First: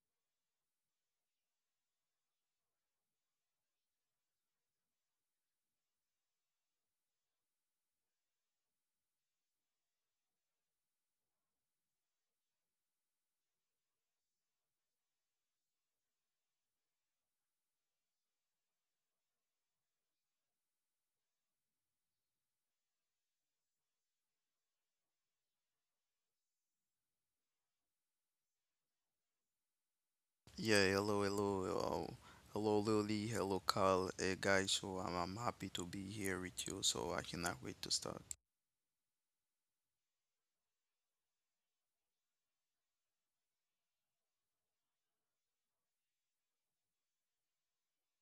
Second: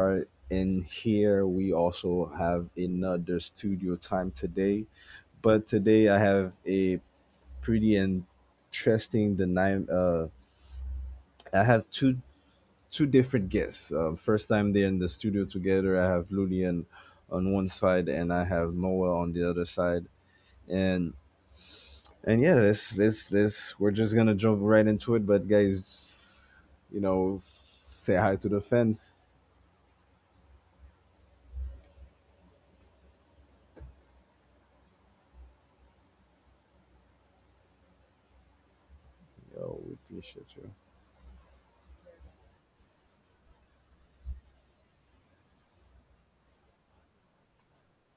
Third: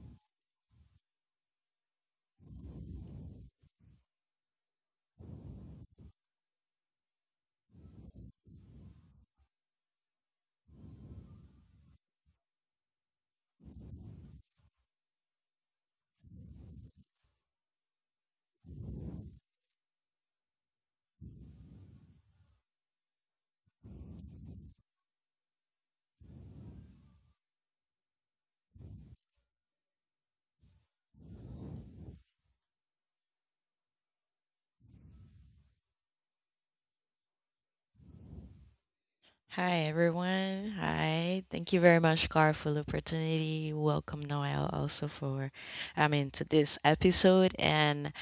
are in here. We also have another studio time today, but today I have a pretty interesting the nine. I have two different guests. First time they're in the studio together. I have Lulian on one side, and I have Noah on the other side. And and yeah, this we're just gonna jump right into it. But guys, you know, say hi to the fans. Yeah, hello, hello, hello, Lily, hello, Carl. Hey, guys, so I'm happy to be here with you, so I cannot wait to start. Hi Yo, we appreciate everyone. you. Hi. Thank you very much, Car, for the opportunity. Welcome Noel also for to this episode. And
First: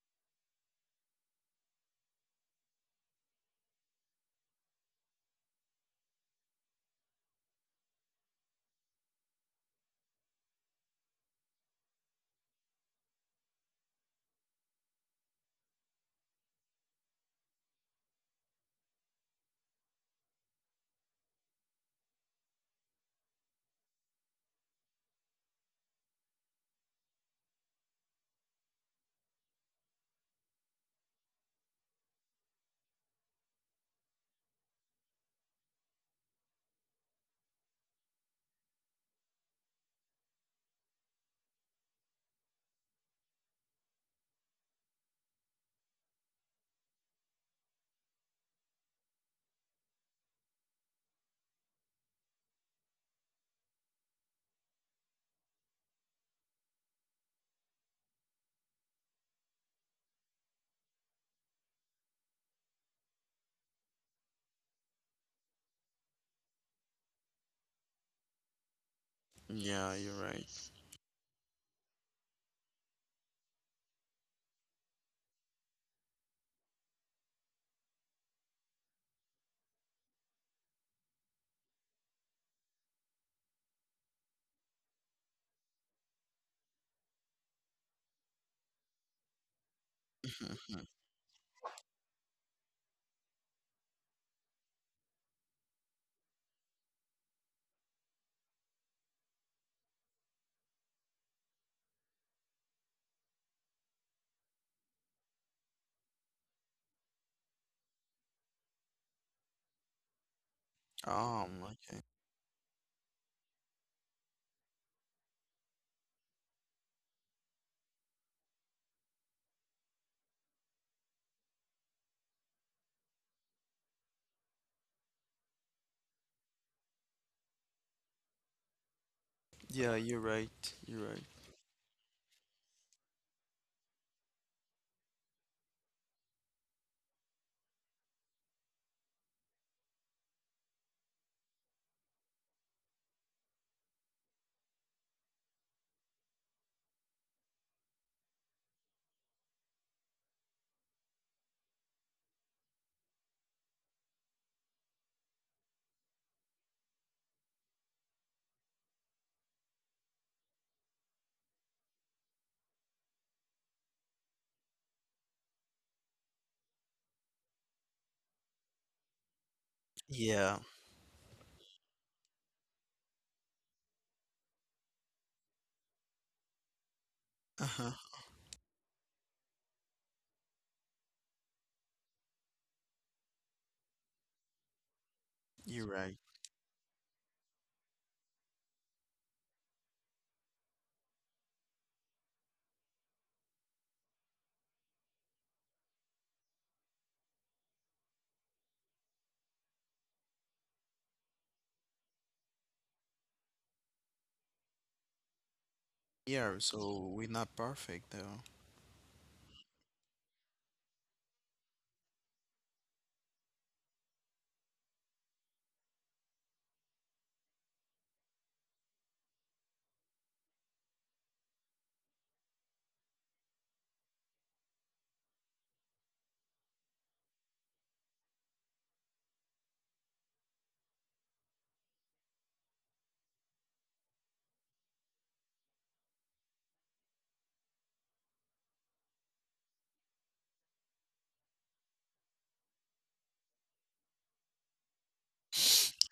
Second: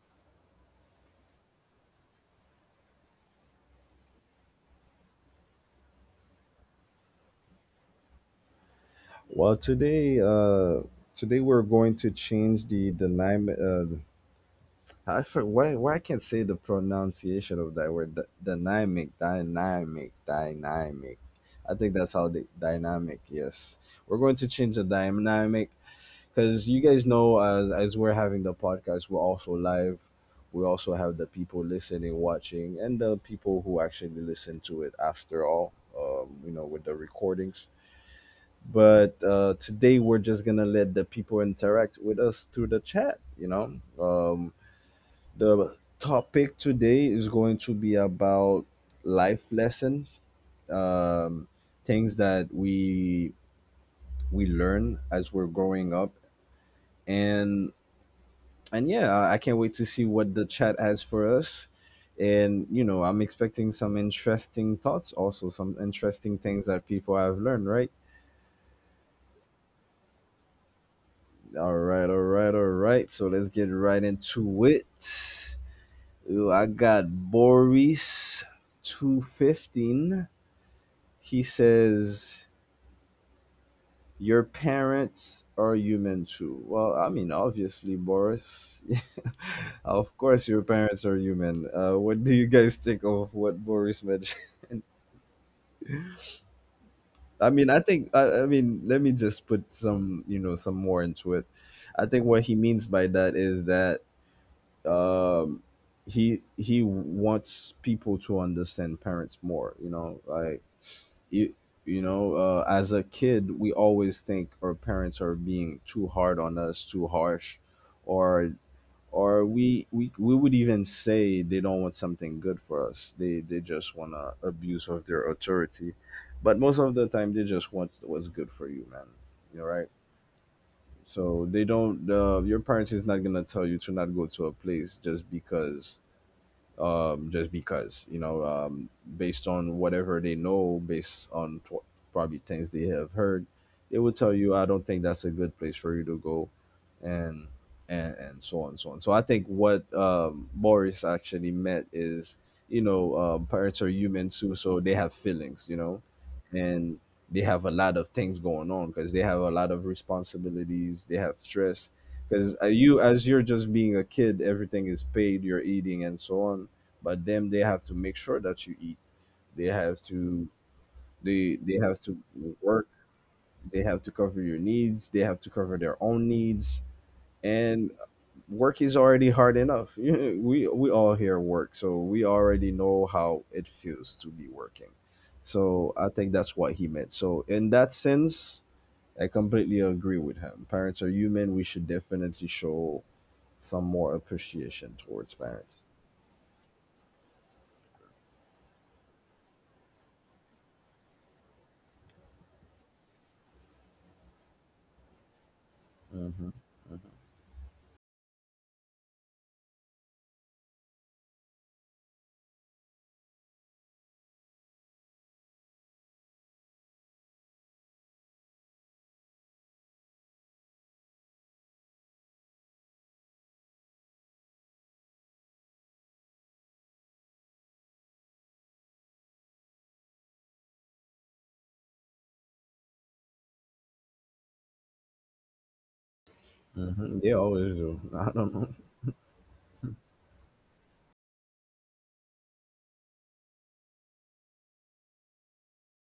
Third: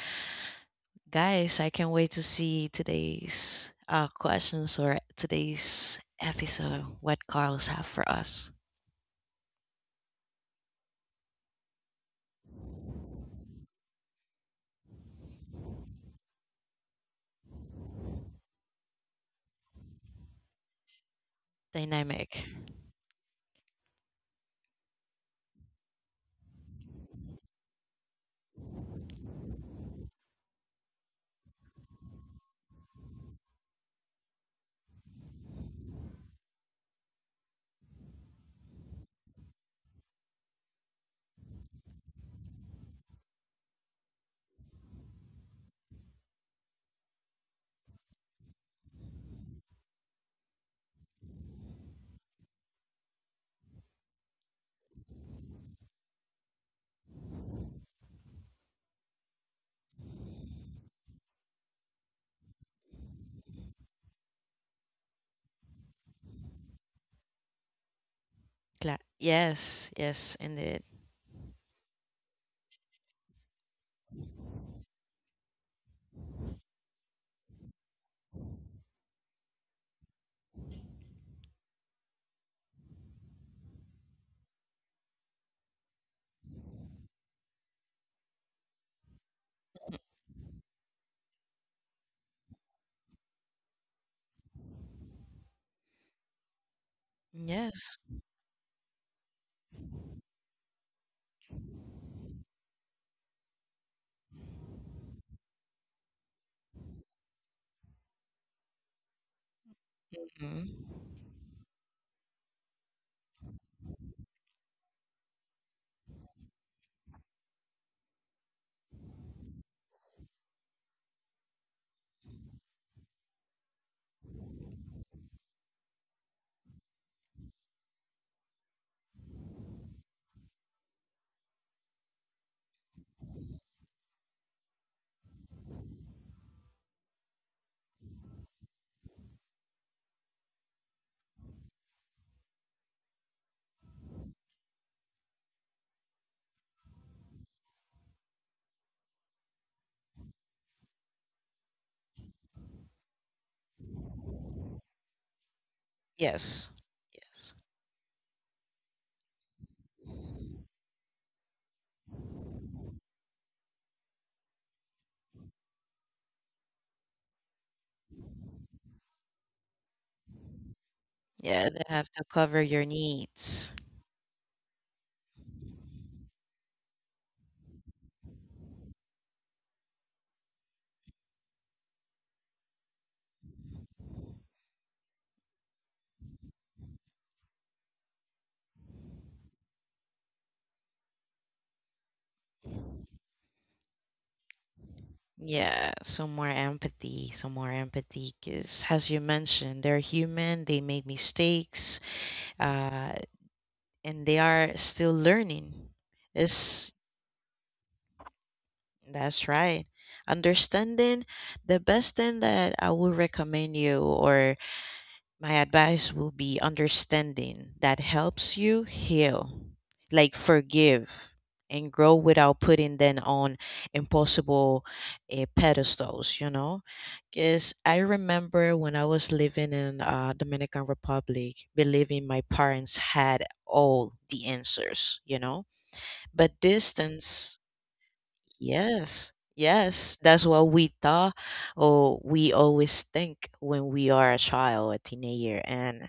guys, I can't wait to see today's questions or today's episode, what Carlos have for us. Well, today we're going to change the dynamic. I for Why I can't say the pronunciation of that word. Dynamic. I think that's how Dynamic. the dynamic. Yes, we're going to change the dynamic, because you guys know, as we're having the podcast, we're also live. We also have the people listening, watching, and the people who actually listen to it after all, you know, with the recordings. But today we're just gonna let the people interact with us through the chat, you know. Um, the topic today is going to be about life lessons, um, things that we learn as we're growing up. And and yeah, I can't wait to see what the chat has for us. And you know, I'm expecting some interesting thoughts, also some interesting things that people have learned, right? Yeah, Yes, you're yes, right. indeed. All right, all right, all right. So let's get right into it. Ooh, I got Boris 215. He says, "Your parents are human too." Well, I mean, obviously, Boris. Of course, your parents are human. What do you guys think of what Boris mentioned? I mean, Yes. I mean, let me just put some, you know, some more into it. I think what he means by that is that, um, he wants people to understand parents more. You know, like, Mhm. you, you Okay. know, as a kid, we always think our parents are being too hard on us, too harsh, or we would even say they don't want something good for us. They just want to abuse of their authority, but most of the time they just want what's good for you, man. You're right. Yeah, you're right. You're right. So they don't. Your parents is not gonna tell you to not go to a place just because, just because, you know, based on whatever they know, based on probably things they have heard, they will tell you, I don't think that's a good place for you to go. And and, and so on, so on. So I think what, Boris actually meant is, you know, parents are human too, so they have feelings, you know, Yes. and they Yes. have a lot of things going on because they have a lot of responsibilities, they have stress, because you, as you're just being a kid, everything is paid, you're eating, and so on. But then they have to make sure that you eat. They have to, Yeah, Yeah, they they have have to to cover work. your needs. They have to cover your needs, they have to cover their own needs, and uh-huh, work is already hard enough. We all hear work, so we already know how it feels to be working. you're So I right. think that's what he meant. So in that sense, I completely agree with him. Parents are human, we should definitely show some more appreciation towards parents. Yeah, some more empathy, because as you mentioned, they're human, they make mistakes, uh, and they are still learning. Yeah, It's, so we're not perfect, though. that's right. Understanding the best thing that I would recommend you or my advice will be understanding that helps you heal, like forgive and grow without putting them on impossible pedestals, you know? Because I remember when I was living in Dominican Republic, believing my parents had all the answers, you know? But Hmm, they always do, I don't know. yes, yes, that's what we thought or we always think when we are a child, a teenager, and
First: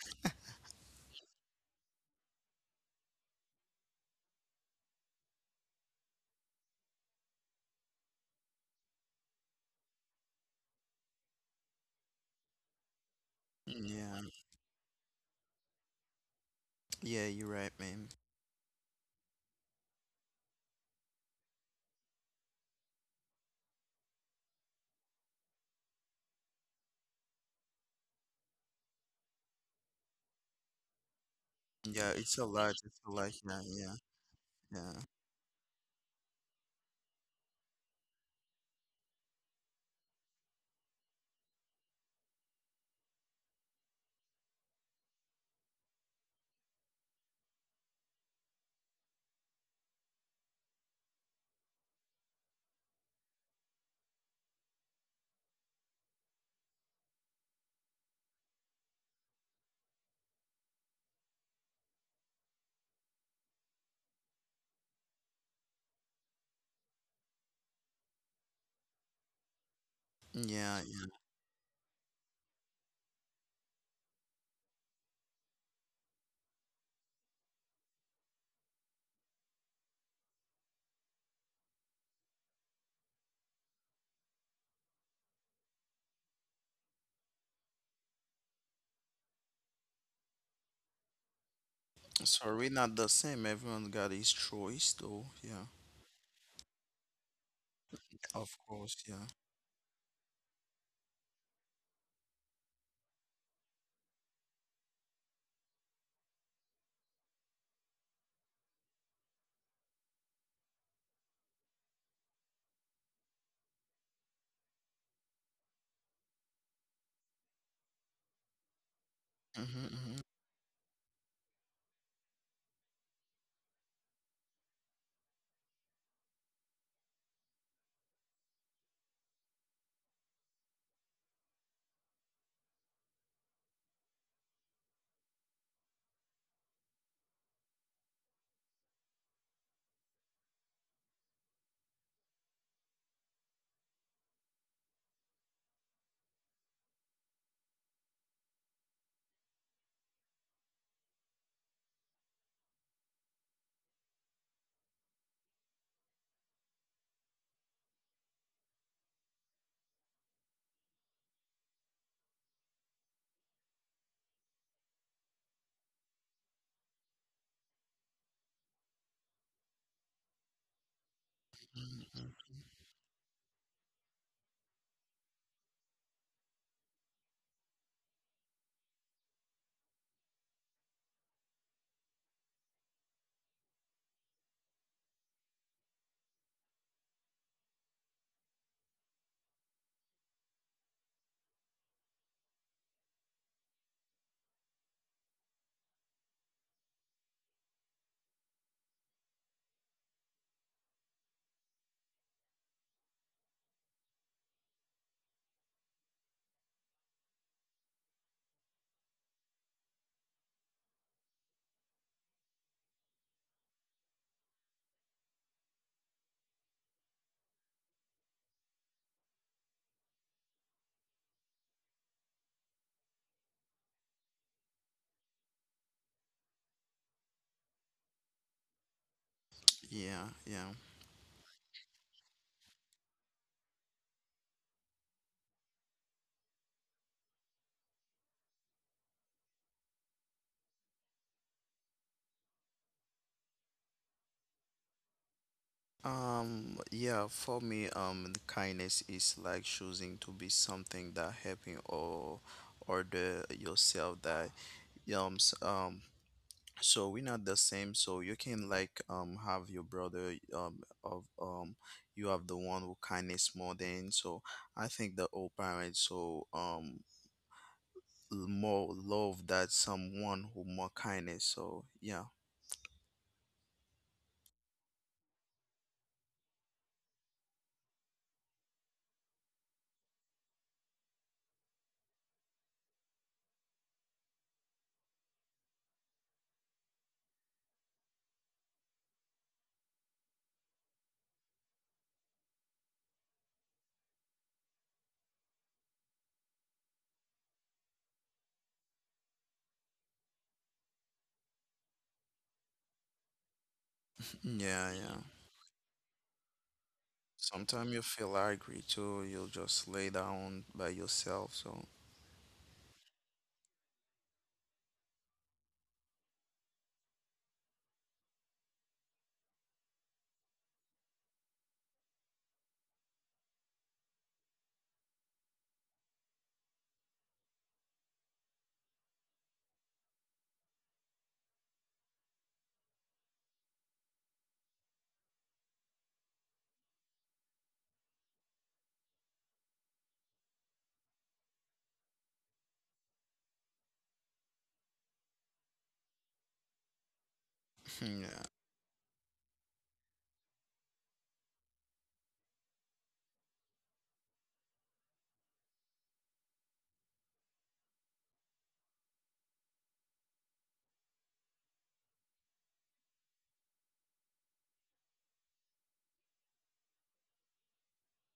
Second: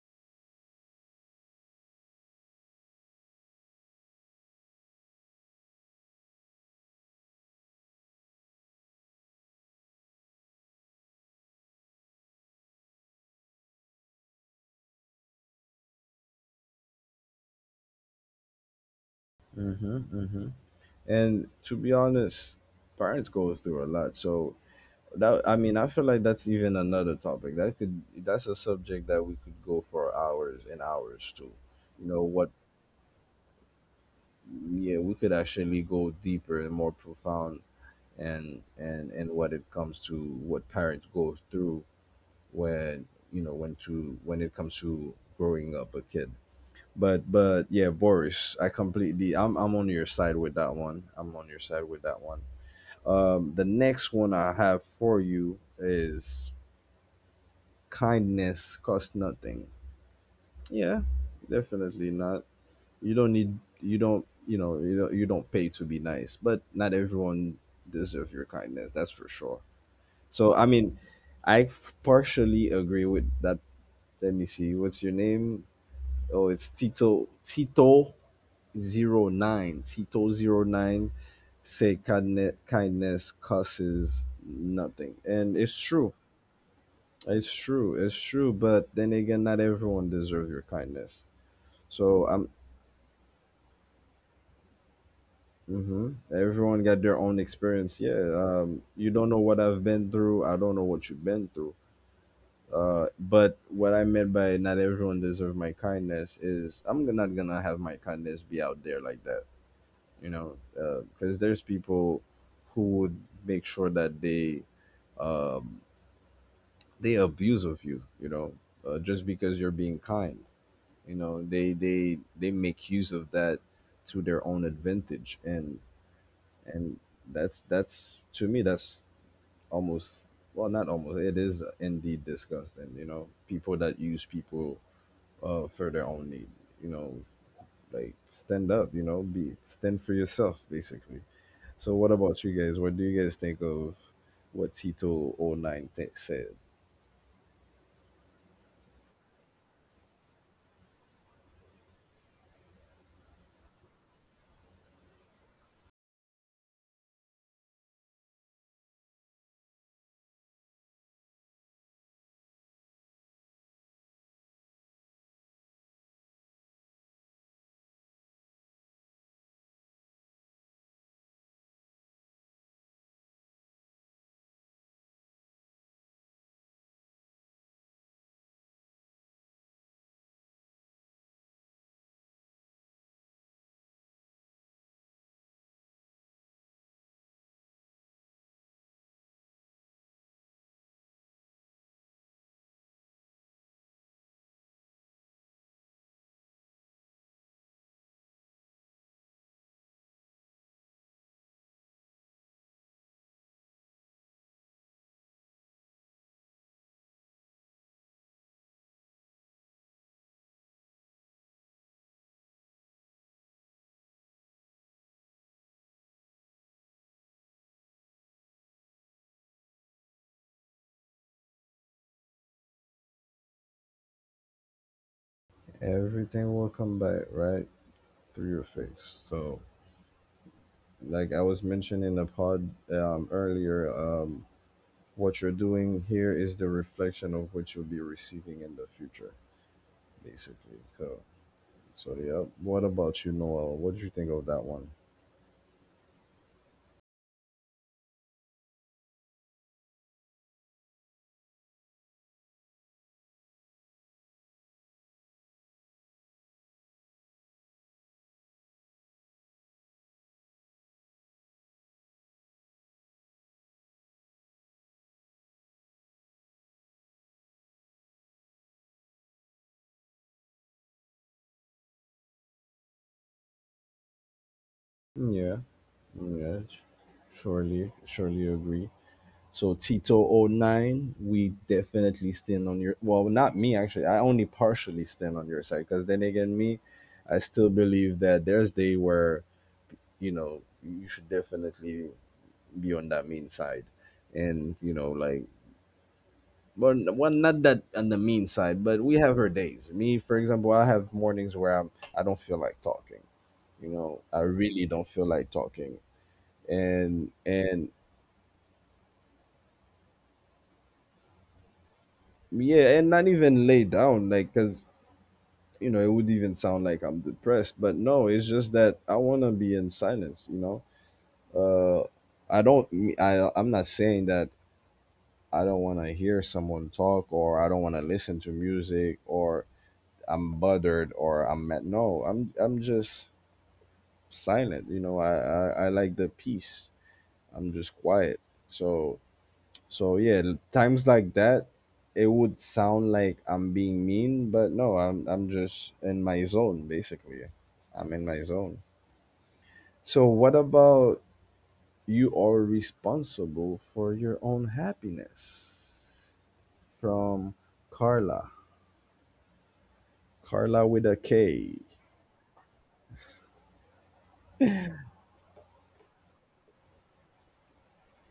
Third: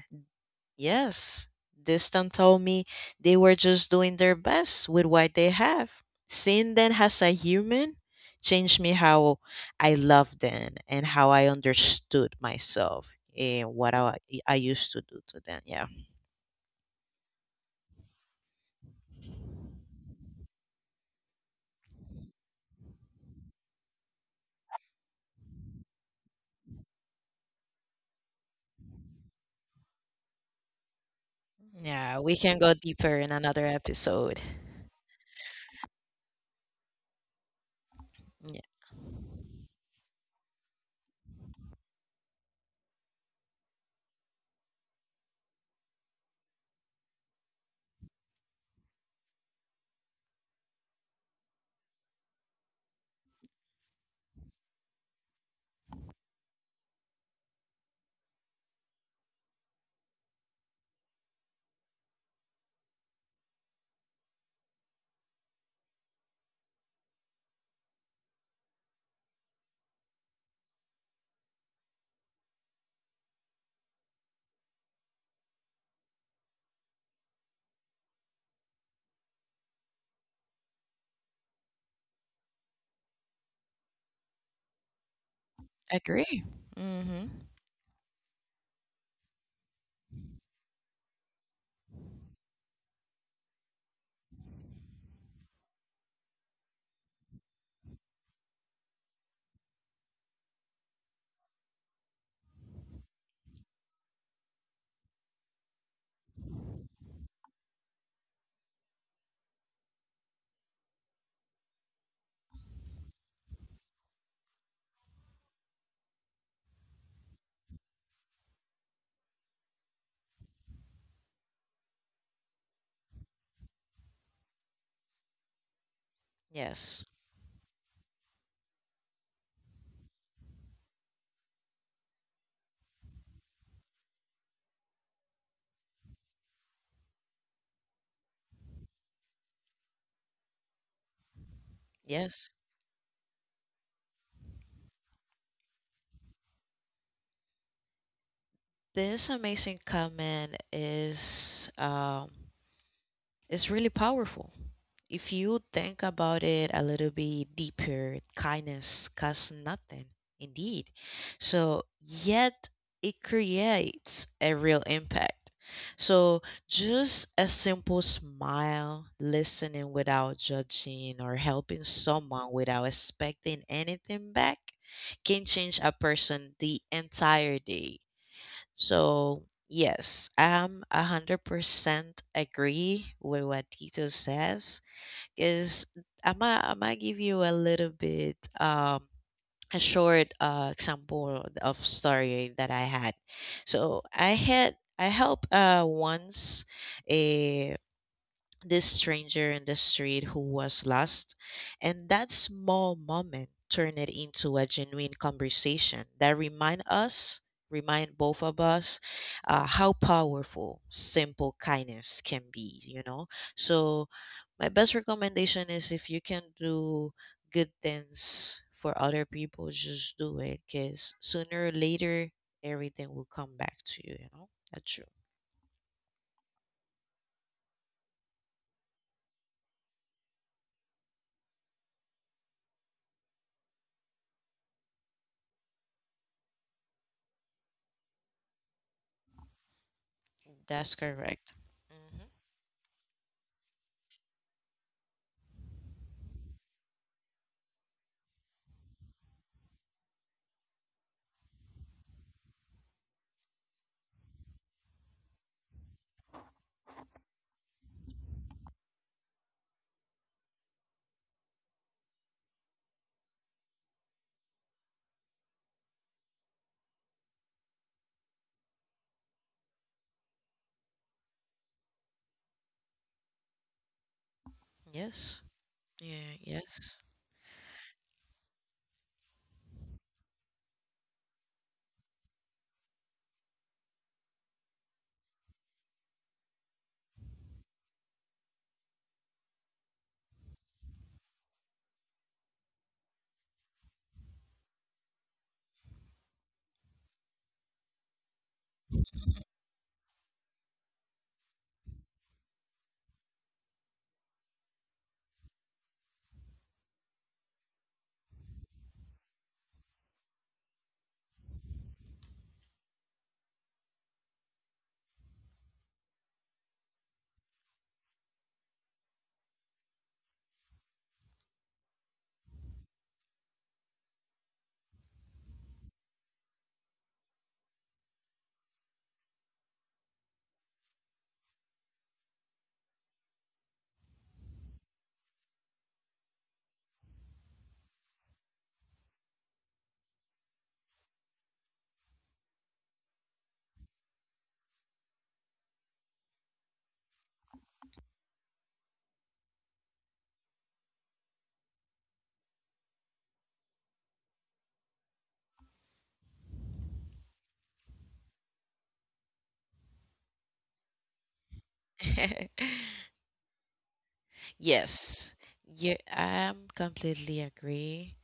yes, Distant told me they were just doing their best with what they have. Seeing them as a human changed me how I loved them and how I understood myself and Yeah, I used to do to them. Yeah. yeah, you're right, man. Mm-hmm, mm-hmm. And to be honest, parents go through a lot. So that I mean, I feel like that's even another topic. That's a subject that we could go for hours and hours to. You Yeah, Yeah, know we it's a what? can go lot. It's a deeper in lot. Yeah, another yeah, episode. yeah, Yeah, we could actually go deeper and more profound, Yeah, and what it comes to, what parents go through when, you know, when to when it comes to growing up a kid. But yeah, Boris, I'm on your side with that one. I'm on your side with that one. The next one I have for you is, kindness costs nothing. Yeah, definitely not. You don't need. You don't. You know. You don't. You don't pay to be nice. But not everyone deserves your kindness. That's for sure. So I yeah, mean, yeah. Partially agree with that. Let me see. What's your name? Oh, it's Tito. Tito 09. Tito 09. Say kindness. Kindness costs nothing, and it's true. agree. Mm-hmm. It's true. It's true. But then again, not everyone deserves your kindness. So I'm. So we're not the same. Everyone got his choice, though. Yeah, Hmm. Everyone got their own experience. Yeah. of course. You Yeah. don't know what I've been through. I don't know what you've been through. But what I meant by not everyone deserves my kindness is, I'm not gonna have my kindness be out there like that. You know. Because there's people who would make sure that they, um they abuse of you. You know. Just because you're Mm-hmm, being mm-hmm. kind, you know, they they make use of that to their own advantage, and Yes. that's, to me, that's almost, not almost, it is indeed disgusting, you know, people that use people for their own need. You know, like stand up, you know, be stand for yourself, basically. So what about Yes. you guys? What do you guys think of what Tito oh 09 said? This amazing comment is really powerful. If you think about it a little bit deeper, kindness costs nothing, indeed. So, yet it creates a real impact. So, just a simple smile, listening without judging, or helping Mhm. someone without expecting anything back can change a person the entire day. So, yes, I'm 100% agree with what Tito says is I might give you a little bit a short example of story that I had. So I helped once a this stranger in the street who was lost, and that small moment turned it into a genuine conversation that remind us, remind both of us, how powerful simple kindness can be. You know, so my best recommendation is if you can do good things for other people, just do it, because sooner or later everything will come back to you. You know, that's true. Everything will come back right through your face, so Yeah, yeah. like I was mentioning in the pod, earlier, what you're doing here is the reflection of what you'll be receiving in the future, basically. That's So, correct. so hmm yeah. What about you, Noel? What did you think of that one? Yeah, for me, the kindness is like choosing to be something that helping or the yourself that um s- um so we're not the same, so you can like have your brother of you have the one who kindness more than. So I think the old parents, so more love that someone who more kindness. So yeah, Yes. Yeah, Yeah, yeah, yes. surely, surely agree. So Tito oh nine, we definitely stand on your, well, not me actually. I only partially stand on your side, because then again, me, I still believe that there's day where, you know, you should definitely beyond that mean side, and, you know, like, well, not that on the mean side, but we have our days. Me, for example, I have mornings where I don't feel like talking. You know, I yeah, really don't yeah. feel like talking, and Sometimes and you feel angry too. You'll just lay down by yourself. So yeah, and not even lay down, like, cause you know, it would even sound like I'm depressed, but no, it's just that I wanna be in silence. You know, I don't. I'm not saying that I don't want to hear someone talk, or I don't want to listen to music, or I'm bothered, or I'm mad. No, I'm just silent. You know, I like the peace. I'm just quiet. So, so yeah, times like that, it would sound like I'm being mean, but no, I'm just in my zone, basically. I'm in yeah, my zone. So what about, you are responsible for your own happiness? From Carla. Carla with a K. Yes. Yeah, I'm completely agree.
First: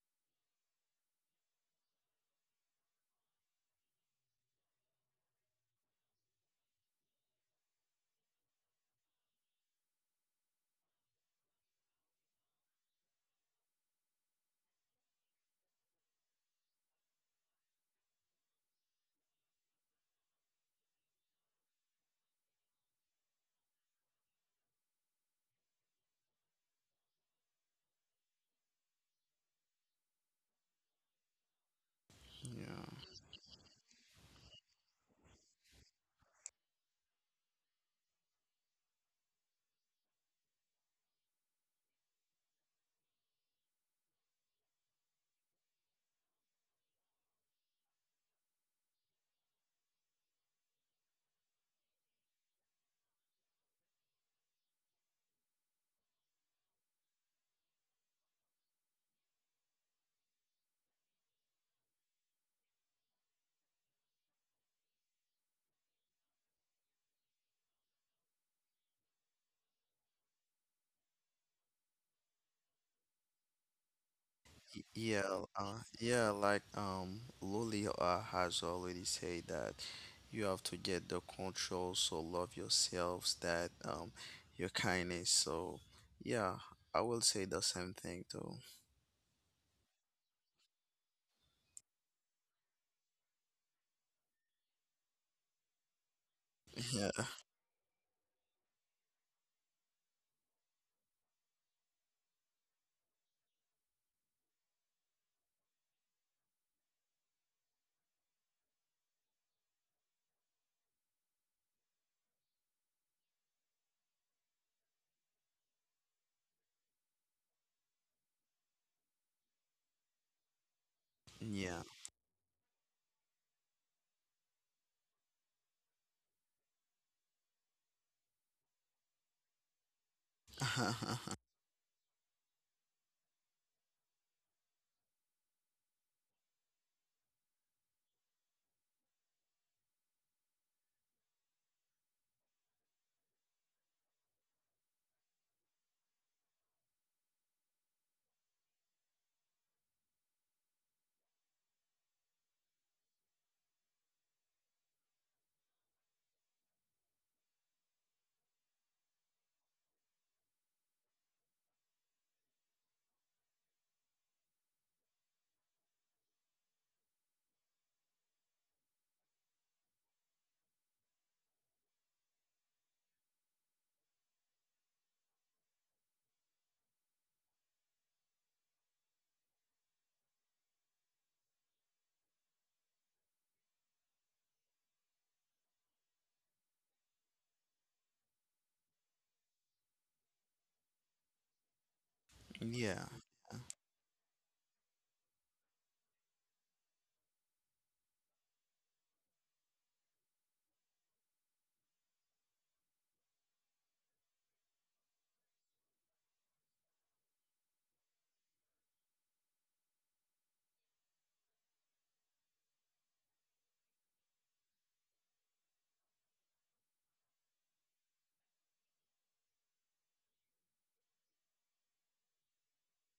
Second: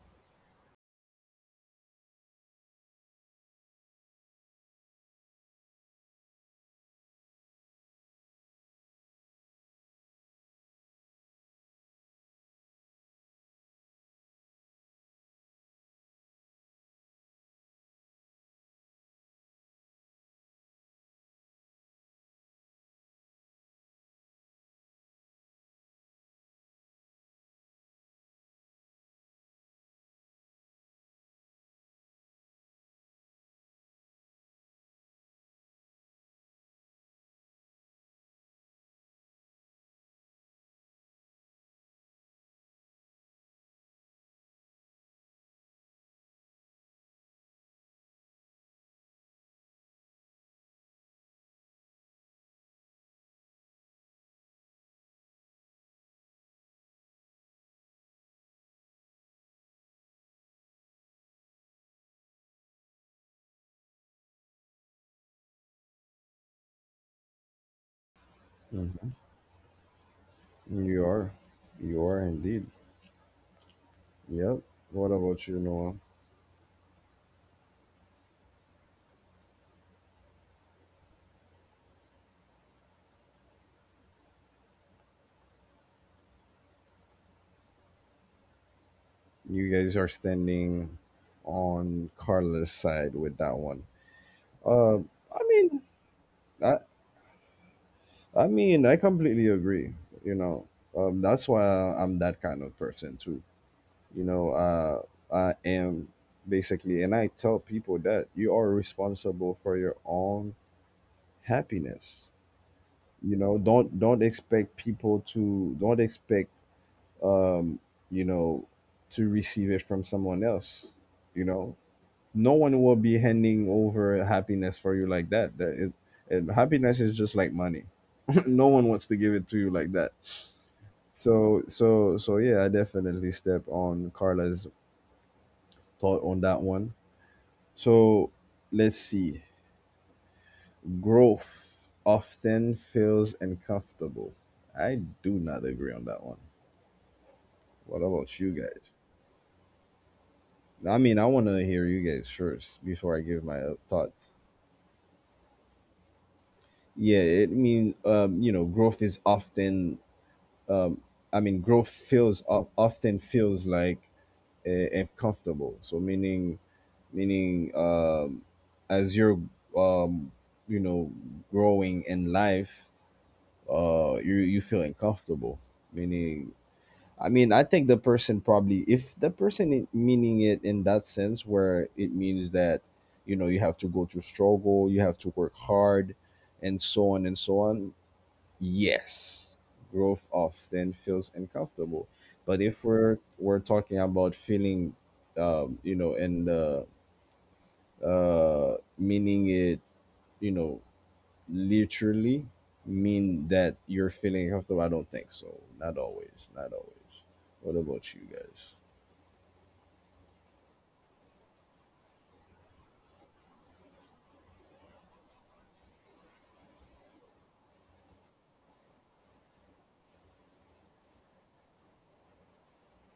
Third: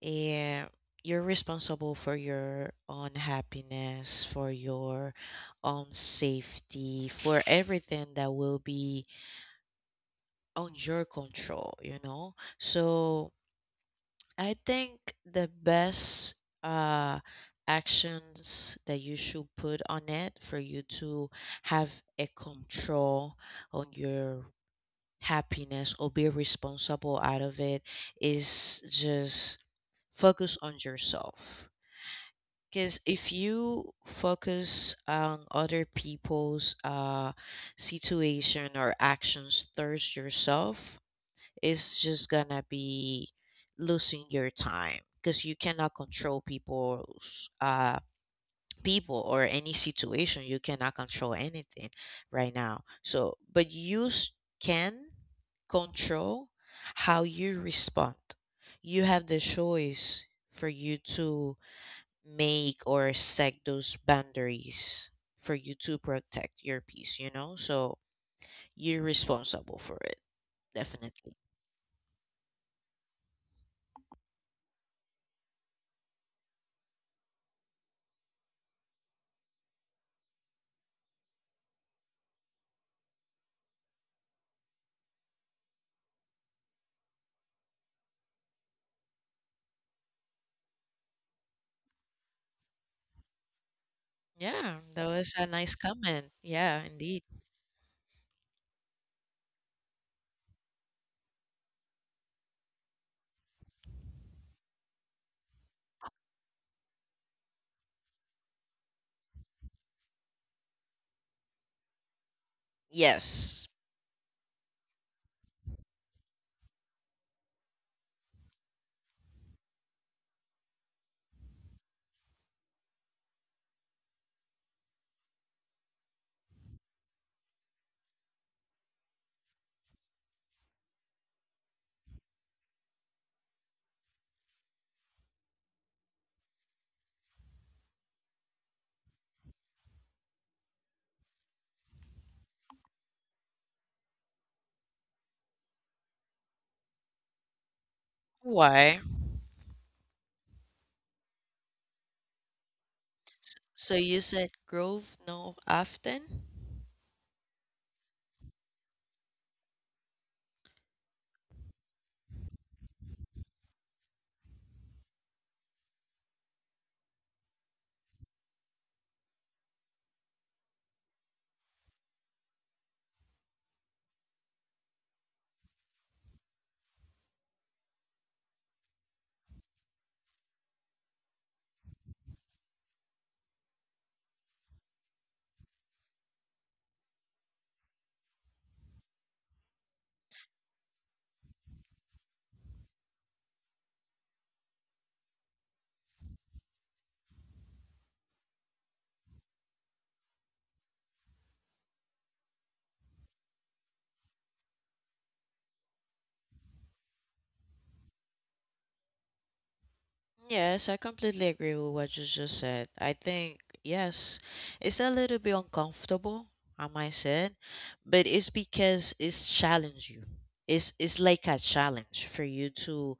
Yeah, you're responsible for your own happiness, for your own safety, for everything that will be on your control, you know? So I think the best uh actions that you should put on it for you to have a control on your happiness or be responsible out of it is just focus on yourself because yeah, if you focus on other people's situation or actions towards yourself it's just gonna be losing your time because you cannot control people's people or any situation, you cannot control anything right now. So can control how you respond. You have the choice for you to make or set those boundaries for you to protect your peace, you know? So you're Mhm. responsible for it, You are. definitely. You are indeed. Yep. What about yeah, you, Noah? yeah. Like Luli has already said that you have to get the control. So love yourselves. That your kindness. So yeah, I will say the same thing too. You guys are standing on Carla's side with that one. Yeah, that was I a nice mean, comment. I, Yeah, indeed. I mean, I completely agree. You know, that's why I'm that kind of person too. You know, I am basically, and I tell people that you are responsible for your own happiness. You know, Yes. Don't expect people to don't expect um, you know, to receive it from someone else. You Yeah, know, yeah, no one will be handing over happiness for you like that. That it, and happiness is just like money. No one wants to give it to you like that. So, so, so yeah, I definitely step on Carla's thought on that one. So, let's see. Growth often feels uncomfortable. I do not agree on that one. What about you guys? Why? I mean, I want to hear you guys first before I give my So you thoughts. said grove no often. Yeah, I mean, you know, um, I mean, growth feels often feels like uncomfortable. So meaning, meaning, as you're, um, you know, growing in life, you feel uncomfortable. Meaning, I mean, I think the person probably, if the person meaning it in that sense, where it means that, you know, you have to go through struggle, you have to work hard, and so on, yes, growth often feels uncomfortable. But if yeah, we're talking about feeling, you know, and meaning it, you know, literally mean that you're feeling comfortable, I don't think so. Not always. Not always. What about you guys? Yes, I completely agree with what you just said. I think, yes, it's a little bit uncomfortable, I might say, but it's because it's challenge you. It's like a challenge for you to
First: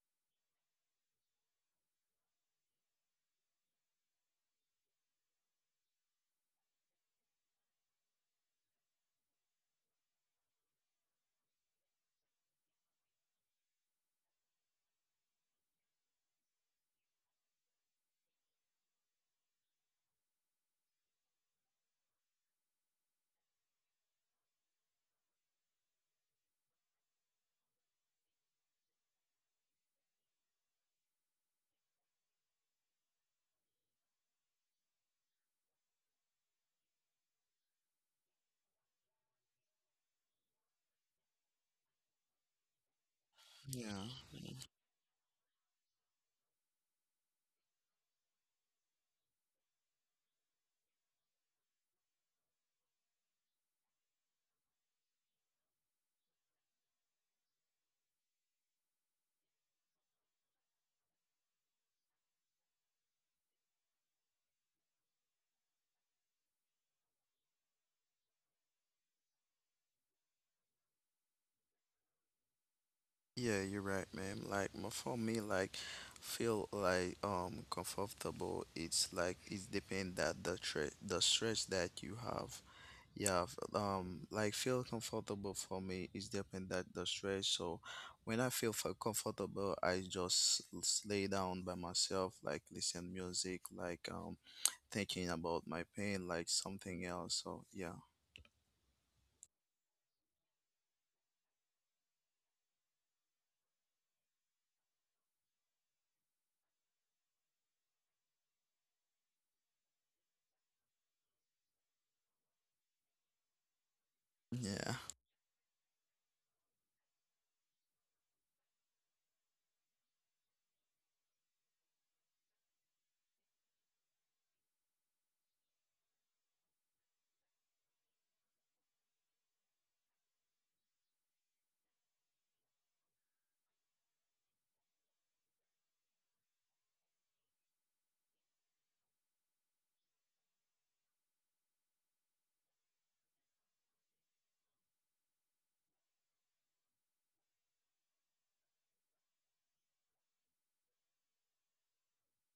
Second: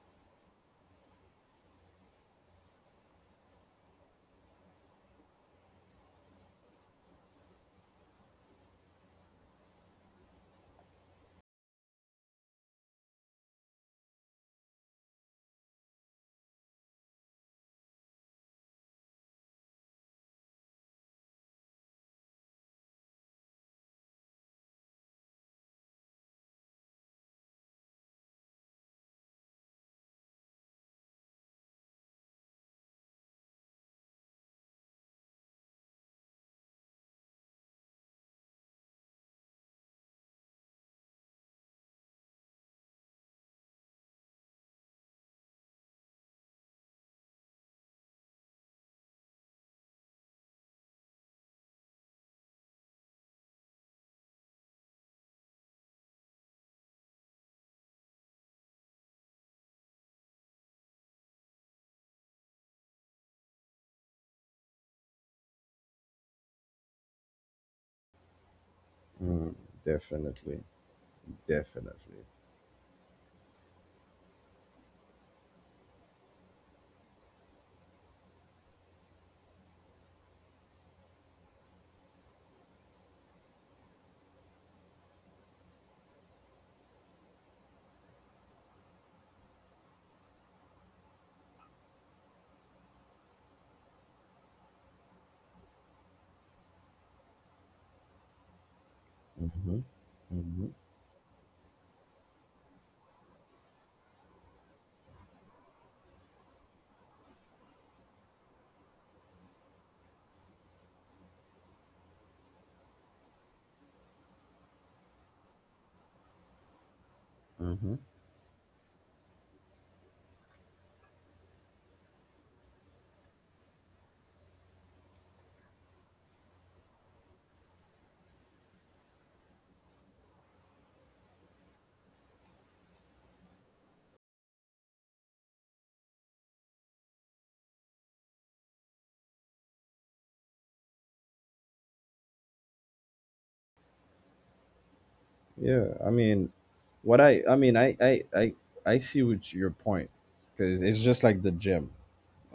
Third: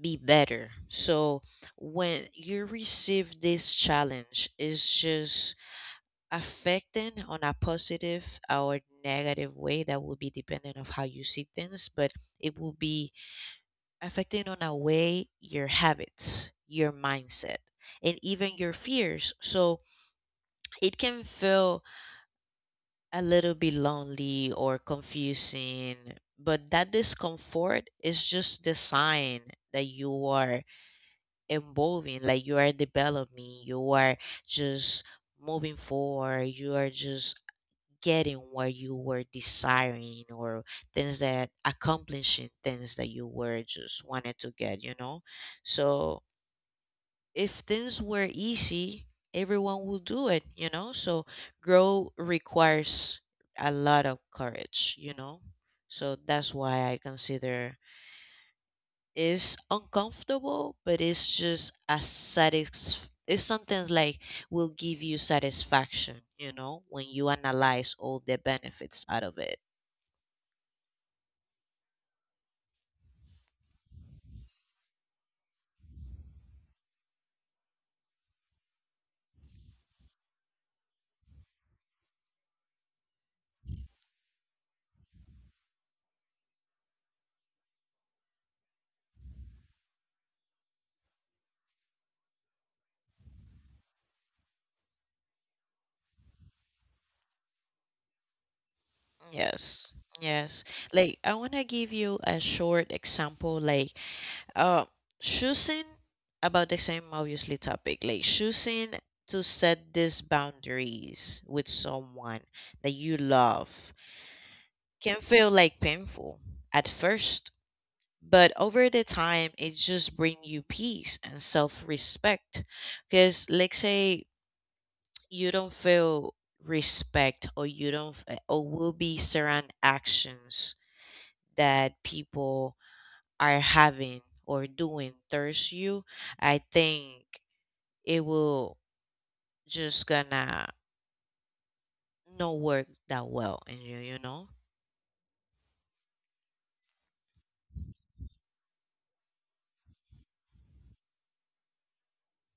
be better. So when you receive this challenge, it's just affecting on a positive or negative way that will be dependent of how you see things, but it will be affecting on a way your habits, your mindset, and even your fears. So it can feel a little bit lonely or confusing, but that discomfort is just the sign that you are evolving, like you are developing, you are just moving forward, you are just getting what you were desiring or things that accomplishing things that you were just yeah. wanted to get, you know? So if things were easy, everyone would do it, you know? So growth requires a lot of courage, you know? So that's why I consider it's uncomfortable, but it's just a satis it's something like will give you satisfaction, you know, when you analyze all the benefits out of Mm, it. definitely. Definitely. Yeah, you're right, ma'am. Like for me, like feel like comfortable. It's like it's depend that the tre the stress that you have. Yeah, like feel comfortable for me is depend that the stress. So when I feel comfortable, I just lay down by myself, like listen music, like thinking about my pain, like something else. So yeah, Hmm. Yes. Yes. Hmm. Like I want to give you a short example, like uh choosing about the same obviously topic, like choosing to set these boundaries with someone that you love yeah, can feel like painful at first, Hmm. but over the time it just brings you peace and self-respect, because let's say you don't feel respect, or you don't or will be certain actions that people are having or doing thirst you, I think it will just gonna not work that well in you, you know? Yeah. I mean, what I mean I see what your point, because it's just like the gym.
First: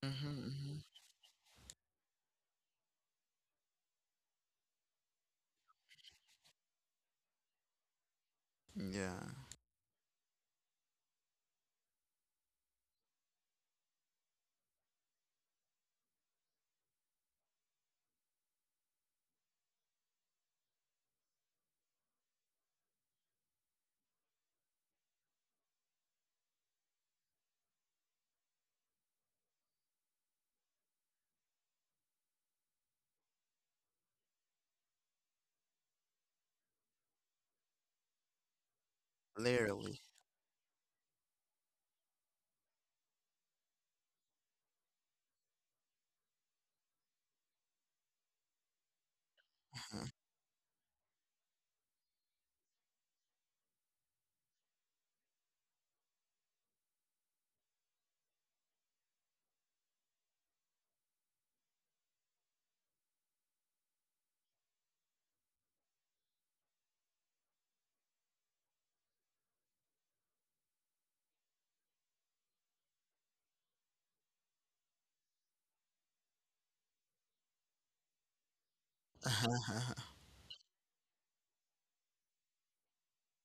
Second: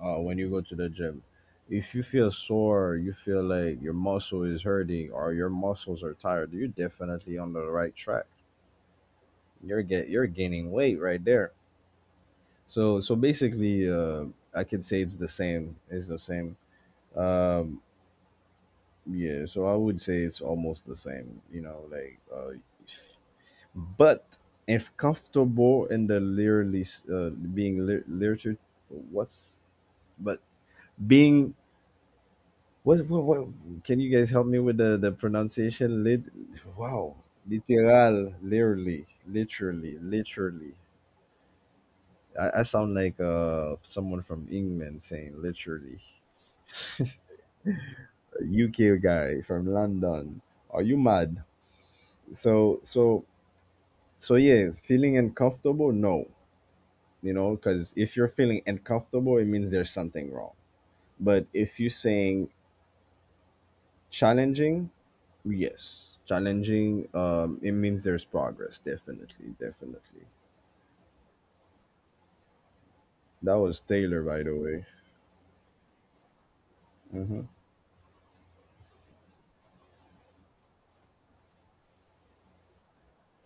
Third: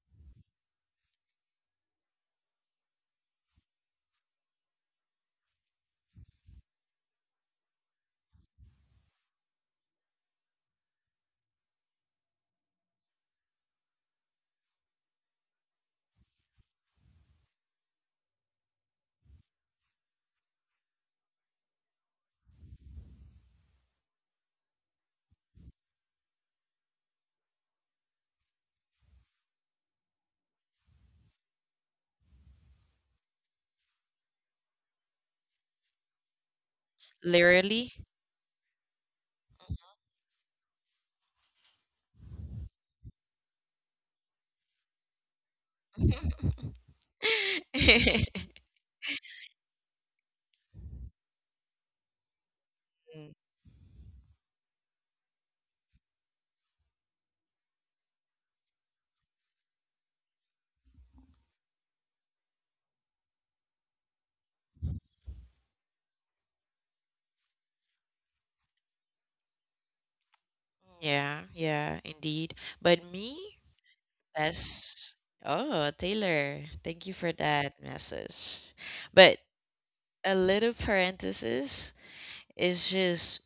When you go to mm-hmm, the gym, if you feel sore, you feel like your muscle is hurting, or your muscles are tired, you're definitely on the right track. yeah, You're gaining weight right there. So so basically, I can say it's the same. It's the same. Yeah, so I would say it's almost the same, like, but if comfortable in the literally being literature. What's but being what Can you guys help me with the pronunciation? Lit, wow, Literally. literal, literally, literally, literally. literally. I sound like someone from England saying literally, a UK guy from London. Are you mad? So so Mm, So yeah, feeling uncomfortable, no, because if you're feeling uncomfortable, it means there's something wrong. But if you're saying challenging, yes, challenging, it means there's progress, definitely, definitely. yeah, yeah, indeed. But me, That was Taylor, by the way. that's oh, Taylor, thank you for that message. But a little parenthesis is just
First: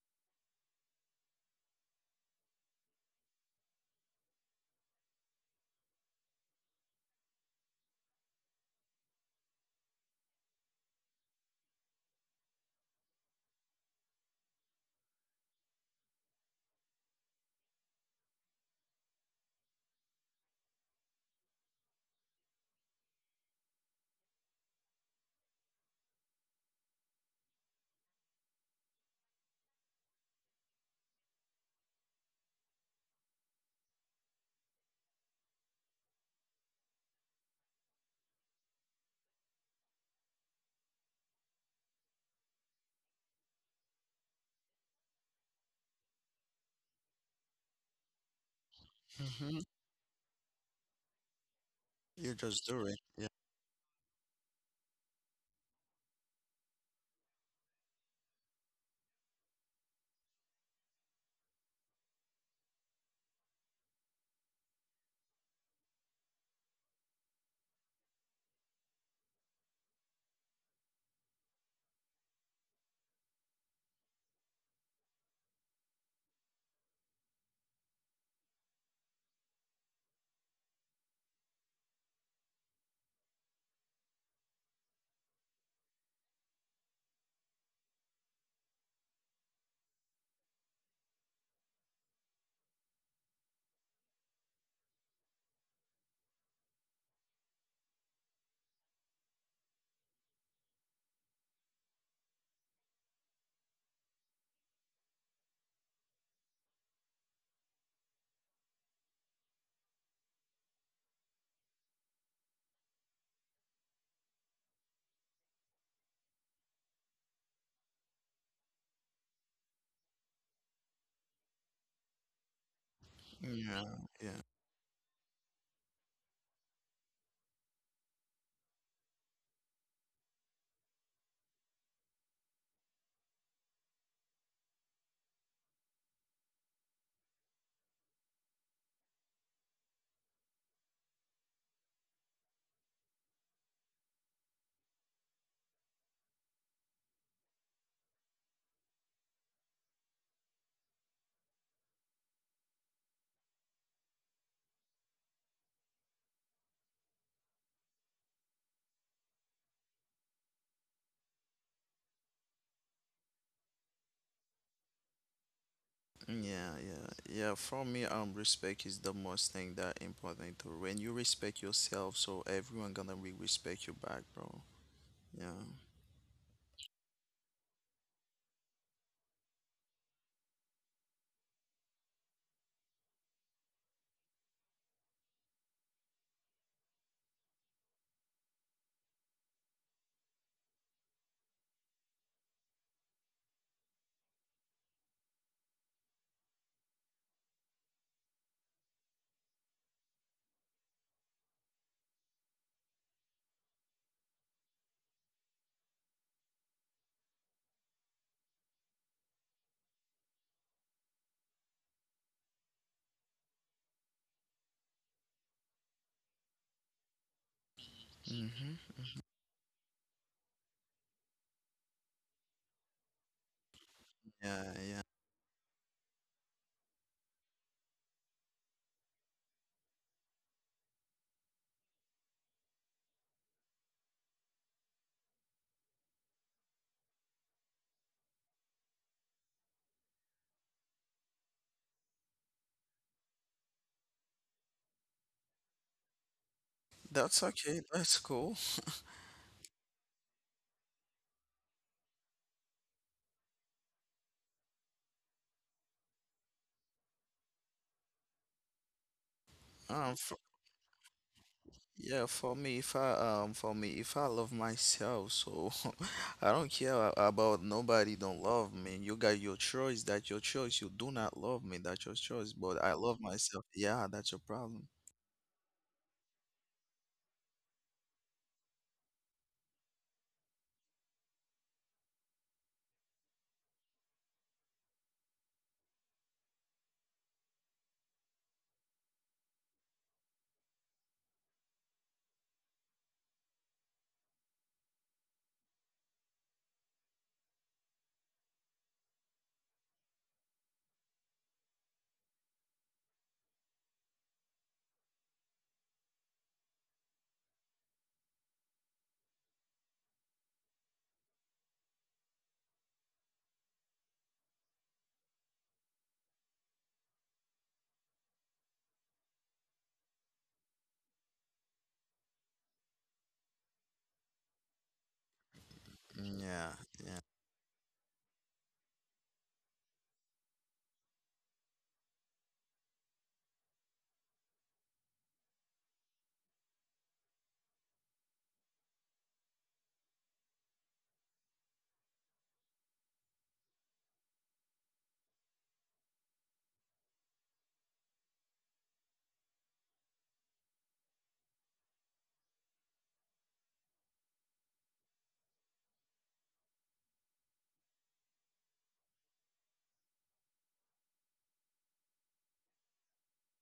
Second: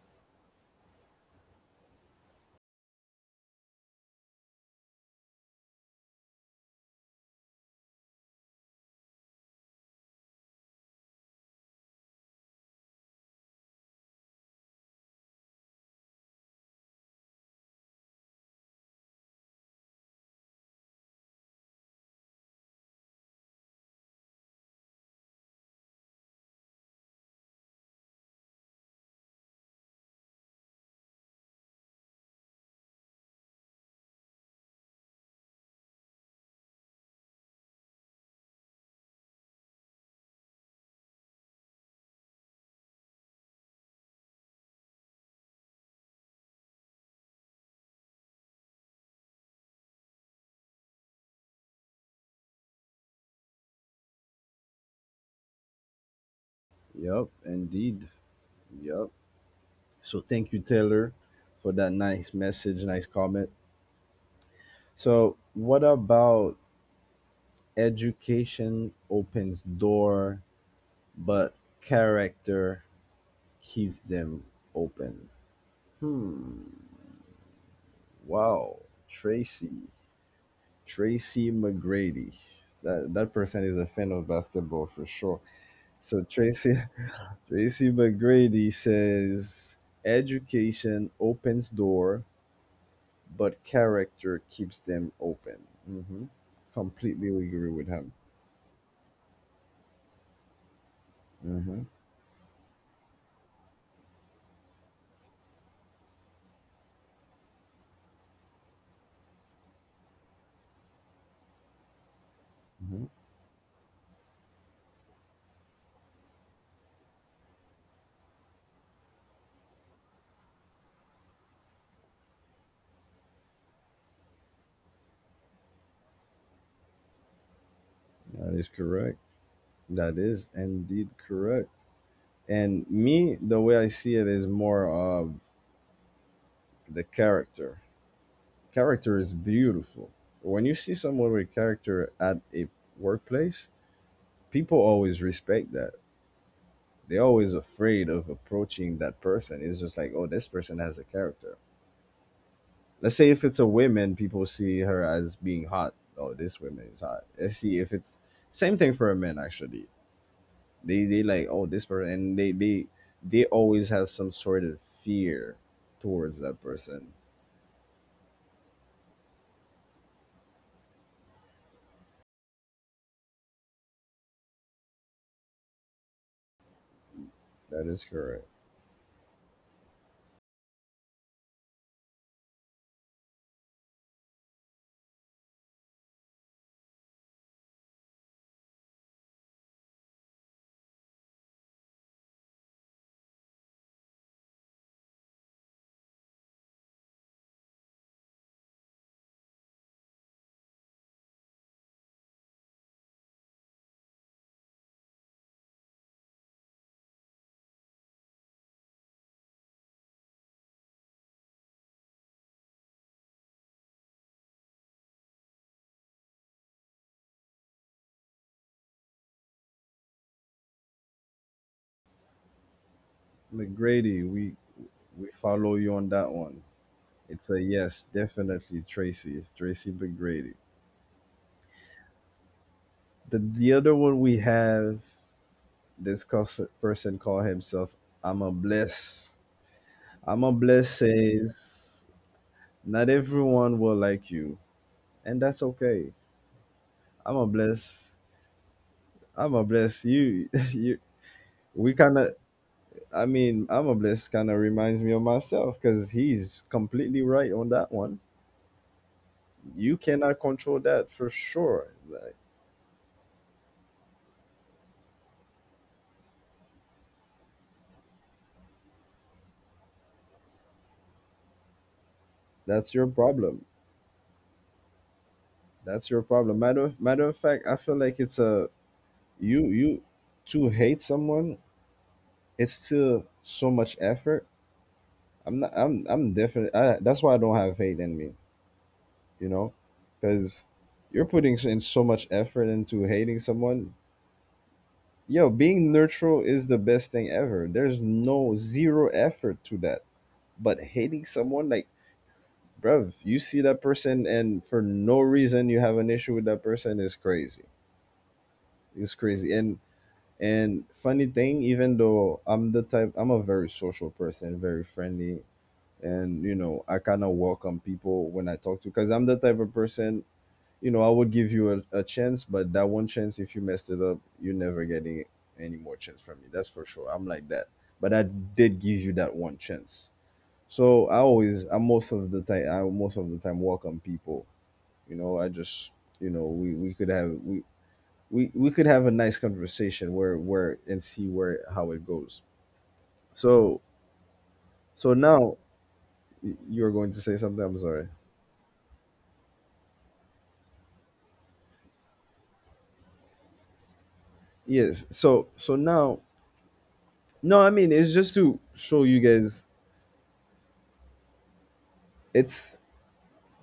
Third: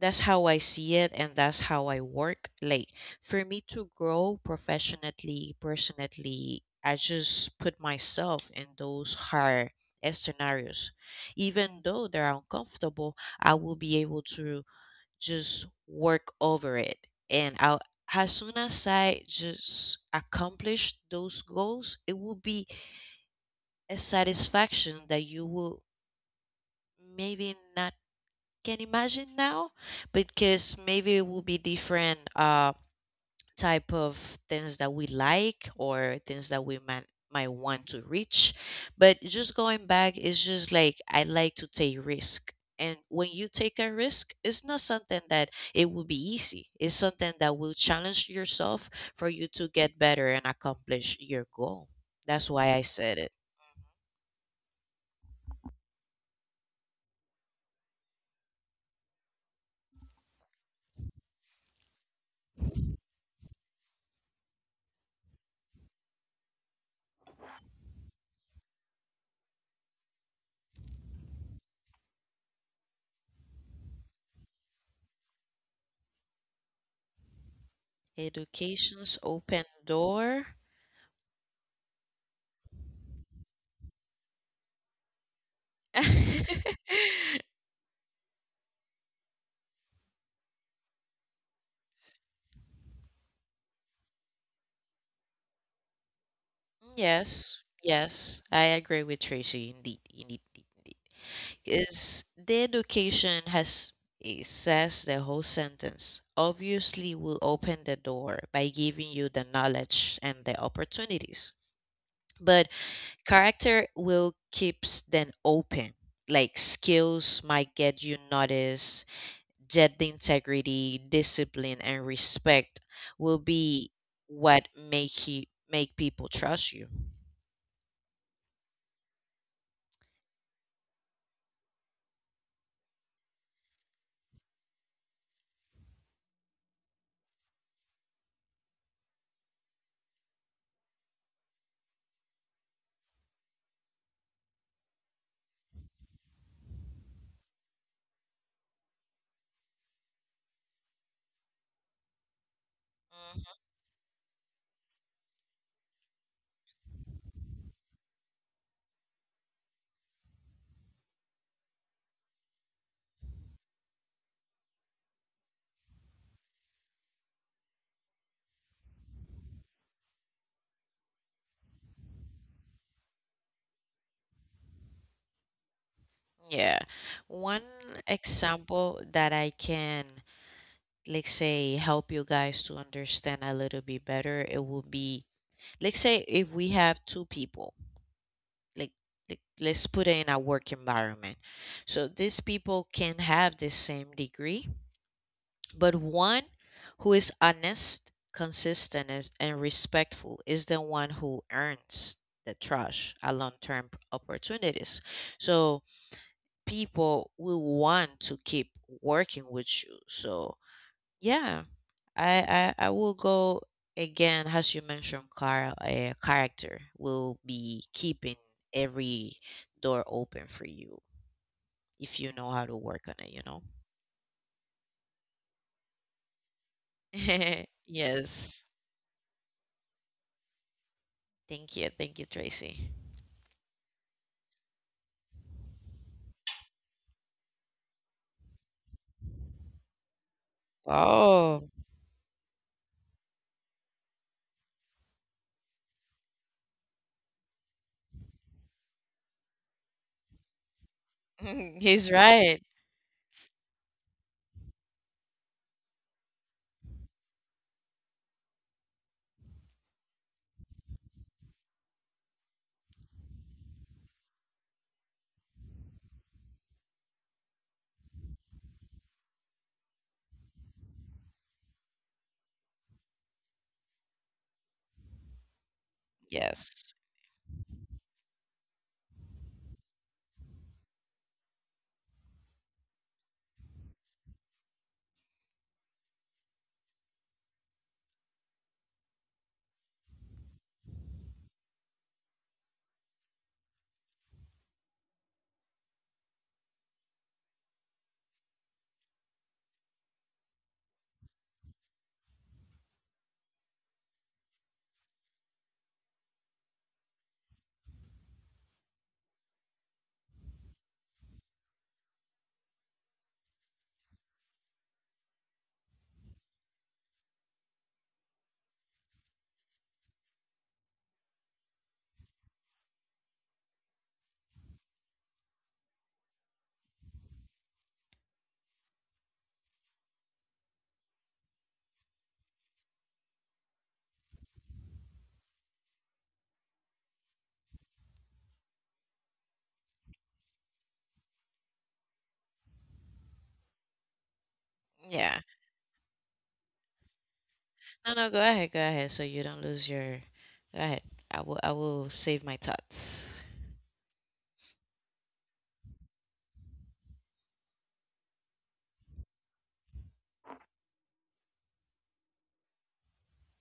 that's how I see it, and that's how I work. Like, for me to grow professionally, personally, I just put myself in those hard scenarios. Even though they're uncomfortable, I will be able to just work over it. And I'll, as soon as I just accomplish those goals, it will be a satisfaction that you will maybe not can imagine now, because maybe it will be different type of things that we like or things that we might want to reach. But just going back, it's just like I like to take risk, and when you take a risk, it's not something that it will be easy. It's something that will challenge yourself for you to get better and accomplish your goal. You That's just why I do it. said Yeah. it. Yep, indeed. Yep. So thank you, Taylor, for that nice message, nice comment. So what about education opens door, but character keeps them open? Hmm. Wow, Education's open Tracy, door. Tracy McGrady. That person is a fan of basketball for sure. So Tracy, Tracy McGrady says, "Education opens door, but character keeps them open." Hmm. Mm, Completely yes, agree with him. yes, I agree with Tracy. Indeed, indeed, indeed. Mm-hmm. Indeed. Is the education has it says the whole sentence. Obviously, will open the door by giving you the knowledge and the opportunities, but Mm-hmm. character will keeps them open. Like skills might get you noticed, yet the integrity, discipline, and respect will Yeah. be Yeah. what make you make people trust you. That is correct. That is indeed correct. And me, the way I see it is more of the character. Character is beautiful. When you see someone with character at a workplace, people always respect that. They're always afraid of approaching that person. It's just like, oh, this person has a character. Let's say if it's a woman, people see her as being hot. Oh, this woman is hot. Let's see if it's same thing for a man actually. They like, oh, this person and they always have some sort of fear towards that Yeah. person. Yeah. Yeah. For me, respect is the most thing that important to when you respect yourself, so everyone gonna be respect you back, bro. Yeah. Yeah. One That is correct. example that I can, let's say, help you guys to understand a little bit better, it would be, let's say, if we have two people, like, like let's put it in a work environment. So these people can have the same degree, but one who is honest, consistent, and respectful is the one who earns the trust, a long-term opportunities. So people will want to keep working with you. So yeah, I will go again as you mentioned. Car character will be keeping Mm-hmm. every door open for you if you know how to work on it. You know. McGrady, we Yeah. Yeah. we follow you on that one. It's a yes, yes. definitely Tracy. Tracy McGrady. Thank you. Thank you, Tracy. The other one we have this person call himself I'm a bless. I'm a bless Oh, says not everyone will like you, and that's okay. I'm a That's okay. bless. That's cool. I'm a bless you. you we he's kind of. right. I mean, I'm a bless kind of reminds me of myself because he's completely right on that one. You Um, cannot for, control that for sure. yeah, Like, for me, if I for me, if I love myself, so I don't care about nobody don't love me. You got your choice. That's your choice. You do not love me. That's your choice. But that's I your love problem myself. Yeah, that's your problem. that's your problem. Matter Yes. matter of fact, I feel like it's a you to hate someone. It's still so much effort. I'm not. That's why I don't have hate in me. You know, because you're putting in so much effort into hating someone. Yo, being neutral is the best thing ever. There's no zero effort to that. But hating someone, like, bruv, you see that person and for no reason you have an issue with that person is crazy. It's crazy. And funny thing, even though I'm the type, I'm a very social person, very friendly, and you know, I kind of welcome people when I talk to, because I'm the type of person, you know, I would give you a chance, but that one chance, if you messed it up, you're never getting any more chance from Mm, me. That's yeah. for sure. I'm like that, but I did give you that one chance. So I most of the time welcome people. You know, I just, you know, we we could have we we could have a nice conversation where and see where how it goes. So Yeah. now, you're going to say something. I'm sorry. No, no. Go ahead. Go ahead. So you don't lose your. Go ahead. I will save my thoughts. Yes, so now, no, I mean it's just to show you guys, it's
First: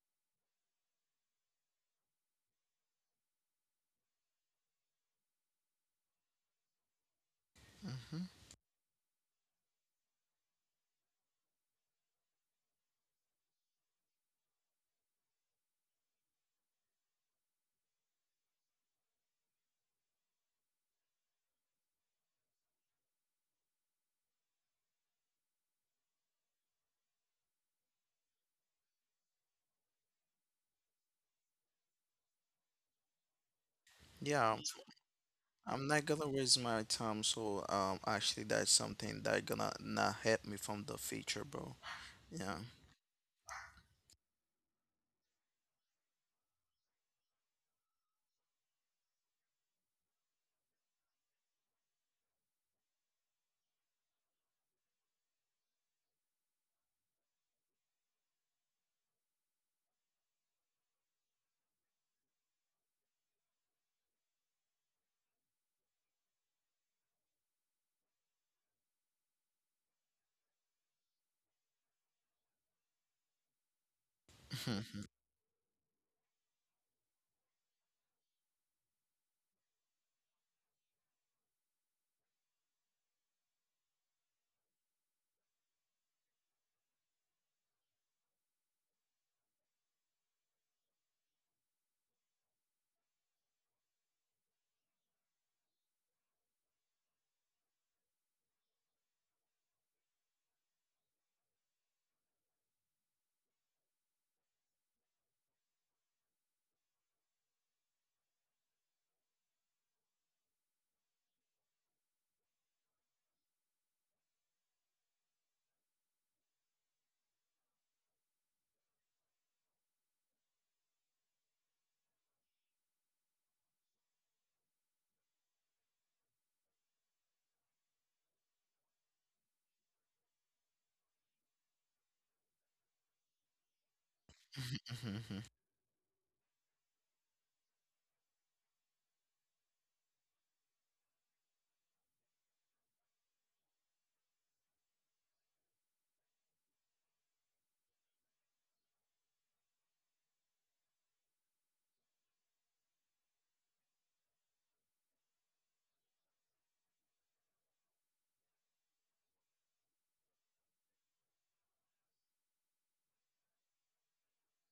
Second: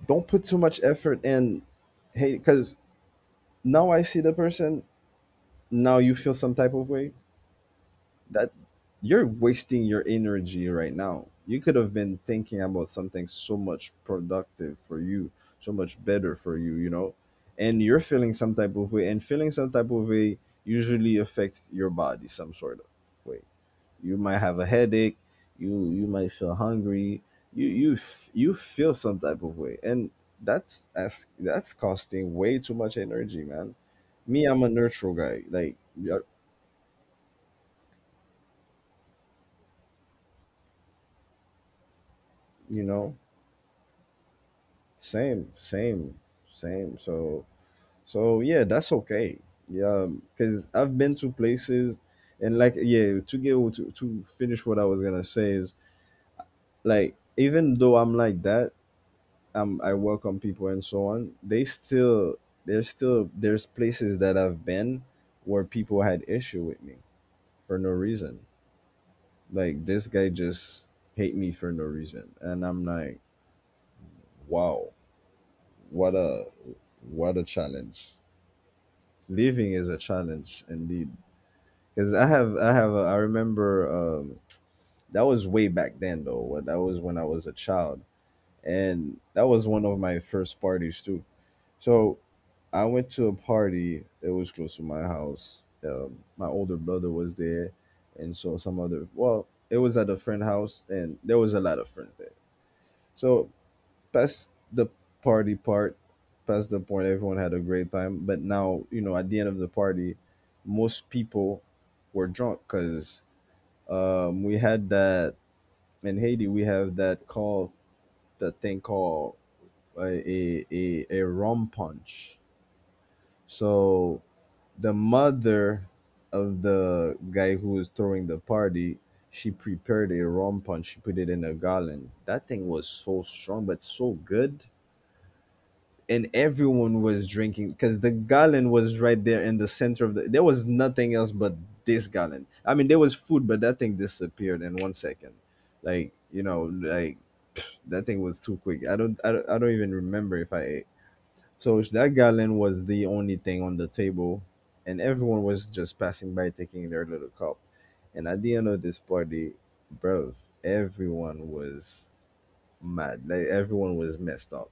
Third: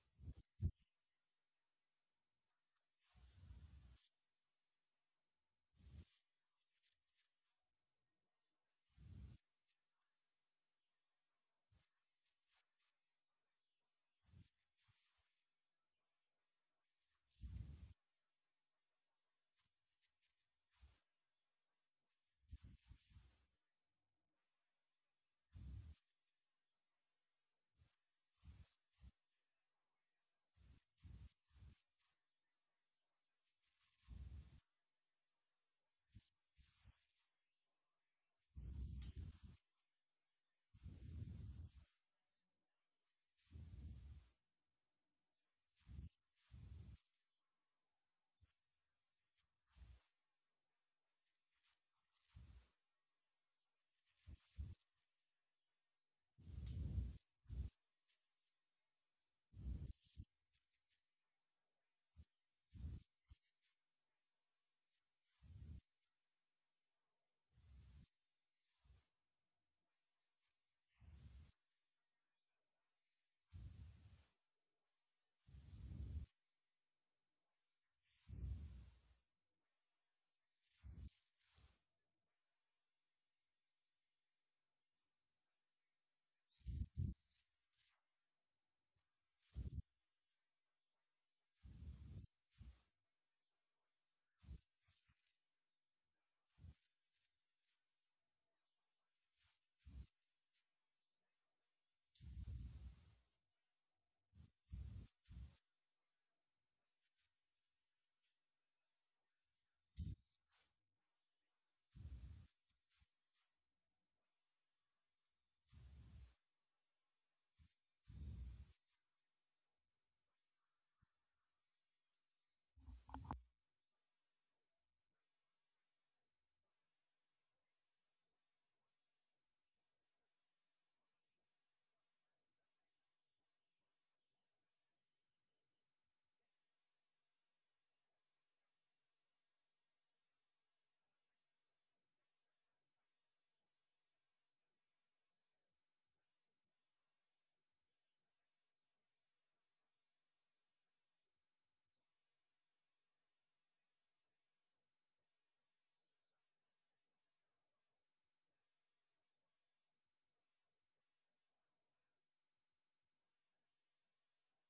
don't put too much effort in. Hey, because now I see the person, now you feel some type of way Hmm. that you're wasting your energy right now. You could have been thinking about something so much productive for you, so much better for you, you know, and you're feeling some type of way, and feeling some type of way usually affects your body some sort of way. You might have a headache, you might feel hungry, you feel some type of way, and that's costing way too much energy, man. Me, Yeah, I'm a neutral guy, like I'm not yup, gonna waste my time. So actually, that's something that gonna not help me from the future, bro. Yeah. you know, same, same, same. So, yeah, that's okay. Yeah, because I've been to places, and like yeah, to get to finish what I was gonna say is like even though I'm like that, I welcome people and so on. They still there's places that I've been where people had issue with me for no reason. Like this guy just hate me for no reason, and I'm like, wow, what a what a challenge. Leaving is a challenge indeed because I remember um that was way back then though, when I was a child, and that was one of my first parties too. So I went to a party. It was close to my house. My older brother was there, and so some other well, it was at a friend house and there was a lot of friends there. So past the party part, past the point, everyone had a great time. But now, you know, at the end of the party, most people were drunk because we had that in Haiti. We have that thing called a rum punch. So the mother of the guy who was throwing the party, she prepared a rum punch. She put it in a gallon. That thing was so strong, but so good, and everyone was drinking because the gallon was right there in the center of there was nothing else but this gallon. I mean, there was food but that thing disappeared in 1 second. Like, you know, like that thing was too quick. I don't even remember if I ate. So that gallon was the only thing on the table, and everyone was just passing by taking their little cup, and at the end of this party, bro, everyone was mad, like everyone was messed up.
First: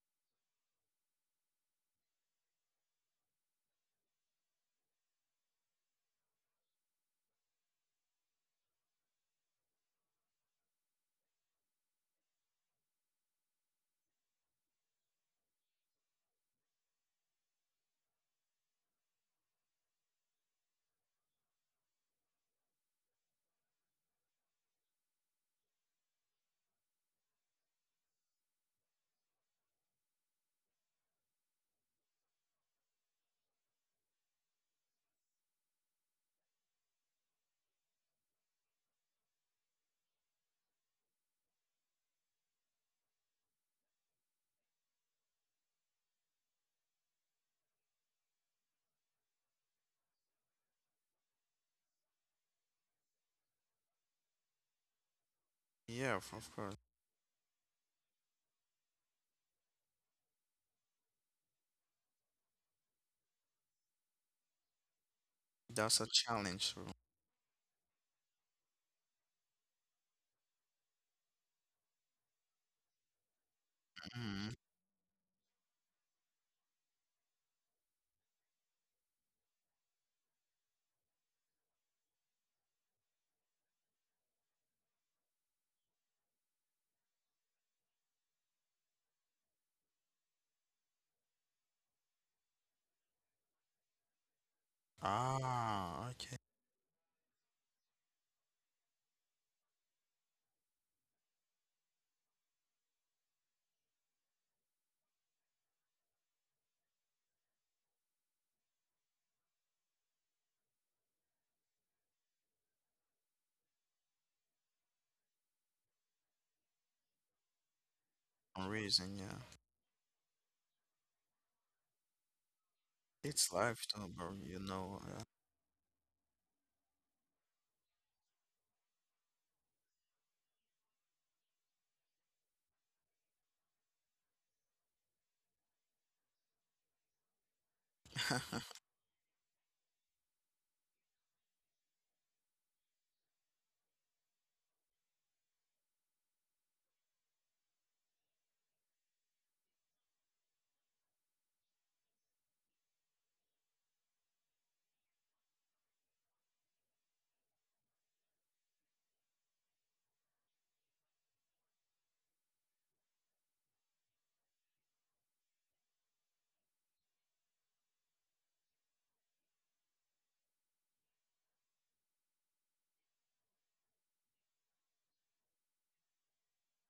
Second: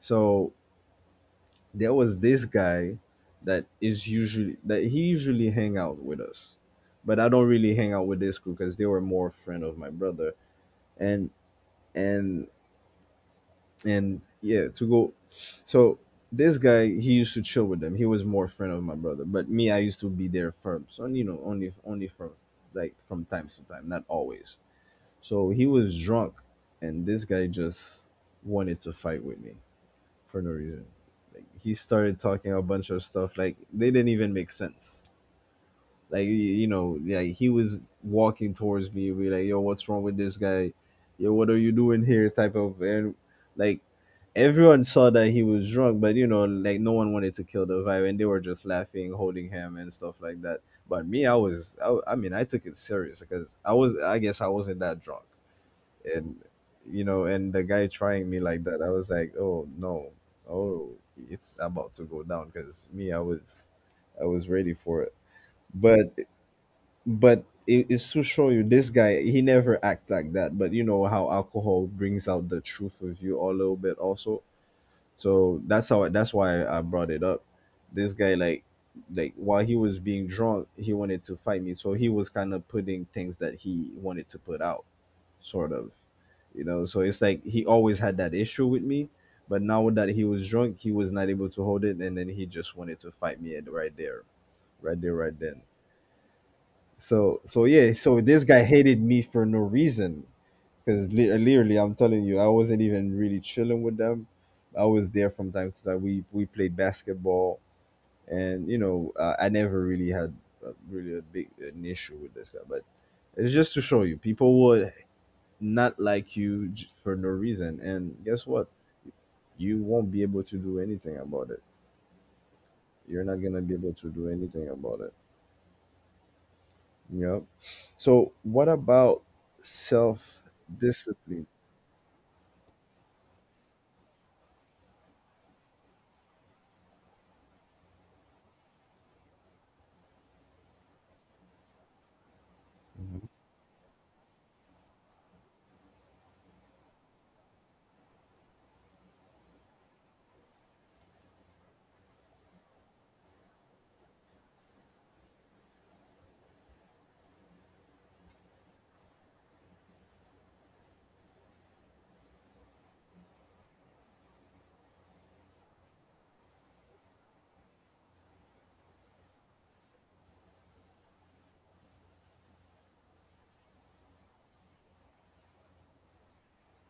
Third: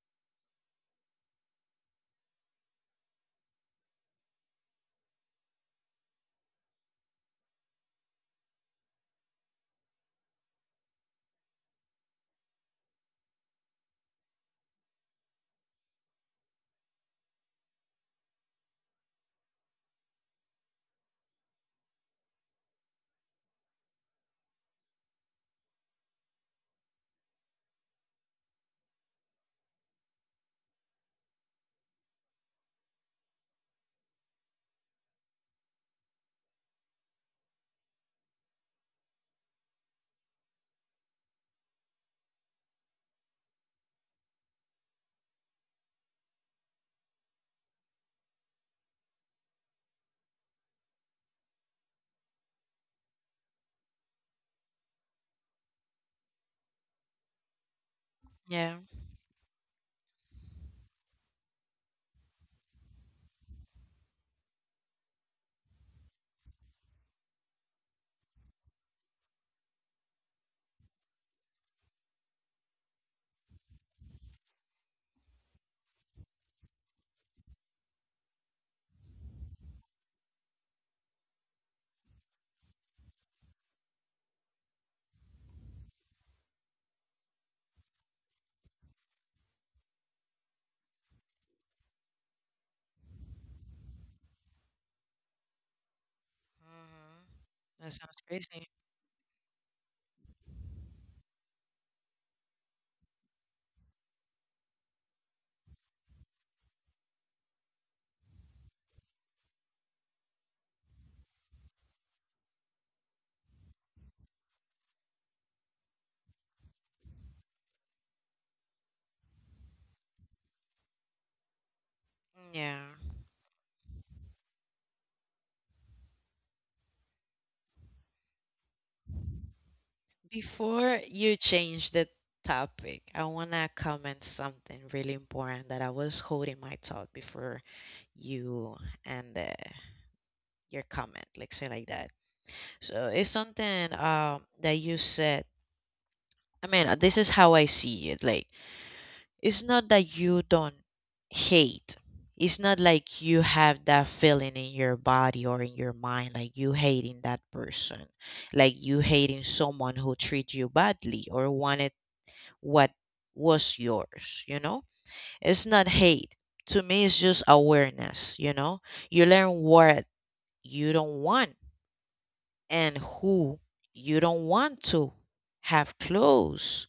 So there was this guy that he usually hang out with us, but I don't really hang out with this group because they were more friend of my brother. And and and yeah, to go so this guy he used to chill with them. He was more friend of my brother but me, I used to be there firm, so you know, only from like from time to time, not always. So he was drunk, and this guy just wanted to fight with me for no reason. He started talking a bunch of stuff like they didn't even make sense. Like you know, like he was walking towards me, be like, "Yo, what's wrong with this guy? Yo, what are you doing here?" Type of and like everyone saw that he was drunk, but you know, like no one wanted to kill the vibe, and they were just laughing, holding him, and stuff like that. But me, I mean, I took it serious because I was, I guess, I wasn't that drunk, Yeah, and of course. you know, and the guy trying me like Yeah. that, I was like, oh no. Oh, it's about to go down because me, I was ready for it. That's a but challenge, bro. but it's to show you, this guy he never act like that but you know how alcohol brings out the truth of you a little bit also. Mhm. So that's why I brought it up. This guy, like, while he was being drunk he wanted to fight me, so he was kind of putting things that he wanted to put out sort of, you know, so it's like he always had that issue with me, but now that he was drunk he was not able to hold it and then he just wanted to fight me at right there, right there, right then. Ah, okay. Mhm. So That yeah, so sounds this guy crazy. hated me for no reason because literally, I'm telling you, I wasn't even really chilling with them. I was there from time to time, we played basketball, and you know, I never really had really a big an issue with this guy. But it's just to show you, people will not like you for no reason. And guess No what? reason, yeah. You won't be able to do anything about it. Yeah. You're not It's gonna be life, able though, to do bro. You anything know. about it. Yep. So what about self Before you discipline? change the topic, I want to comment something really important that I was holding my thought before you and your comment, like say like that. So Hmm. it's something that you said. I mean, this is how I see it. Like it's not that you don't hate. It's not like you have that feeling in your body or in your mind, like you hating that person, like you hating someone who treated you badly or wanted what was yours, you know? It's not hate. To me, it's just awareness, you know? You learn what you don't want and who you don't want to have close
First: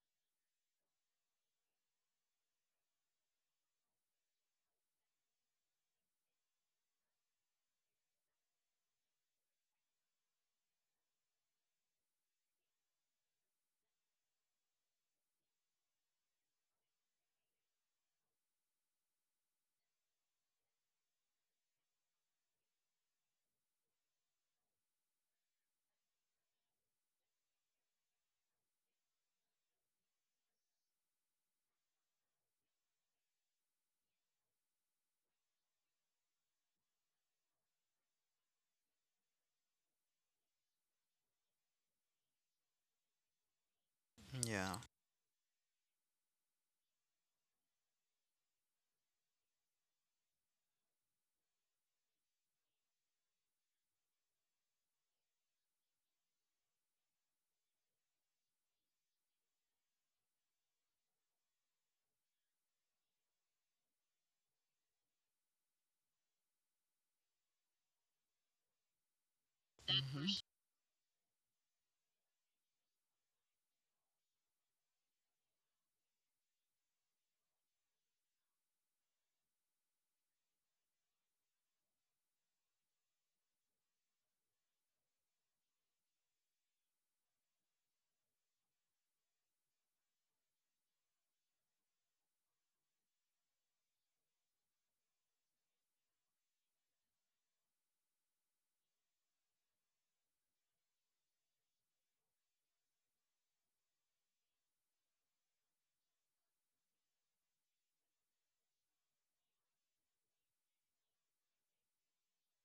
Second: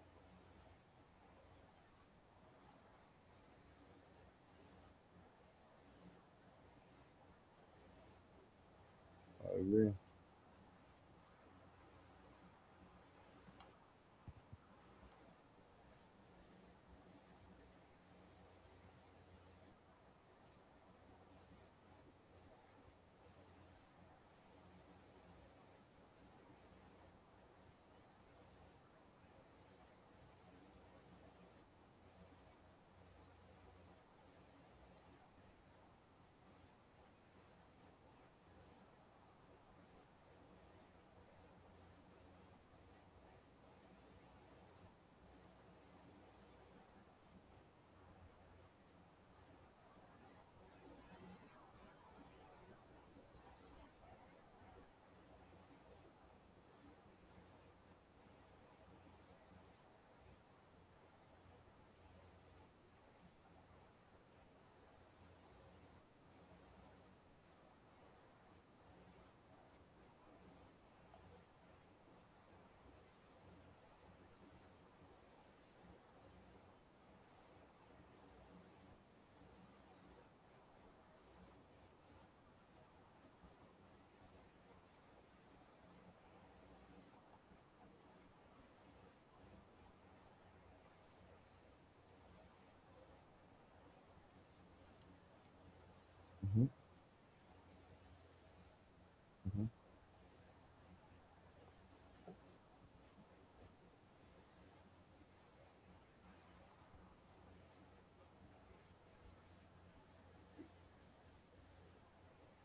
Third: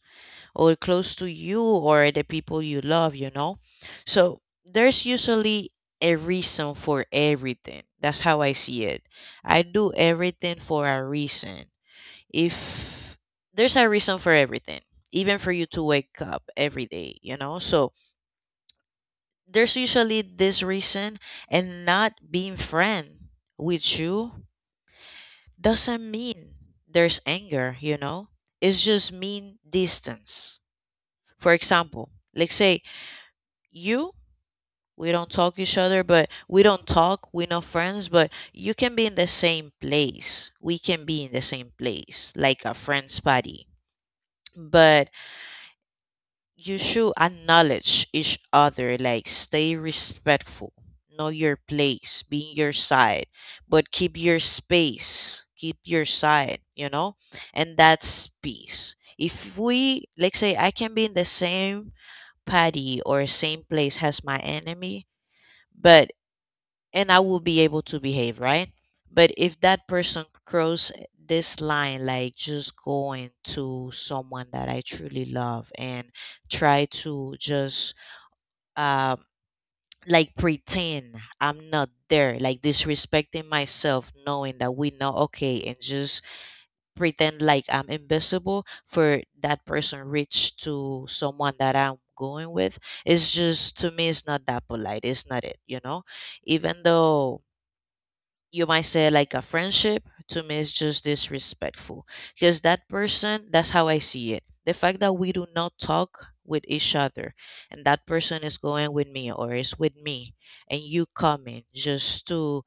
or close to you or the people you love, you know? So there's usually a reason for everything. That's how I see it. I I do agree. everything for a reason. If there's a reason for everything, even for you to wake up every day, you know? So there's usually this reason, and not being friend with you doesn't mean there's anger, you know? It's just mean distance. For example, let's say you we don't talk each other but we don't talk we not friends, but you can be in the same place, we can be in the same place like a friends party, yeah. but you should acknowledge each other, like stay respectful, know your place, be in your side, but keep your space, keep your side, you know? And that's peace. If we like say I can be in the same party or same place as my enemy, but and I will be able to behave, right? But if that person Hmm. cross this line, like just going to someone that I truly love and try to just um like pretend I'm not there, like disrespecting myself, knowing that we know okay, and just pretend like I'm invisible for that person reach to someone that I'm going with. It's just to me, it's not that polite. It's not it. Hmm. Even though you might say, like, a Hmm. friendship to me is just disrespectful because that person, that's how I see it, the fact that we do not talk with each other and that person is going with me or is with me, and you coming just to,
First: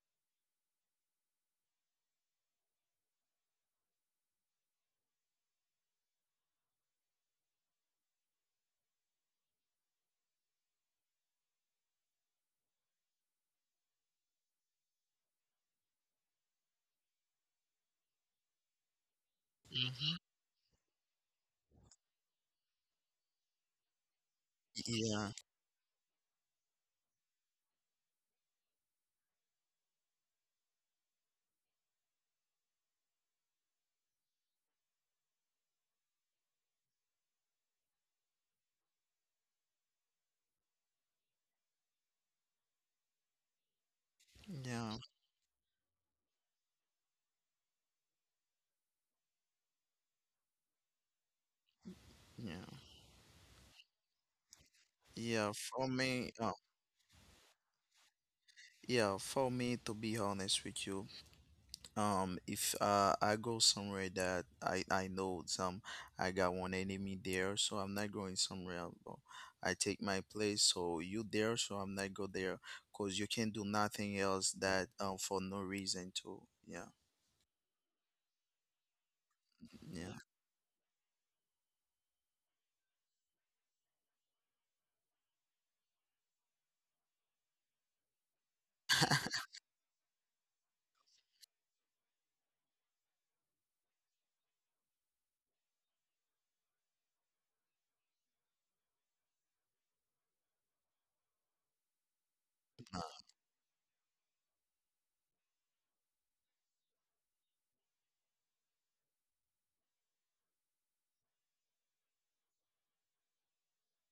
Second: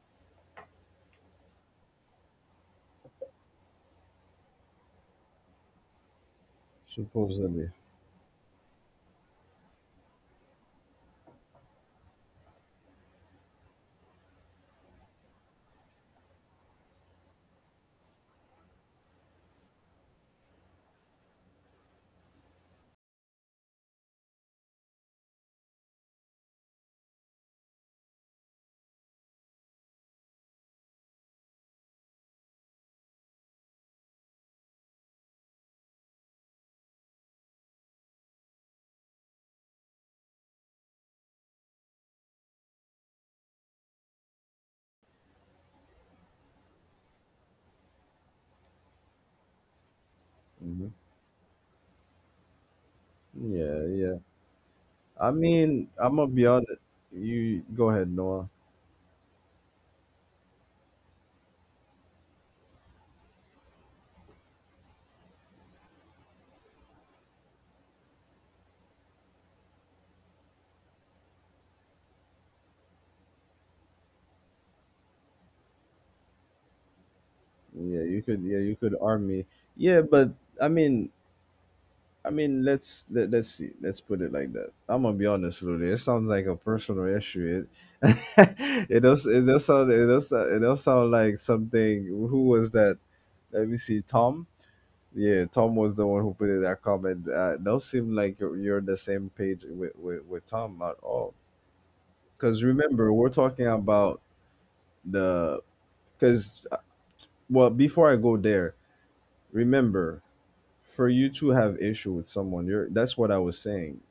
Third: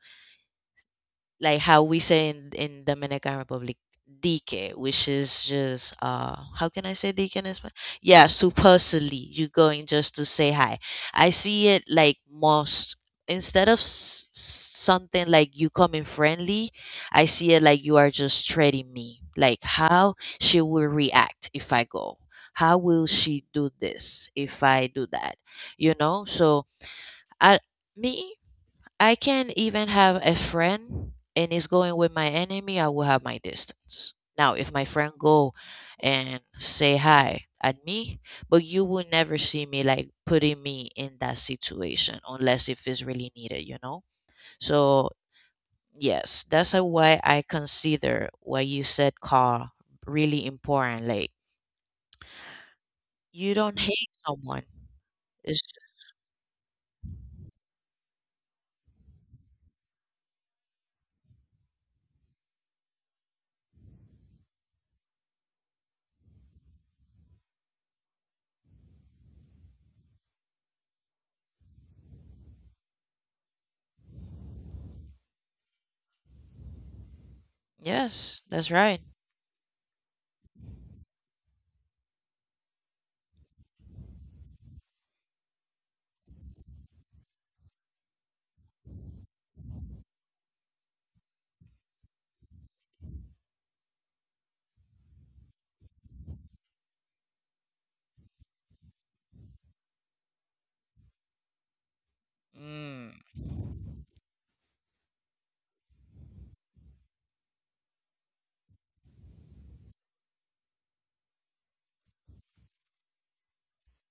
like how we say in Dominican Republic, dique, which is just how can I say dique in Supposedly. Spanish? Yeah, supercilly. You going just to say hi. I see it like, most instead of something like you coming friendly, I see it like you are just treating me. Like Hmm. how she will react if I go. How will she do this if I do Yeah. that? You know? So I me I can even have a friend and is going with my enemy, I will have my distance. Now, if my friend go and say hi at me, but you will never see me like putting me in that situation unless if it's really needed, you know? Yeah. So, yes, that's a why I consider what you said, Carl, really Hmm. important. Like, Yeah. you don't Yeah, hate yeah. someone. I Yeah. It's, mean, For I'm gonna me, be honest. You go ahead, Noah. yeah. For me, to be honest with you, if I go somewhere that I know some I got one enemy there, so I'm not going somewhere else, bro. I take my place, so you there, so I'm not go there, cause you can do nothing else that for no reason too. Yeah, Yeah, you yes, could. Yeah, that's you could right. arm me. Yeah, yeah. but I mean, let's let's see. Let's put it like that. I'm gonna be honest, Lulu. It sounds like a personal issue. It it does sound like something. Who was that? Let me see. Tom. Yeah, Tom was the one who put in that comment. It don't seem like you're on the same page with Tom at all. Because Nah. remember, Mm, we're talking about the because well, before I go there, remember, for you to have issue with someone, you're that's what I was saying,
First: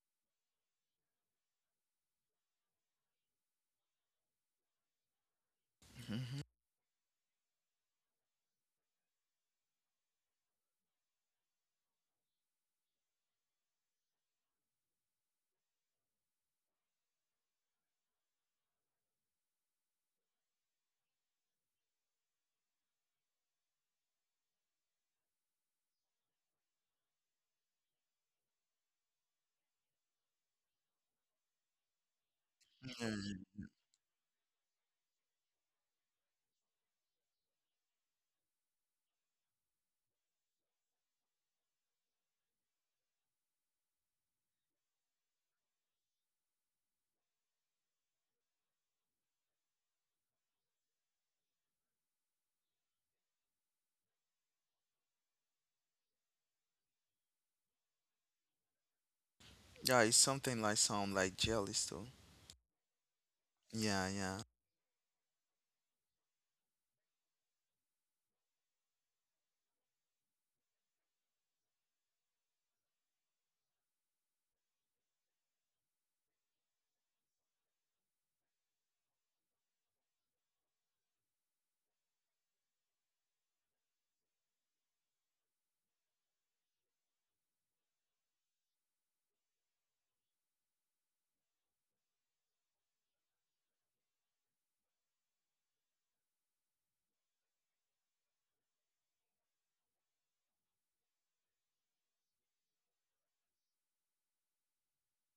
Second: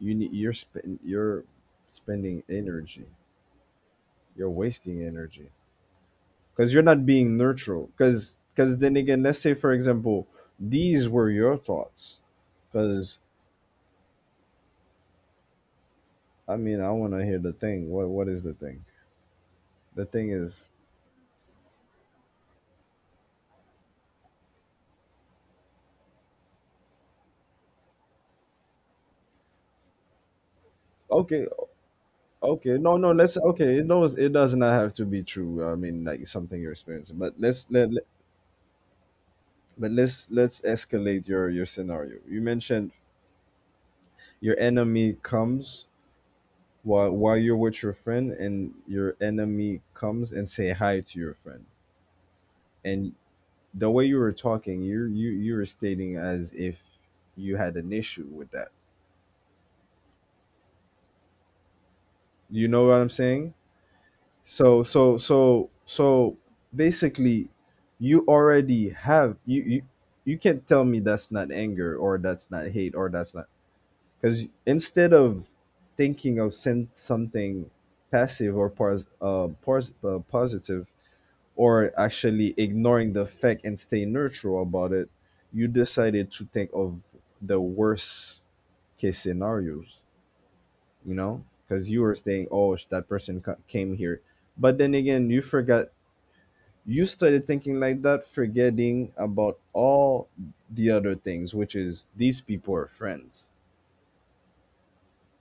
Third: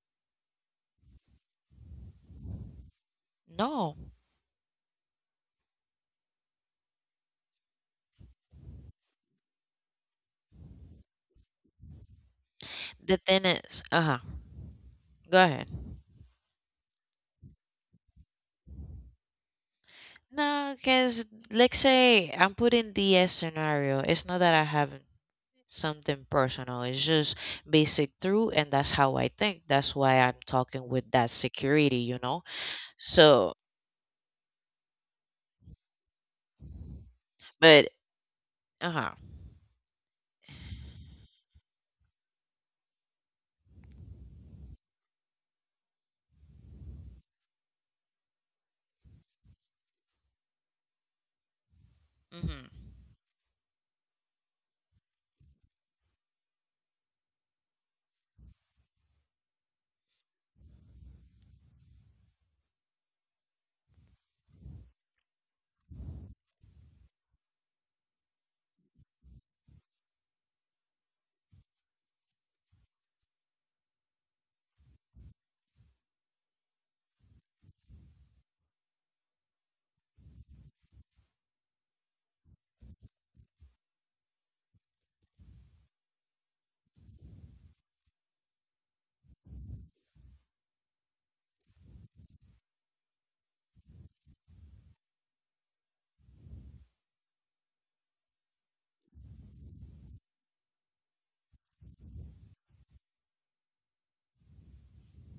you need you're spending energy, no, you're wasting energy, Mhm. because you're not being neutral, because then again, let's say for example these were your thoughts, the because... thing is, uh huh. Go ahead. I mean, I want to hear the thing. What is the thing? The thing is... No, because let's say I'm putting the scenario. It's not that I have something personal. It's just basic through, and that's how I think. That's why I'm talking with that okay. security, you know. Okay, no, no, Yeah, let's So, okay, it knows it does not have to be true. I mean, like, something you're experiencing. But but uh huh. but let's escalate your scenario you mentioned. Your enemy comes while you're with your friend, and your enemy comes and say hi to your friend. Hmm. And the way you were talking, you were stating as if you had an issue with that. yeah, it's something like sound like jealous too. You know what I'm saying? Yeah, yeah, So basically you already have you can't tell me that's not anger, or that's not hate, or that's not... because instead of thinking of send something passive or positive, or actually ignoring the fact and stay neutral about it, you decided to think of the worst case scenarios. You know, because you were saying, oh, that person came here. But then again, you forgot, you started thinking like that, forgetting about all the other things, which is, these people are friends.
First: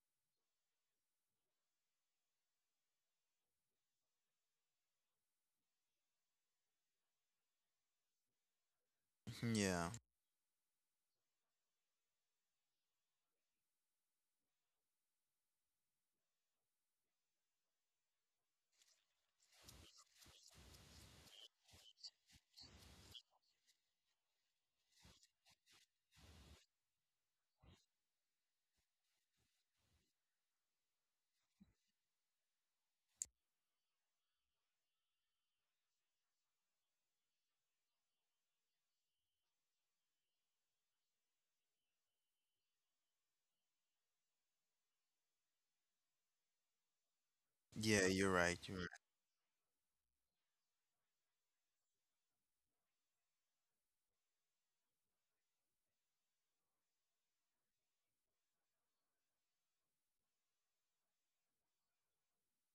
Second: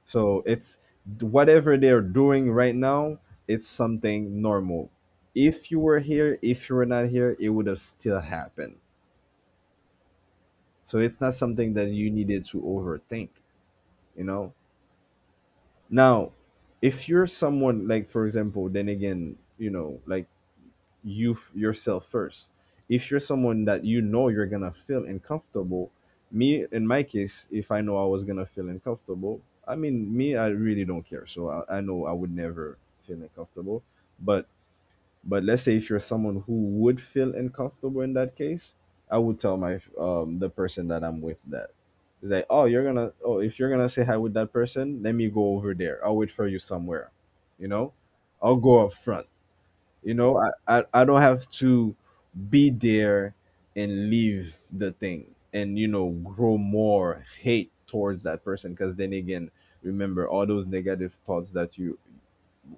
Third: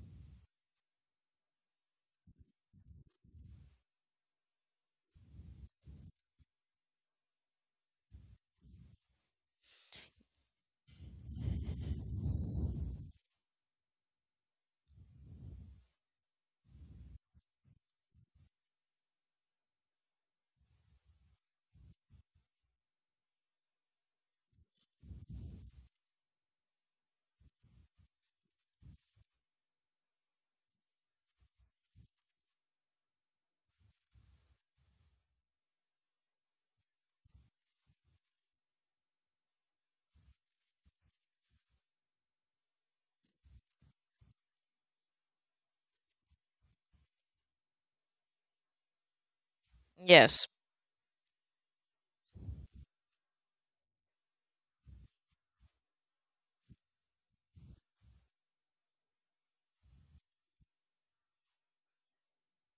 So it's whatever they're doing right now, it's something normal. If you were here, if you were not here, it would have still happened. yeah, So it's not something that you needed to overthink, you know. Now, if you're someone like, for example, then again, you know, like, yourself first. If you're someone that you know you're gonna feel uncomfortable, me in my case, if I know I was gonna feel uncomfortable, I mean, me, I really don't care. So I know I would never feel uncomfortable, but let's say if you're someone who would feel uncomfortable in that case, I would tell my... the person that I'm with that. It's like, oh, you're gonna oh if you're gonna say hi with that person, let me go over there. I'll wait for you somewhere. You know, yeah. You're I'll right. You're go up right. front. You know, I Yes. I, I don't have to be there and leave the thing, and you know, grow more hate towards that person, because then again, remember all those negative thoughts that you...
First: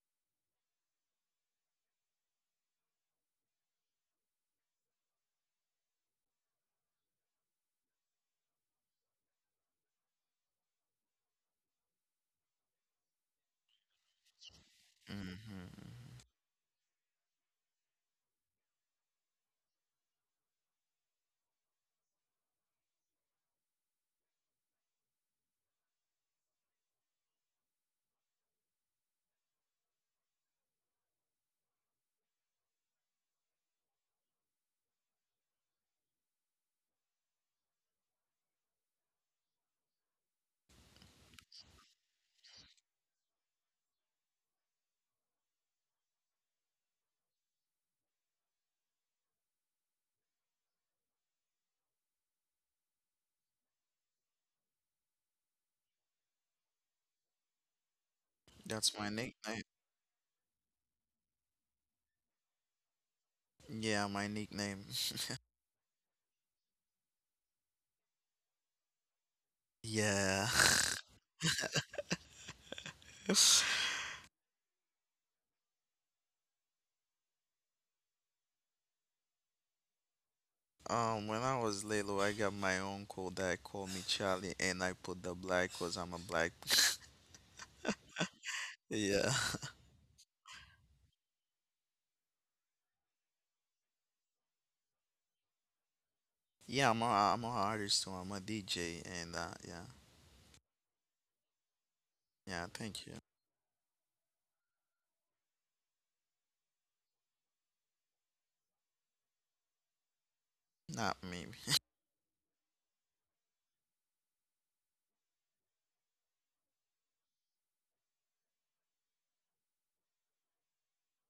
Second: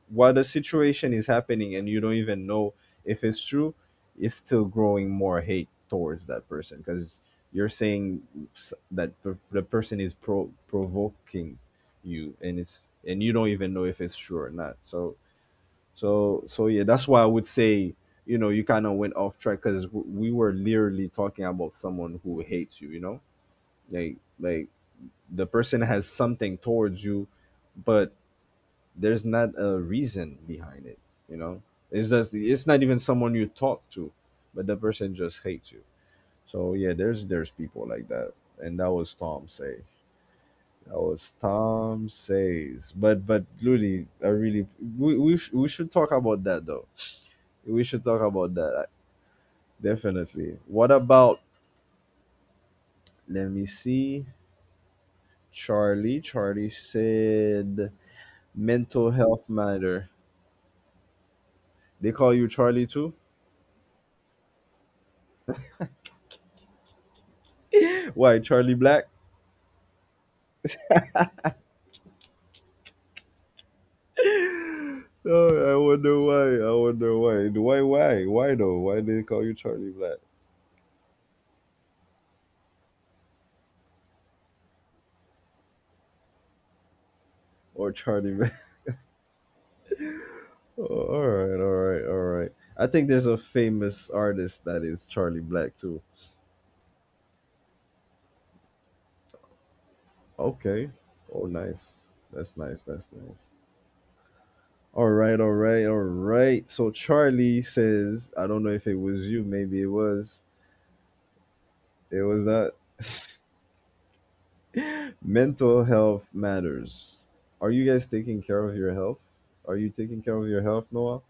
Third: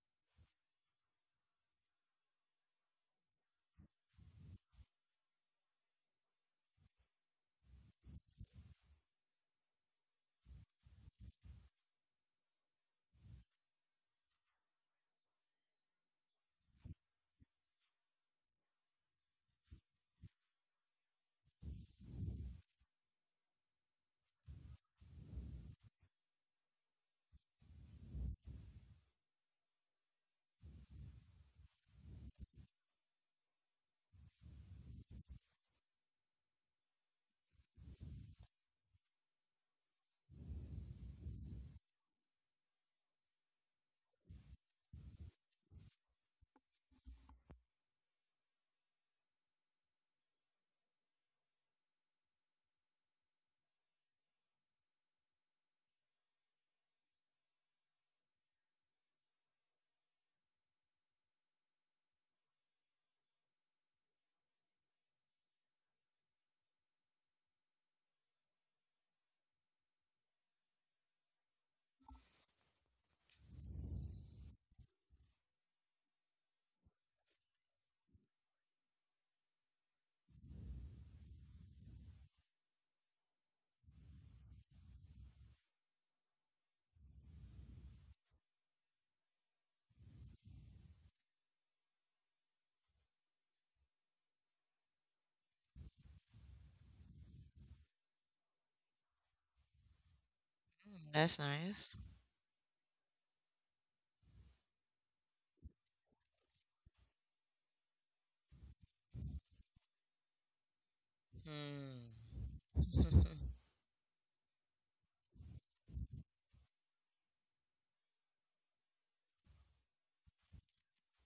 while the situation is happening and you don't even know if it's true, it's still growing more hate towards that person, because you're saying that the person is provoking you, and it's and you don't even know if it's true or not. So... Hmm. Yeah, that's why I would say, you know, you kind of went off track, because we were literally talking about someone who hates you. You know, like the person has something towards you, but there's not a reason behind it. You know, it's just, it's not even someone you talk to, but the person just hates you. So yeah, there's people like that. And that was Tom says. But really, I really we should talk about that, though. We should talk about that, definitely. What about... let me see... Charlie said That's my mental health nickname. matter. They call you Charlie too? Yeah, my nickname. Why Charlie Black? Yeah. Oh, I wonder why. I wonder why. Why? Why? Why though? Why did they call you Charlie Black when I was little, I got my uncle that called me Charlie, and I put the black because I'm a black. or Charlie Man? Yeah, Oh, all right, all right, all right. I think there's a famous artist that is Charlie Black too. yeah, I'm a artist too. I'm a DJ, and yeah, Okay. Mm, that's Oh, nice. nice. That's yeah. nice. Thank That's you. nice. All right, all right, all right. So Charlie says, I don't know if it was you. Maybe it was. Not me. Hmm. It was that mental health matters. Are you guys taking care of your health? Are you taking care of your health, Noah?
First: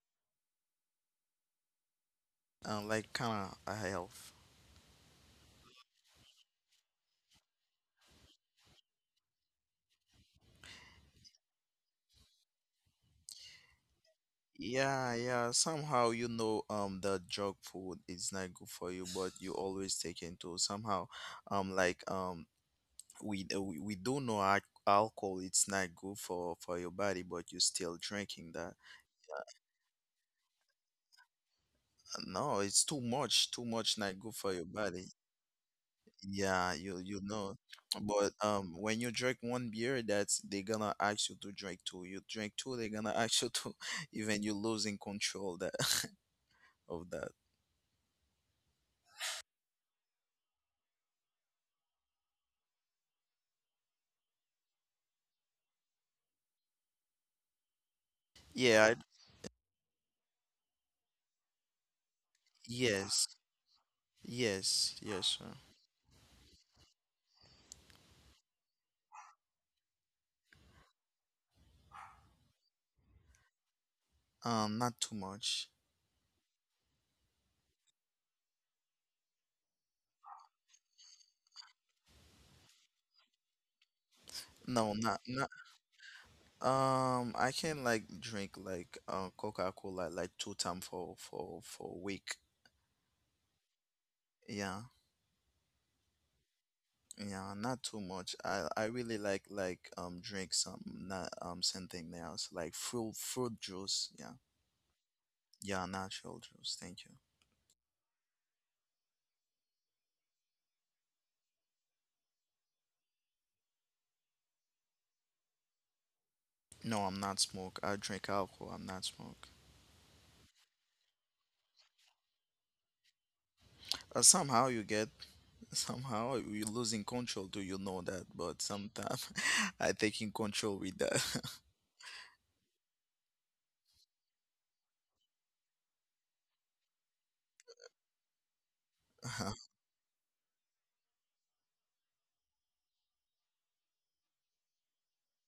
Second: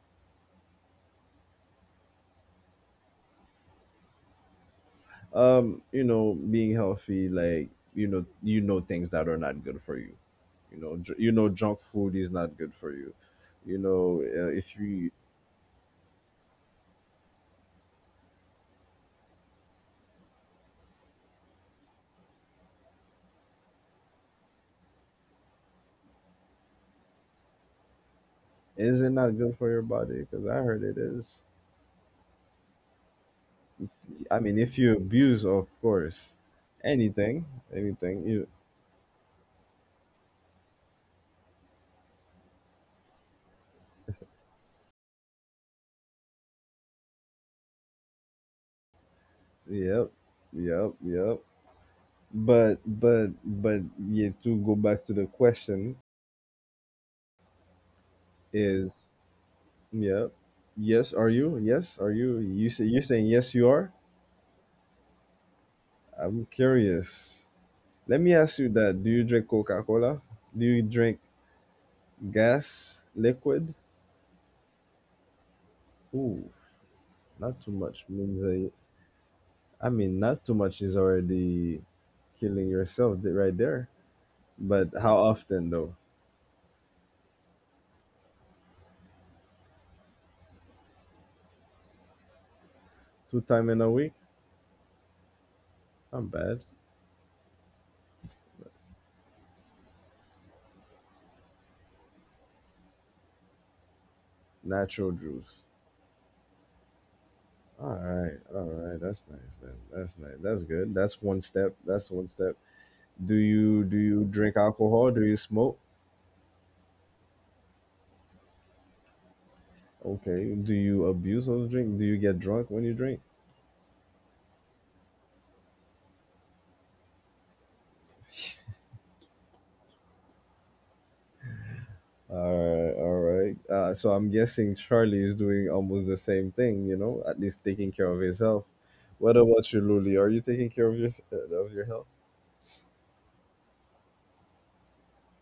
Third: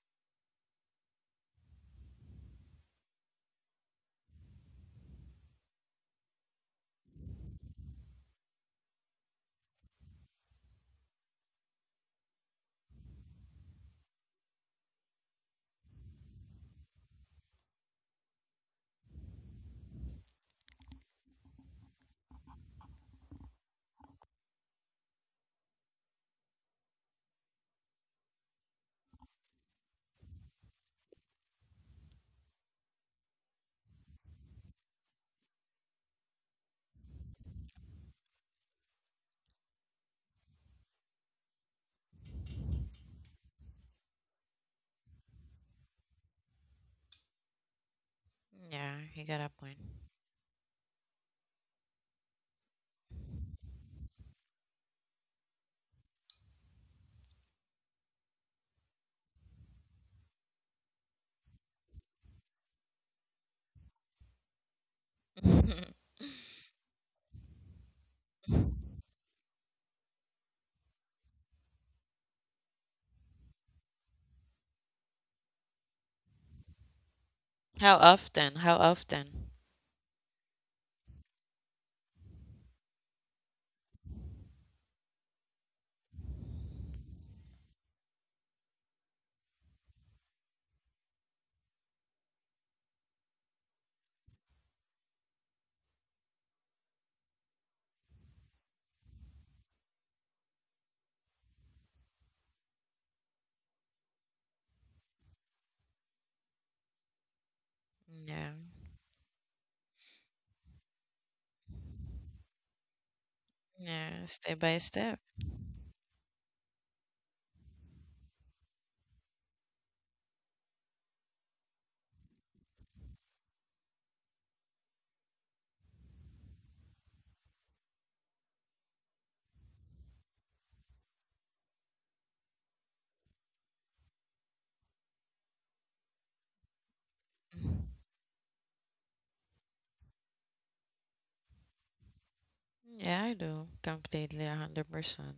Like kind of a health. You know, being healthy, like, you know, things that are not good for you. You know, you know, junk food is not good for you. You know, if you... Yeah, yeah. Somehow you know, the junk food is not good for you, but you always take into somehow, um, like um, we we do know alcohol it's not good for your body, but you still drinking that. Is it not good for your body? Because I heard it is. No, it's too much not good I for mean, your if you body. abuse, of course, Yeah, you anything... know. But you... when you drink one beer, that's they're gonna ask you to drink two. You drink two, they're gonna ask you to even you losing control that of that. Yeah, you got a point. Yep. yep yep but yeah, to go back to the question Yeah, is... yep. Yes, are you... yes, are you, you say you're yes. saying yes, you are? Yes, yes, sir. I'm curious. Let me ask you that. Do you drink Coca Cola? Do you drink gas, liquid? Not too much. Ooh, not too How much means often? a... How often? I mean, not too much is already killing yourself right there. No, But not how not often though? I can like drink like Coca-Cola like two times for a week. Two time in a week? Yeah. Not bad. Yeah, not too much. I really like drink some not something else like fruit fruit juice. Yeah, Natural juice. yeah, natural juice. Thank you. All right, Yeah, all right. That's nice. Then that's nice. That's good. That's one step. That's one step. Do you yeah. drink Step by alcohol? step. Do you smoke? No, I'm not smoke. I drink alcohol. I'm not smoke. Okay. Do you abuse of drink? Do you get drunk when you drink? Somehow you get somehow you're losing control. Do you know that? But sometimes I taking control with that. All right, all right. So I'm guessing Charlie is doing almost the same thing, you know, at least Mhm. taking care of his health. What about you, Luli? Are you taking care of your of your health? Yeah, I do completely, 100%.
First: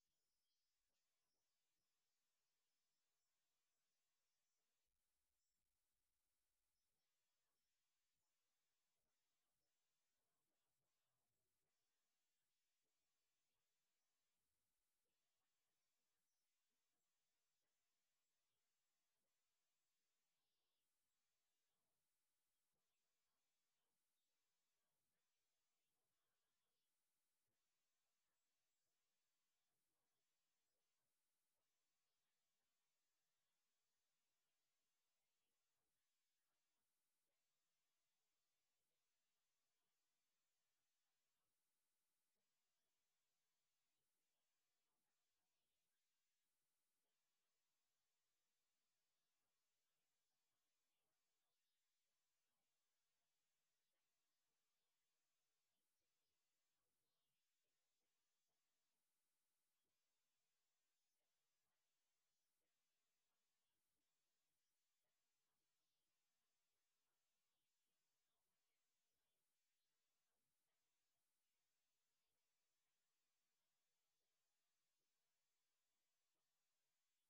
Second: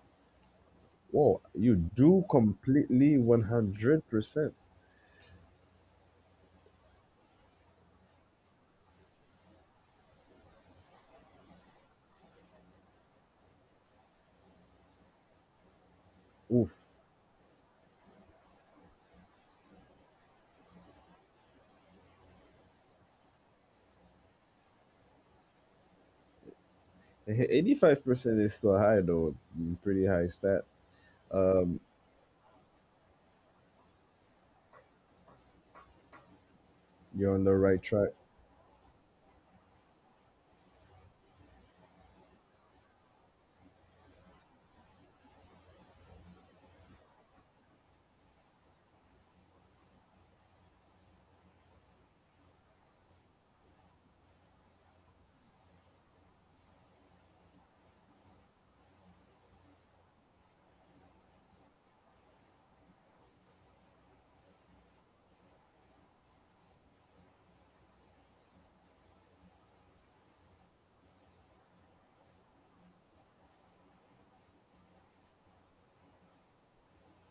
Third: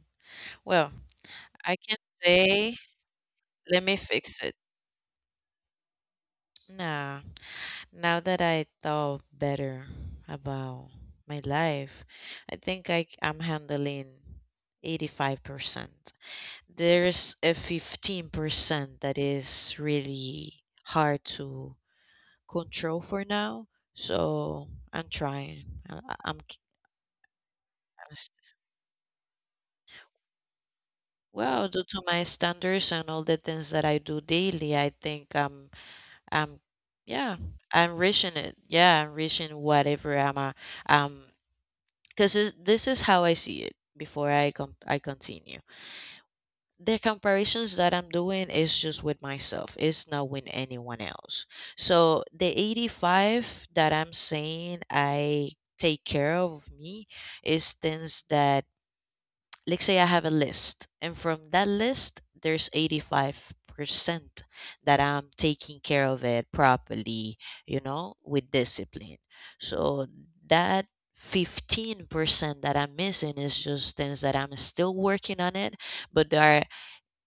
Well, Whoa, I you can do say, completely let me fix 100%. it. Nah, now that I thought better about my life, I think I am handling 85%. Oof. There's a 15% that is really hard to control for now. So I'm trying. I- I'm, c- I'm st- 85% is still high, though. Mm. Pretty high stat. Well, due to my standards and all the things that I do daily, I think I'm Um, You're yeah, on the right I'm track. rich it. Yeah, I'm rich whatever I'm a, um, because this is how I see it before I continue. The comparisons that I'm doing is just with myself. It's not with anyone else. So the 85 that I'm saying I take care of me is things that, like say I have a list, and from that list, there's 85% that I'm taking care of it properly, you know, with discipline. So that 15% that I'm missing is just things that I'm still working on it, but they are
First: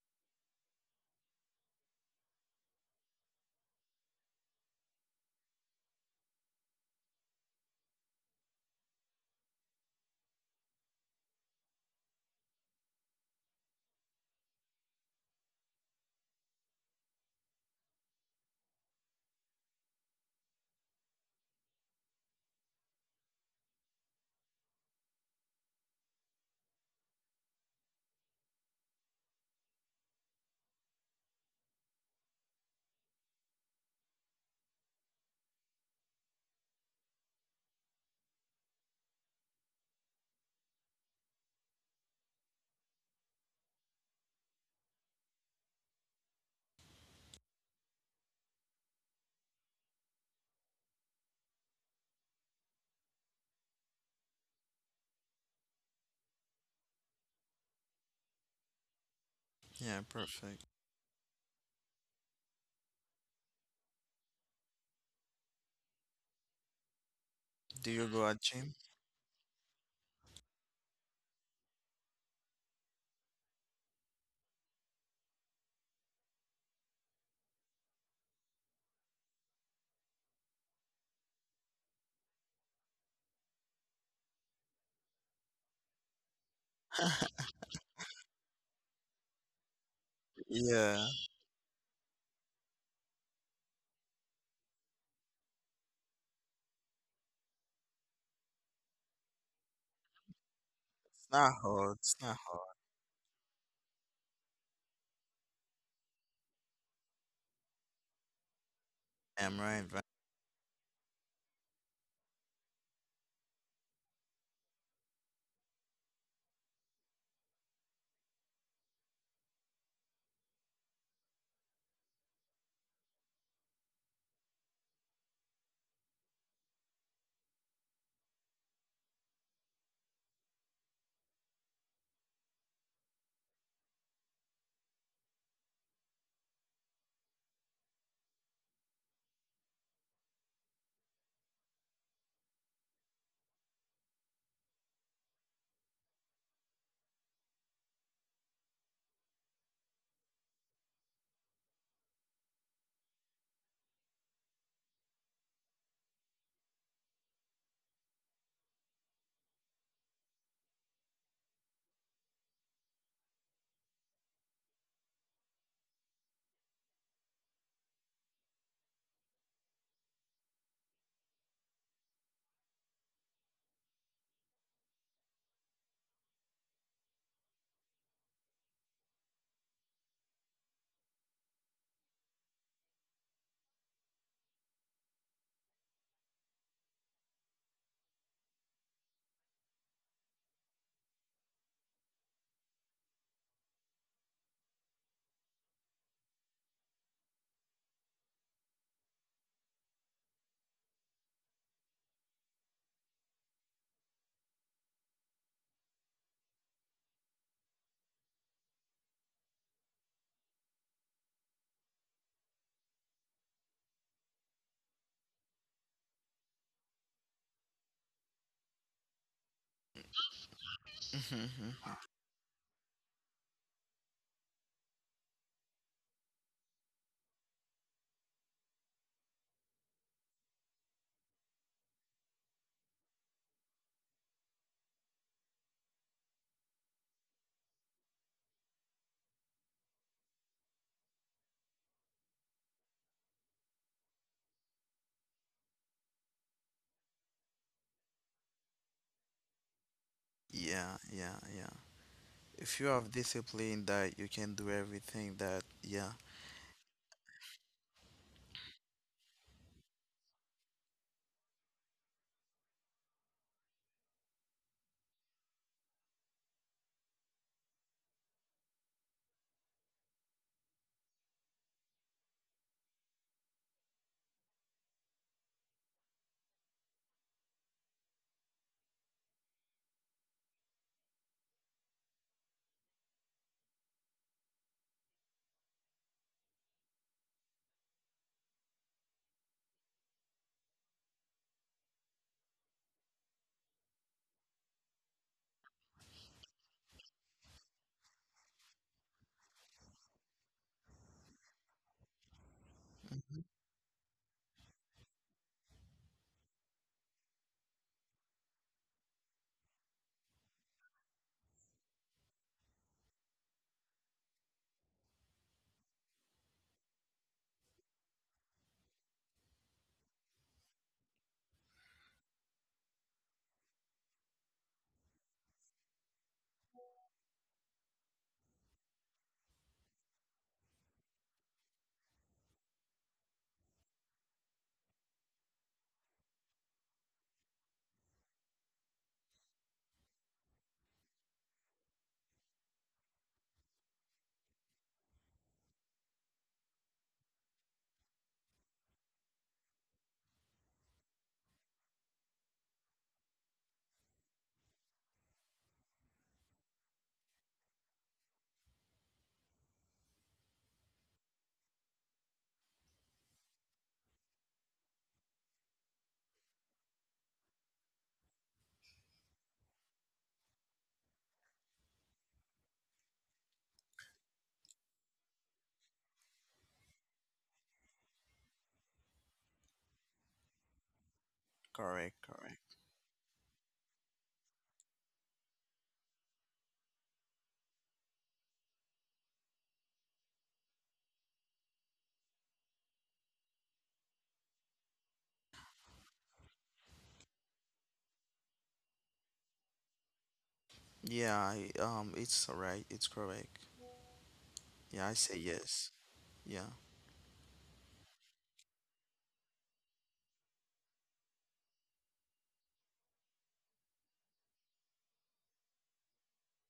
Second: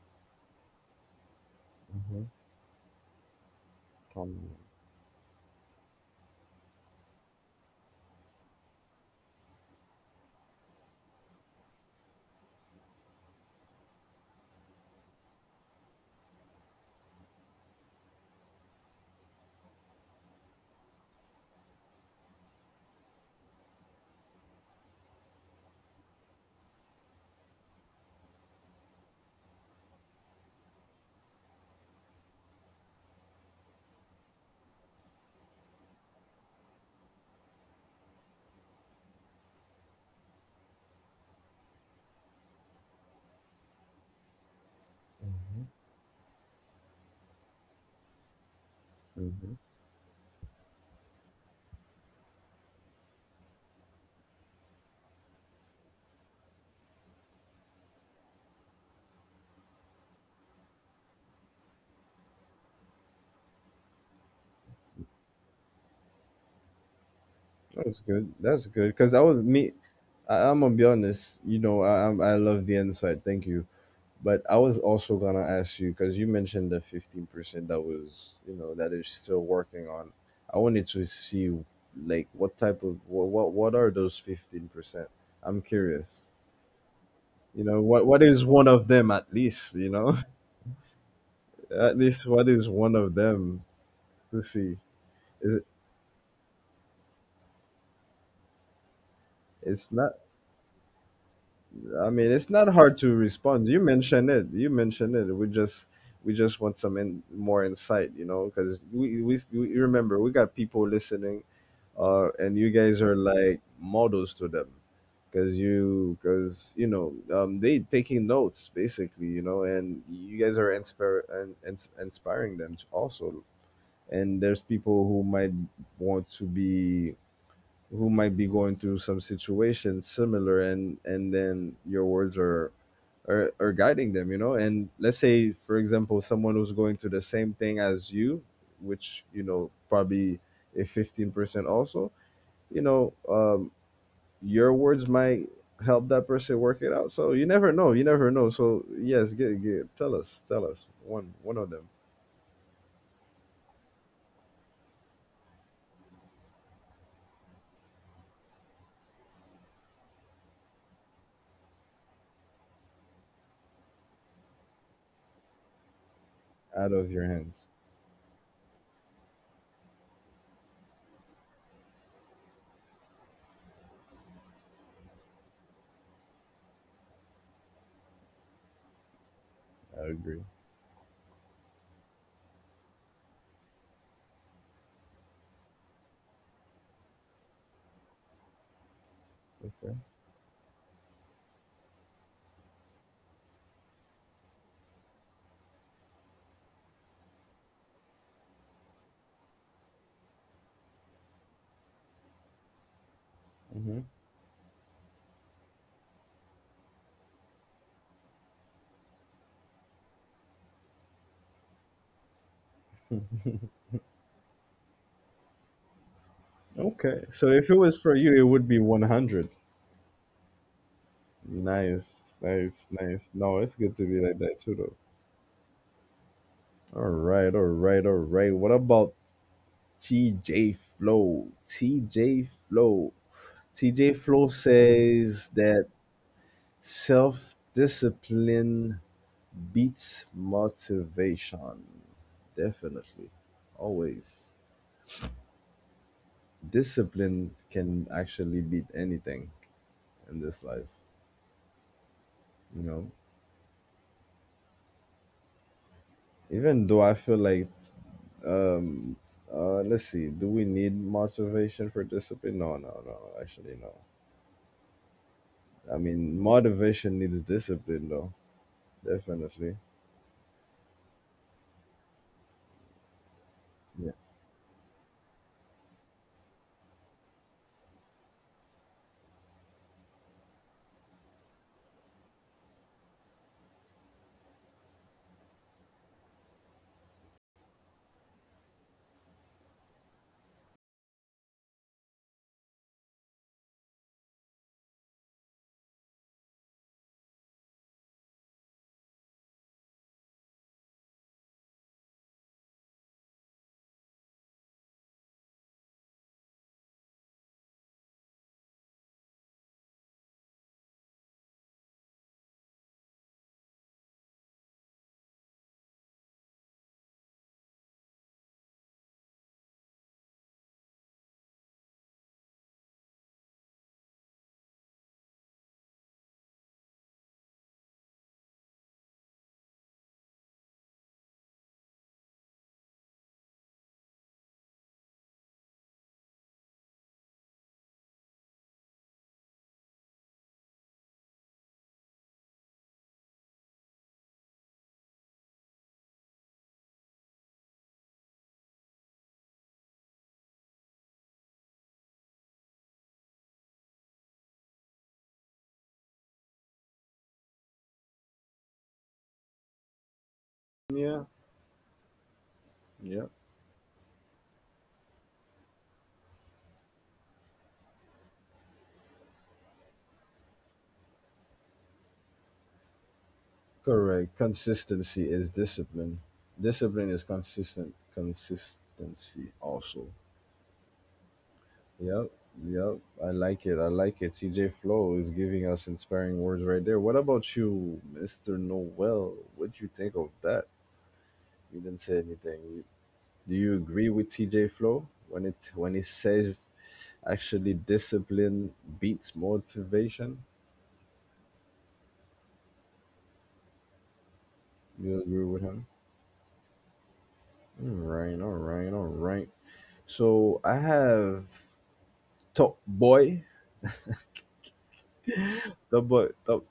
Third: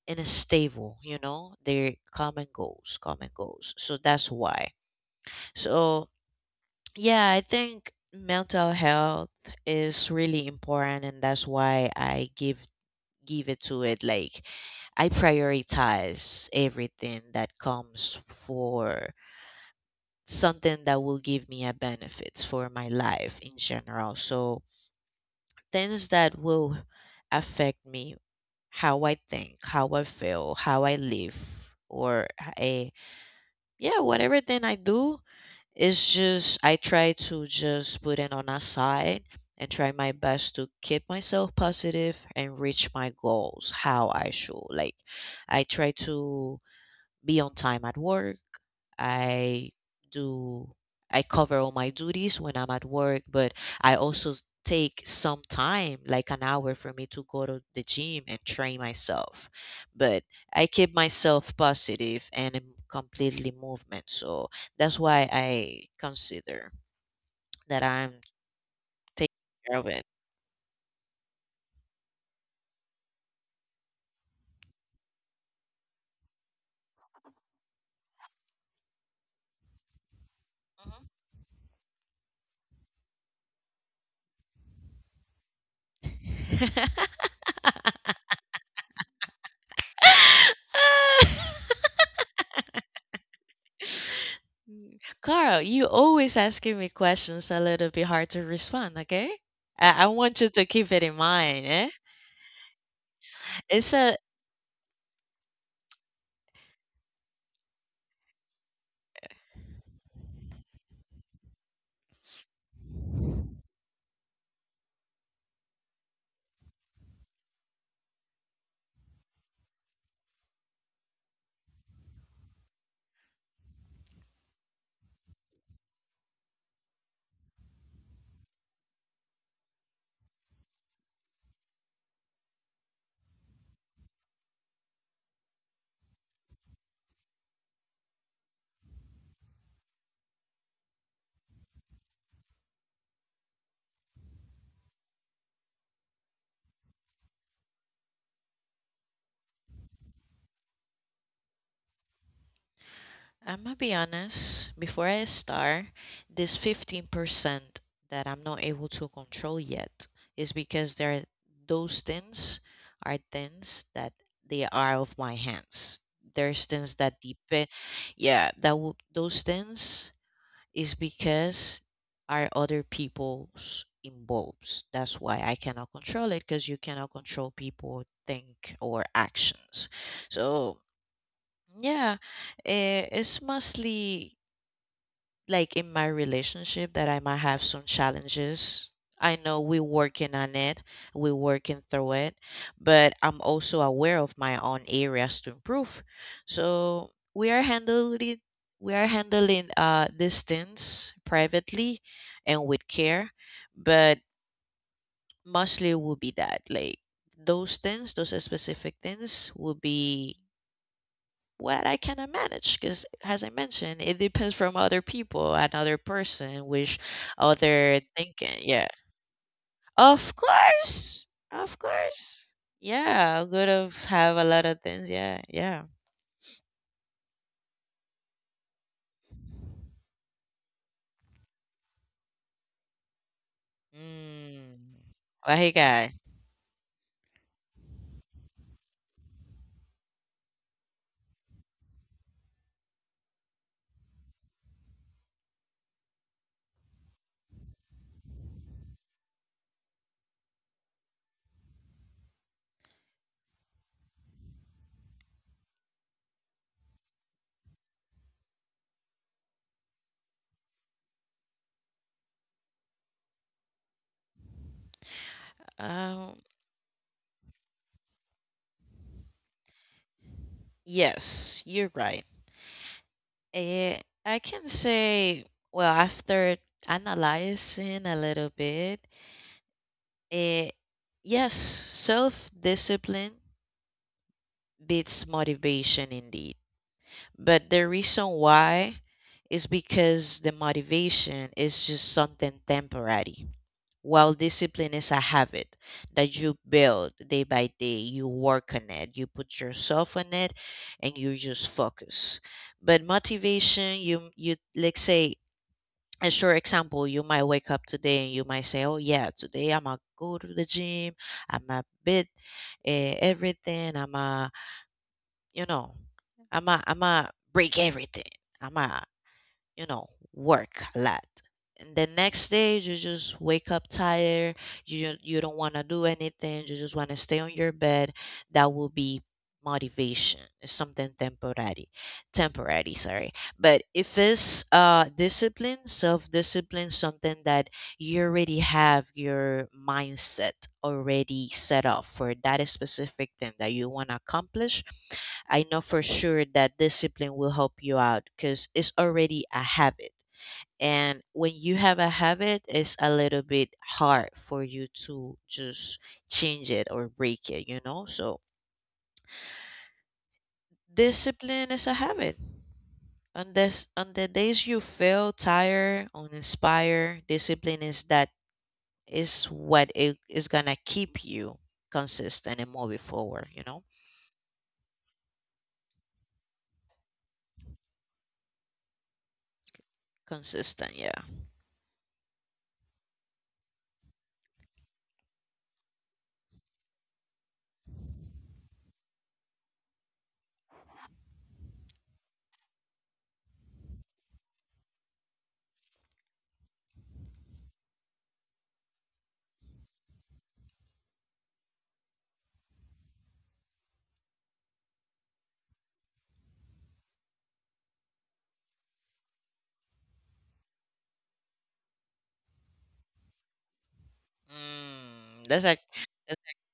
in a stable, you know, they're Mm-hmm. come and goes, come and goes. So that's Hmm. why. So yeah, I think mental health is really important and that's why I give it to it. Like, I prioritize everything that comes for something that will give me a benefit for my life in general. So things that will affect me, how I think, how I feel, how I live, or a, yeah, whatever thing I do, it's just I try to just put it on a side and try my best to keep myself positive and reach my goals how I should. Like, I try to be on time at work. hmm I do I cover all my duties when I'm at work, but I also take some time, like an hour for me to go to the gym and train myself. Yeah, But I perfect. keep myself positive and I'm completely movement. So that's why I consider that Do That's you I'm go good. at That's gym? good. Because I taking was me. care of it. I'm gonna be honest. You know, I love the insight. Thank you. But I was also gonna ask you because you mentioned the 15% that was, you know, that is still working on. I wanted to see, like, what type of what are those 15%? I'm curious. Mhm. You know, what is one of them at least? You know, Yeah, at least what is one of them to see? Mm. Is Carl, it? you always asking me questions a little bit hard to respond, okay? It's I not. want you to keep it in it's not mind, eh? hard. I It's mean, not it's not hard. hard to respond. You It's a, mentioned it. You mentioned it. We just want some more insight. You know, because we, we I'm we right. Right. remember, we got people listening. And you guys are like models to them, because you know, they taking notes basically, you know, and you guys are inspire, and inspiring them to also. And there's people who might want to be, who might be going through some situation similar, and then your words are guiding them, you know. And let's say, for example, someone who's going through the same thing as you, which, you know, probably a 15% also, you know, your words might help that person work it out. So you never know. You never know. So yes, get tell us, one of them. I'm gonna be honest, before I start, this 15% that I'm not able to control yet is because there are, those things are things that they are of my hands. There's things Out of that your hands. depend, yeah, that will, those things is because are other people's involved. That's why I cannot control it because you cannot control people think or actions. I agree. So yeah, eh, it's mostly like in my relationship that I might have some challenges. I know we're Okay. working on it, we're working through it, but I'm also aware of my own areas to improve. So we are handling these things privately and with care, hmm but mostly will be that like those things, those specific things will be what I cannot manage. Because as I mentioned, it depends from other people, another person, which Okay. So if it other was for you, it thinking. would be Yeah, 100. of course, of Nice, course. nice, nice. Yeah, I No, would it's have good to be have like a that lot too, of though. things. Yeah, yeah. All right, all right, all right. What about TJ Flow? TJ Flow Mm. says Well, hey that guy. self discipline beats motivation. Definitely. Always. Discipline can actually beat anything in this life. Yeah, yeah, yeah. If You you know, have discipline that you can do everything that yeah. even though I feel like... mm, let's see, do we need motivation for discipline? No, actually, no. I mean, Um, motivation needs discipline, though. Definitely. yes, you're right. Eh, Yeah, I can say, well, after analyzing a little bit, eh, yes, self-discipline beats motivation indeed. But the reason why is because the motivation is just something temporary, while discipline is a habit that you build day by day. You work on it, you put yourself on it, and you just focus. But Mhm. motivation, you let's say a short example, you might wake up today and you might say, "Oh yeah, today I'm gonna go to the gym. I'm going to bit, eh, everything. I'm going to, you know, I'm going to I'm going to break everything. I'ma." You know, work a lot. And the next day you just wake up tired, you don't want to do anything, you just want to stay on your bed. That will be motivation. It's something temporary. Temporary, sorry. But if it's discipline, self-discipline, something that you already have your mindset already set up for that specific thing that you want to accomplish, I know for sure that discipline will help you out because it's already a habit. And when you have a habit, it's a little bit hard for you to just change it or break it, you know? So yeah discipline is a habit. yeah On this on the days you feel tired, uninspired, discipline is that is what it is gonna keep you consistent and moving forward, you know? correct, consistency is discipline. Discipline is consistent consistency also. Consistent, yeah. Correct, Yep, correct. yep. I like it. I like it. CJ Flow is giving us inspiring words right there. What about you, Mr. Noel? What do you think of that? You didn't say anything. Do you agree with CJ Flow when he says actually discipline beats motivation? Yeah, it's right, it's correct. Yeah, I You say agree with him? yes. Yeah. All right, all right, all right. So I have Top Boy, Mm, that's a Top Boy, that's Top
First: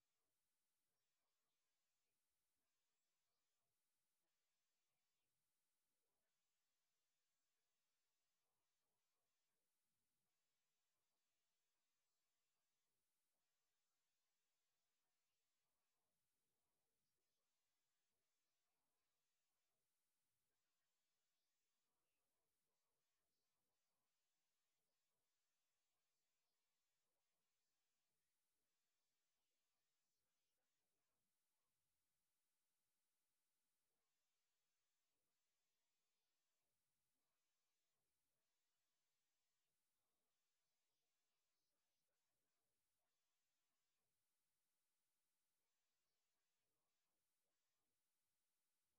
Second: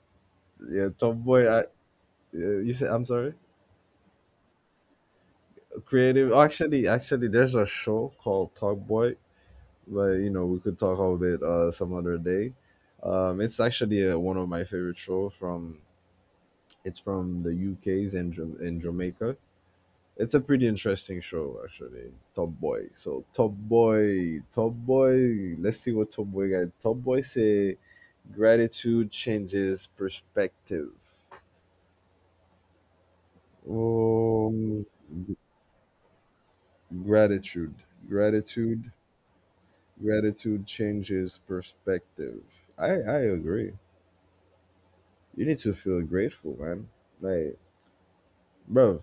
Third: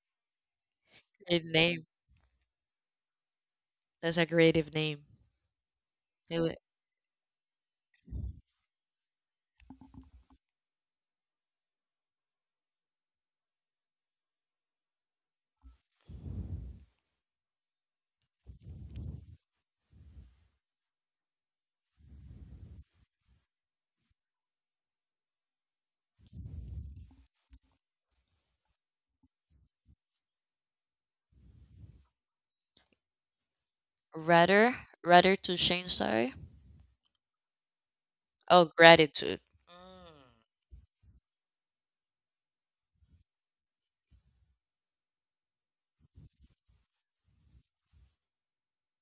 yeah, Top great Boy. Name. Yeah, you said... I'm sorry. That's a creative name. Creative. It would- Actually, there's a show called Talkboy, but you know, we could talk about it some other day. It's actually one of my favorite show from... it's from the UK's in, in Jamaica. It's a pretty interesting show, actually, Top Boy. So Top Boy, let's see what Top Boy got. Top Boy say gratitude changes perspective. Rather, um rather to change, sorry. Gratitude. Oh, gratitude gratitude. Mm, Gratitude changes perspective. I agree. You need to feel grateful, man. Like, bro,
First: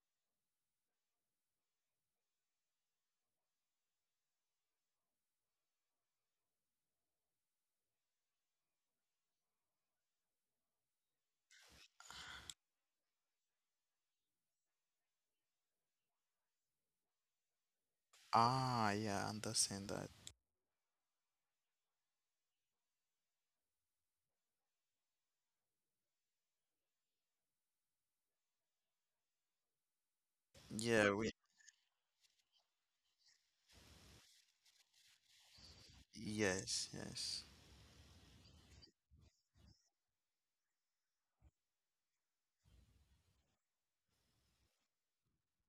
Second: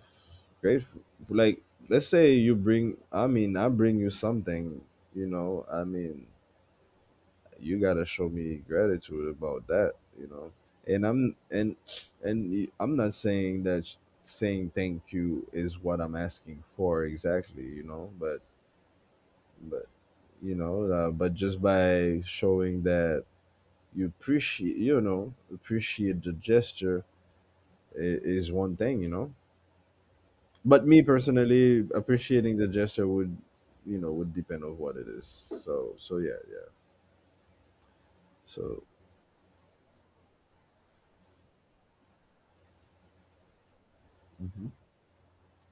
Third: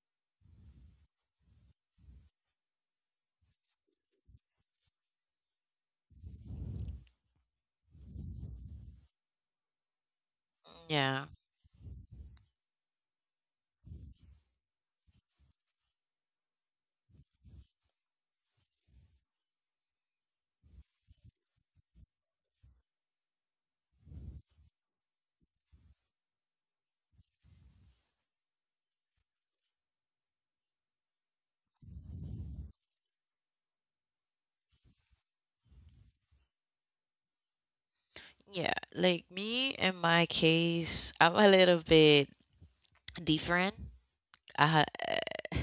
grateful. Like, let's say you bring... I mean, I bring you something. You know, I mean, you gotta show me gratitude about that. You know, and yeah. I'm and and I'm not saying that saying thank you is what I'm asking for exactly. You know, but Ah, yeah, but understand that. you know, but just by showing that you appreciate, you know, appreciate the gesture is one thing, you know. But me Yeah, we personally, appreciating the gesture would, you know, would depend on what it is. Yeah. Yes, yes. Yeah. so Like me, in my case, I'm a little bit different. hmm I ha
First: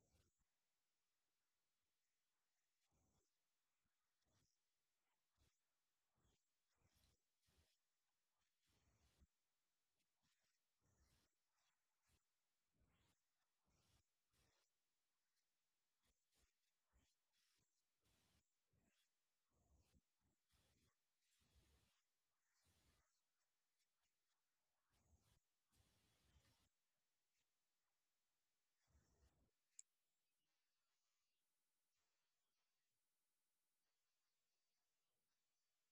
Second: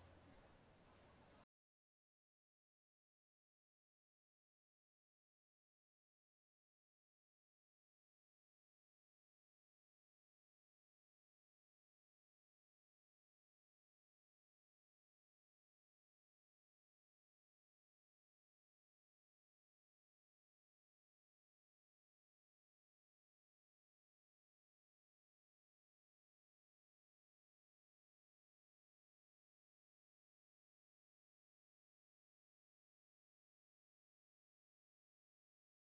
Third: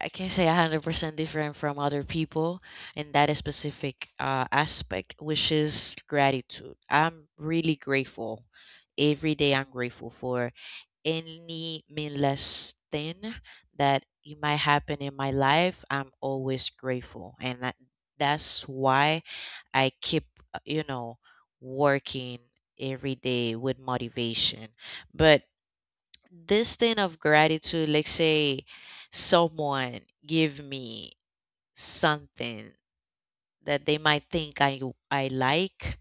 I can not say 100% different from other people in that specific aspect, which is gratitude. I'm really grateful. Every day I'm grateful for any meaningless thing that it might happen in my life, I'm always grateful. And that, that's why I keep, you know, working every day with motivation. But this thing of gratitude, let's say someone give me something that they might think I like,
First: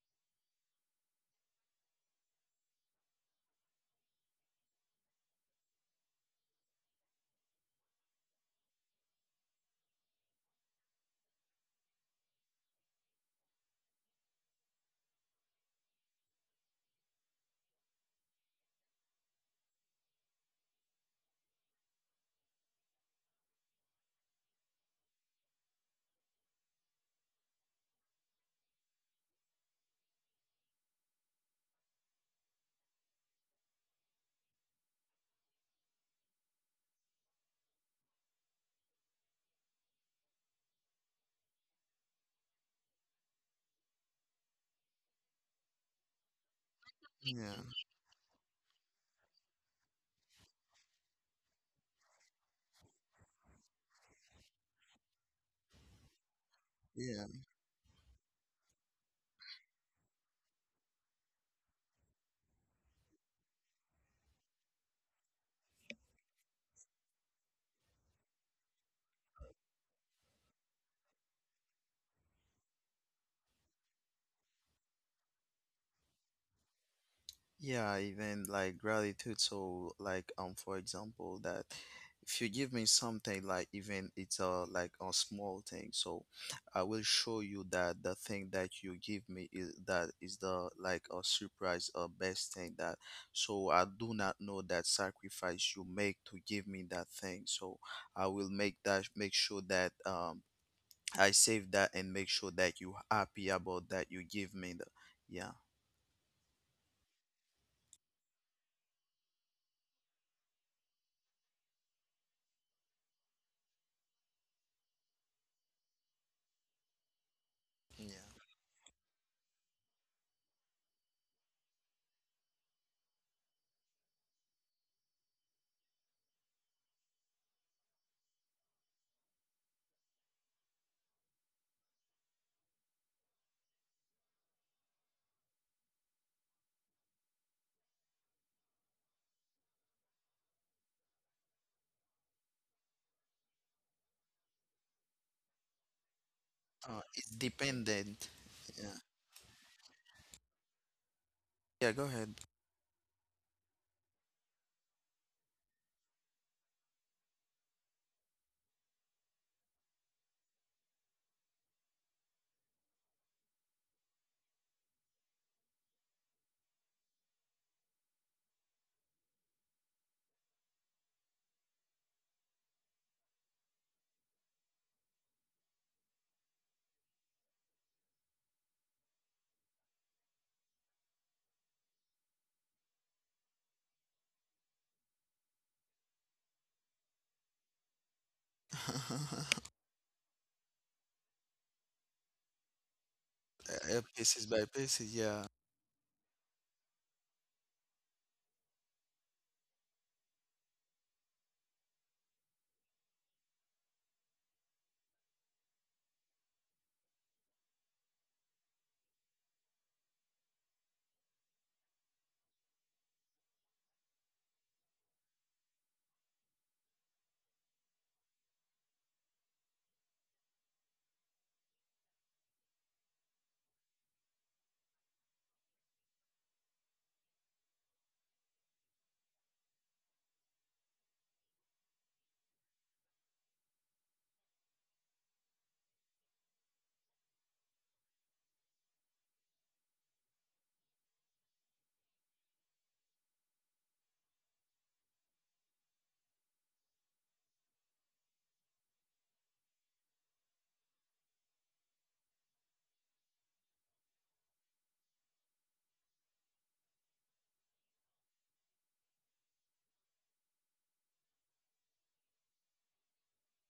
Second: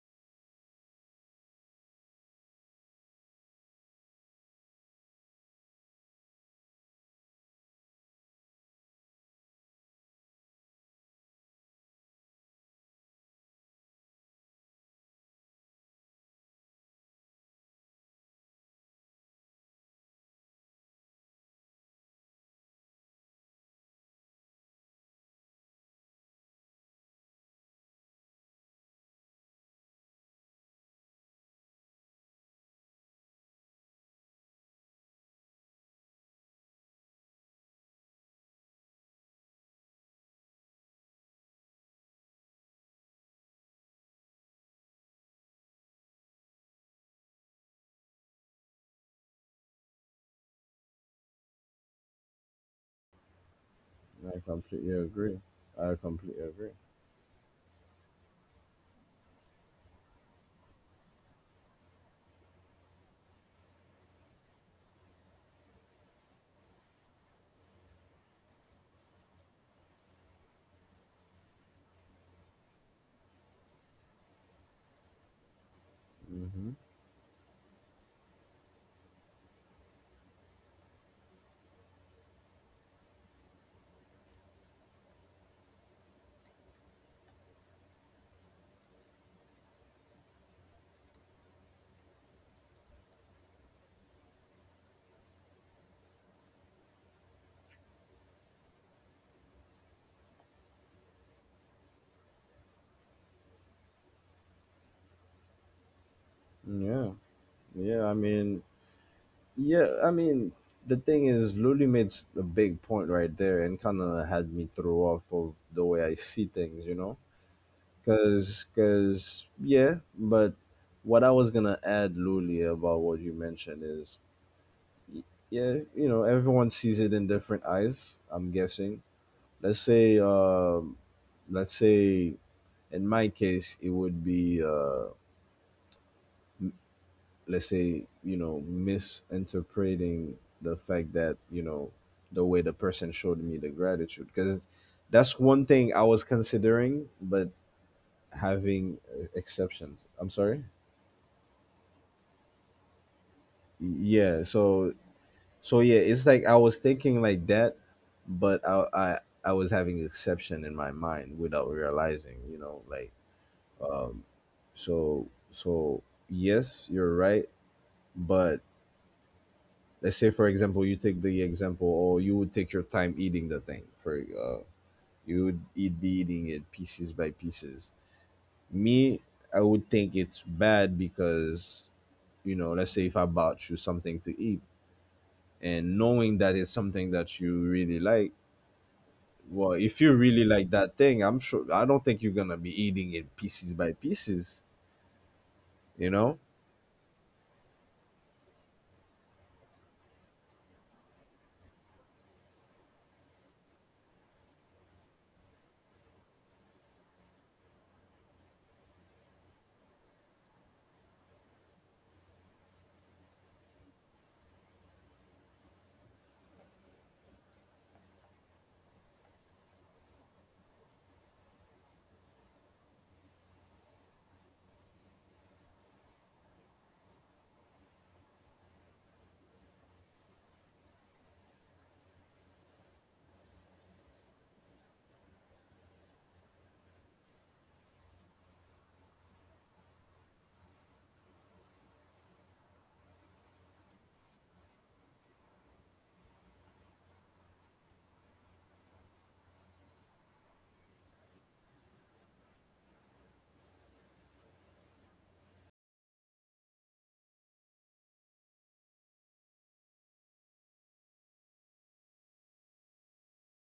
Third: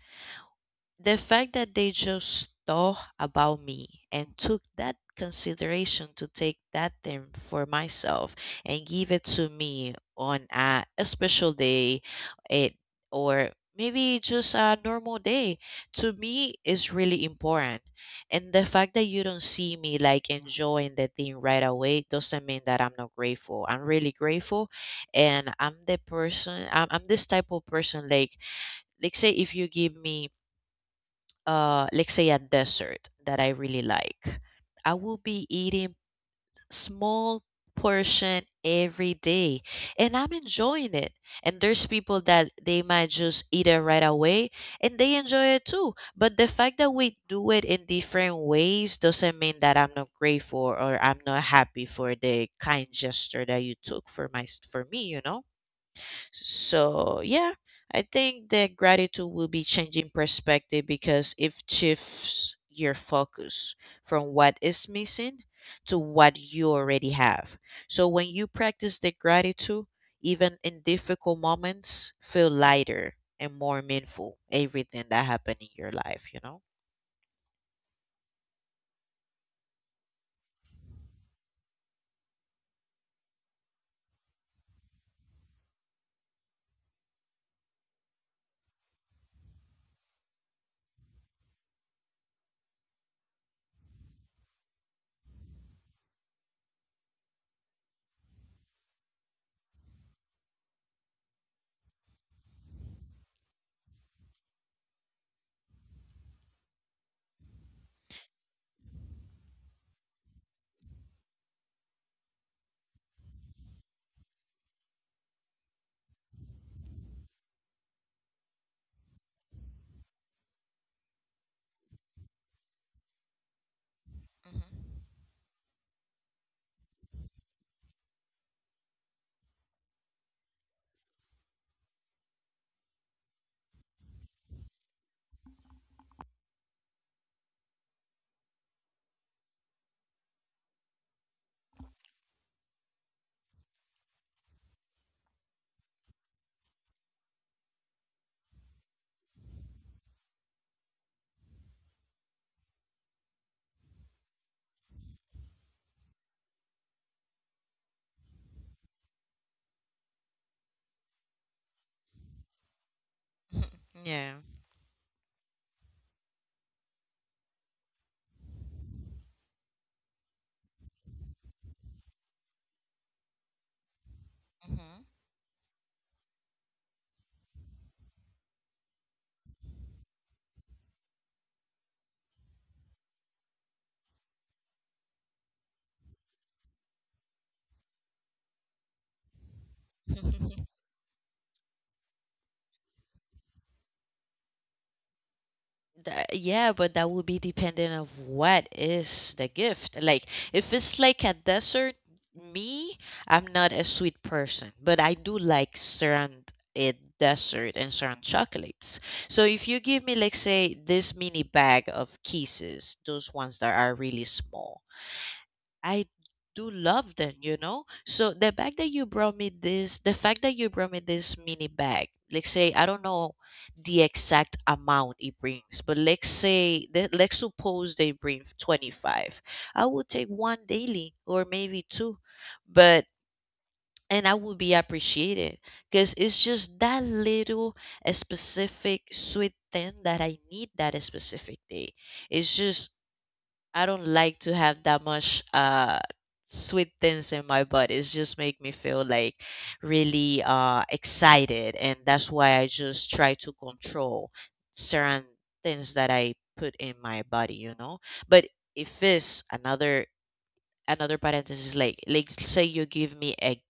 the fact that they just thought about me and took that consideration to take that thing for myself and give it to me on a special day, it, or maybe just a normal day, to me is really important, and the fact that you don't see me like enjoying the thing right away doesn't mean that I'm not grateful, I'm really grateful. And I'm the person I'm this type of person, like say if you give me, let's say a dessert that I really like, I will be eating small portion every day and I'm enjoying it. And there's people that they might just eat it right away and they enjoy it too. But the fact that we do Yeah. it in different ways doesn't mean that I'm not grateful or I'm not happy for the kind gesture that you took for I my for completely me, you agree. know? i completely agree So, Yeah. yeah, I think that gratitude will be changing perspective because it shifts your focus from what is missing to what you already have. So, when you practice the gratitude, even in difficult moments, feel lighter and more meaningful everything that happened in your life, you know? hmm Yeah, even like gratitude. So like for example that if you give me something like even it's a like a small thing, so I will show you that the thing that you give me is that is the like a surprise a best thing that so I do not know that sacrifice you make to give me that thing. So I will make that make sure that I save that and make sure that you happy about that you give me the yeah. yeah. yeah i mean yeah I mean, the thing is, Luli made a big point right there, and kind of had me throw off of the way I see things, you know. Yeah. Yeah. But what I was gonna add, Luli, about what you mentioned is, Hmm. y- yeah, you know, everyone sees it in different eyes, I'm guessing. Let's say, um, let's say, in my case, it would be, m- let's say, you know, misinterpreting the fact that, you know, the way the person showed me the gratitude, because that's one thing I was considering, It's but dependent. Yeah. having exceptions. I'm sorry. Yeah, go ahead. Yeah, yeah, it's like I was thinking like that. But I was having exception in my mind without realizing, you know, like, um Yeah. so so yes, you're right. But let's say, for example, you take the example, or you would take your time eating the thing for Hmm. you would eating it pieces by pieces. Me, I would think it's bad because, you know, let's say if I bought you something to eat and knowing that it's something that you really like... Well, if you really like that thing, I'm sure I don't think you're gonna be eating it pieces by pieces pieces, by pieces, yeah. you know? That, yeah, but that will be dependent of what is the gift. Like, if it's like a dessert, me, I'm not a sweet person, but I do like certain a dessert and certain chocolates. So if you give me, like say, this mini bag of kisses, those ones that are really small, I do love them, you know. So the bag that you brought me this, the fact that you brought me this mini bag, let's say I don't know the exact amount it brings, but let's say let's suppose they bring 25. I will take one daily or maybe two, but, and I will be appreciated because it's just that little a specific sweet thing that I need that a specific day. It's just, I don't like to have that much sweet things in my body. It just make me feel like really excited and that's why I just try to control certain things that I put in my body, you know. But if it's another parenthesis, like say you give me a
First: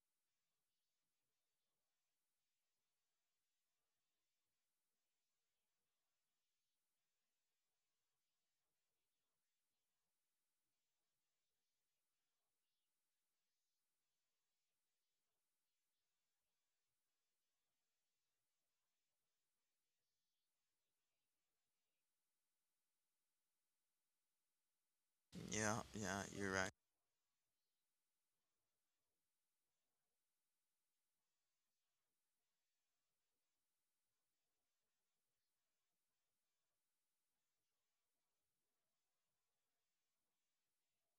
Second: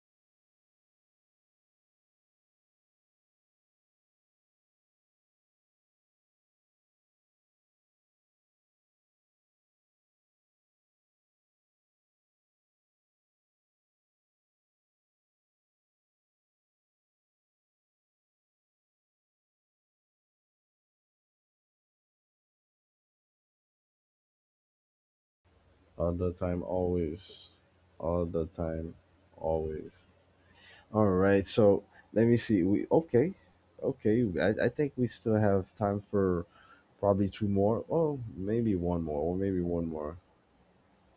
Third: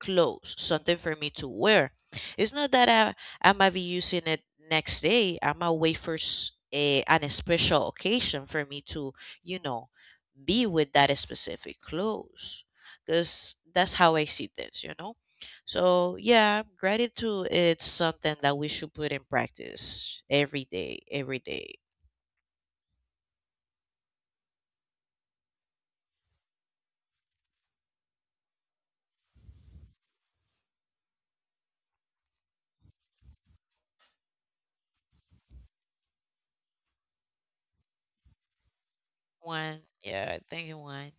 clothes, something for me to wear. It's not that I might be using it next day. I might wait for a, an special occasion for me to, you know, be with that specific clothes. Because that's how I see this, you know? So, yeah, gratitude, it's something that we should put in practice every day, every day. Yeah, All yeah, the you're time, right. always. All the time, always. All right, so let me see. We okay. Okay. I think we still have time for probably two more. Oh, maybe one more, or maybe One, one more. yeah, I think one.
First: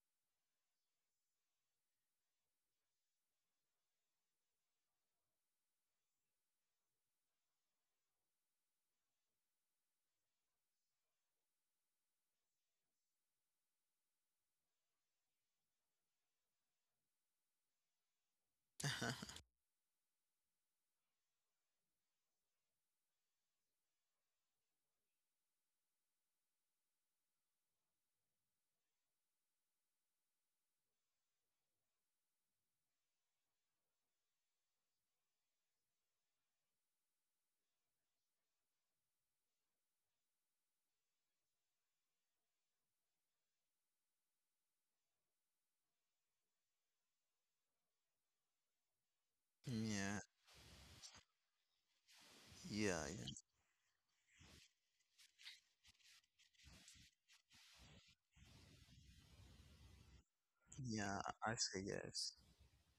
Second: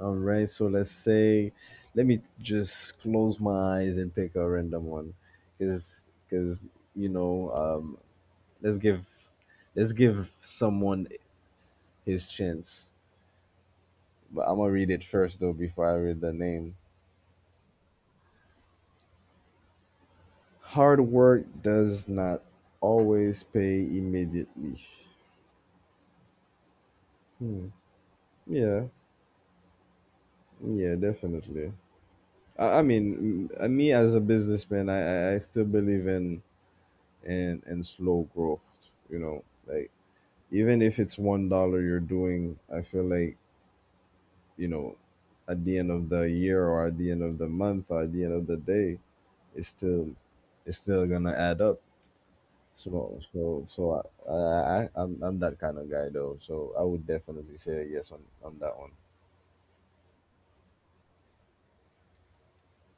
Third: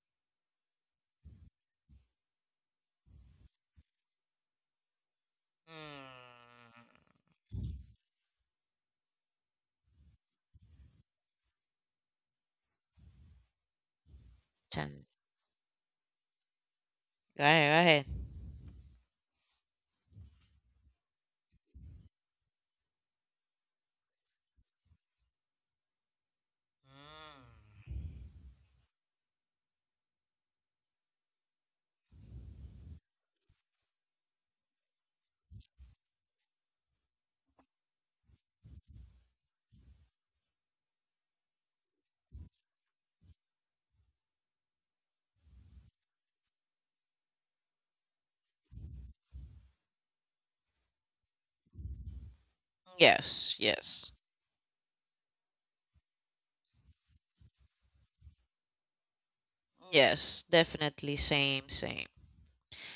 All right, so let's say... let me just close my eyes and pick a random one. Cause, cause Mm, You know, Let's give let's give someone his chance. But I'm gonna read it ten. first though before I read the name. Go ahead, go ahead. Hard work does not always pay immediately. Mm. Hmm. Yeah, yeah, definitely. Me as a businessman, I still believe in slow growth. You know, like, even if it's $1 you're doing, I feel like, you know, at the end of the year, or at the end of the month, or at the end of the day, it's still Yeah, gonna add up. yeah, So yeah, Yes, so so yes, I'm that kind of guy though. So I would definitely say yes on that one. yes, definitely yeah. I same, say same. yes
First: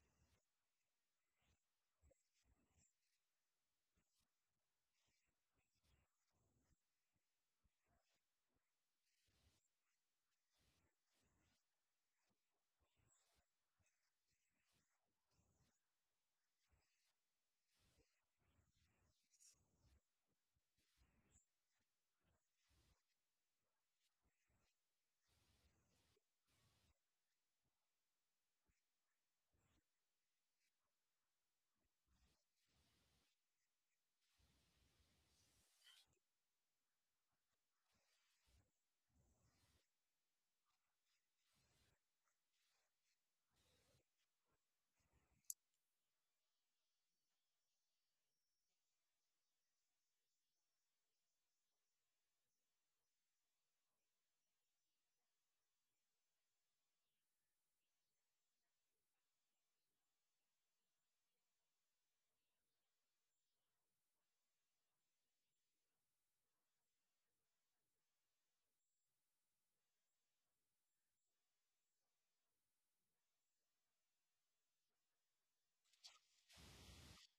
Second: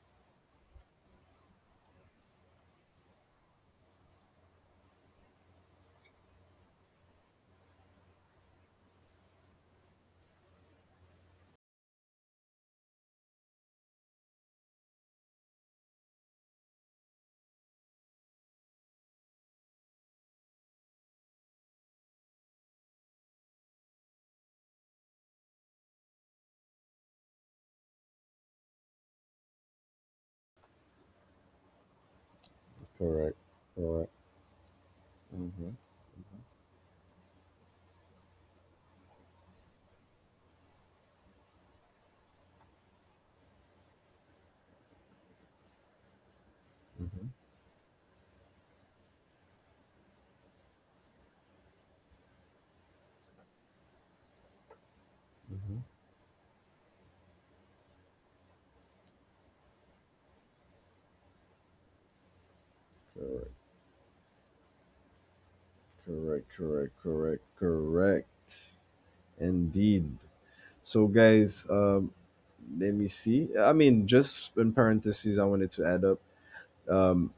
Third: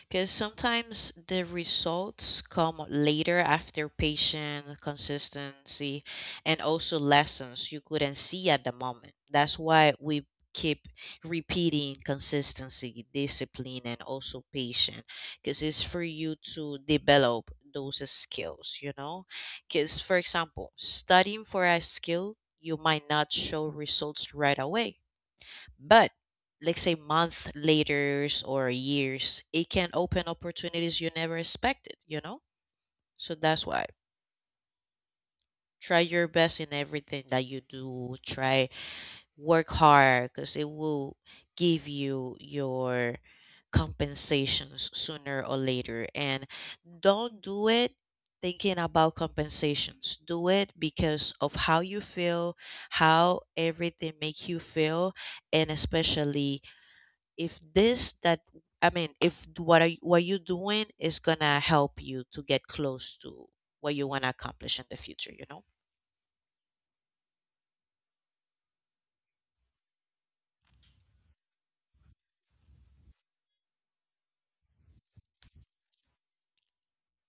Because sometimes the results come later after patient consistency and also lessons you couldn't see at the moment. That's why we keep repeating consistency, discipline, and also patience because it's for you to develop those skills, you know? Because, for example, studying for a skill, you might not show results right away. But let's say month later or years, it can open opportunities you never expected, you know? So Correct. that's why Correct. Mm-hmm. try your best in everything that you do. Try, work hard because it will give you your compensations sooner or later. And Mm-hmm. don't do it thinking about compensations. Do it because of how you feel, how everything make you feel, and hmm especially if this that, I mean, if what are what you doing is gonna help you to get close Correct, to what you want to accomplish in the future, you know? correct, correct, correct, correct. Indeed. So, guys, let me see. I mean, just in parentheses, I wanted to add up. Um,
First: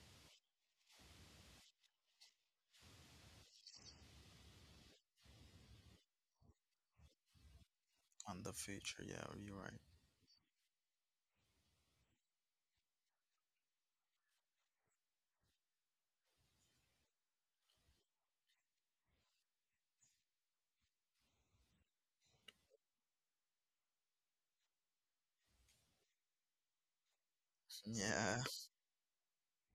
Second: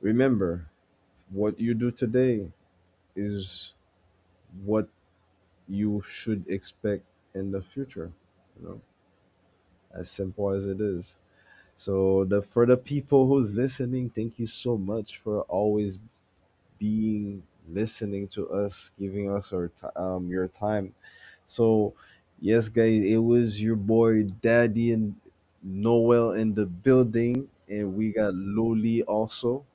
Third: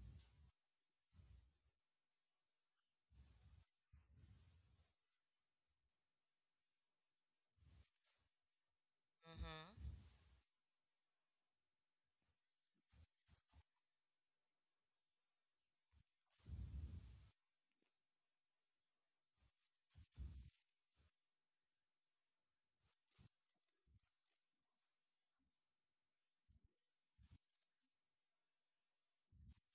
Remember, what you do today is what you should expect in the future, on the you know. future. Yeah, you're right. Hmm. As simple as it is. So the for the people who's listening, thank you so much for always being, listening to us, giving us our ti your time. So, yes, guys, it was your boy Daddy and Noel in the building, and we got Yeah, Loli also.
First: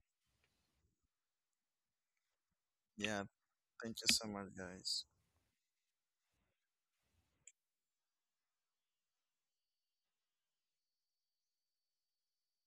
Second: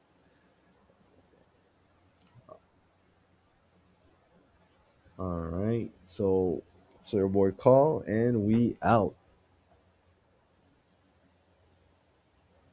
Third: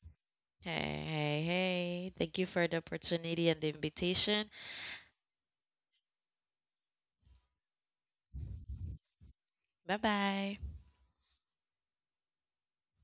Hey, hey, hey! Thank you for the yeah. opportunity and the Thank you so much, invitation. guys. All right, so your boy call and we out. Bye bye.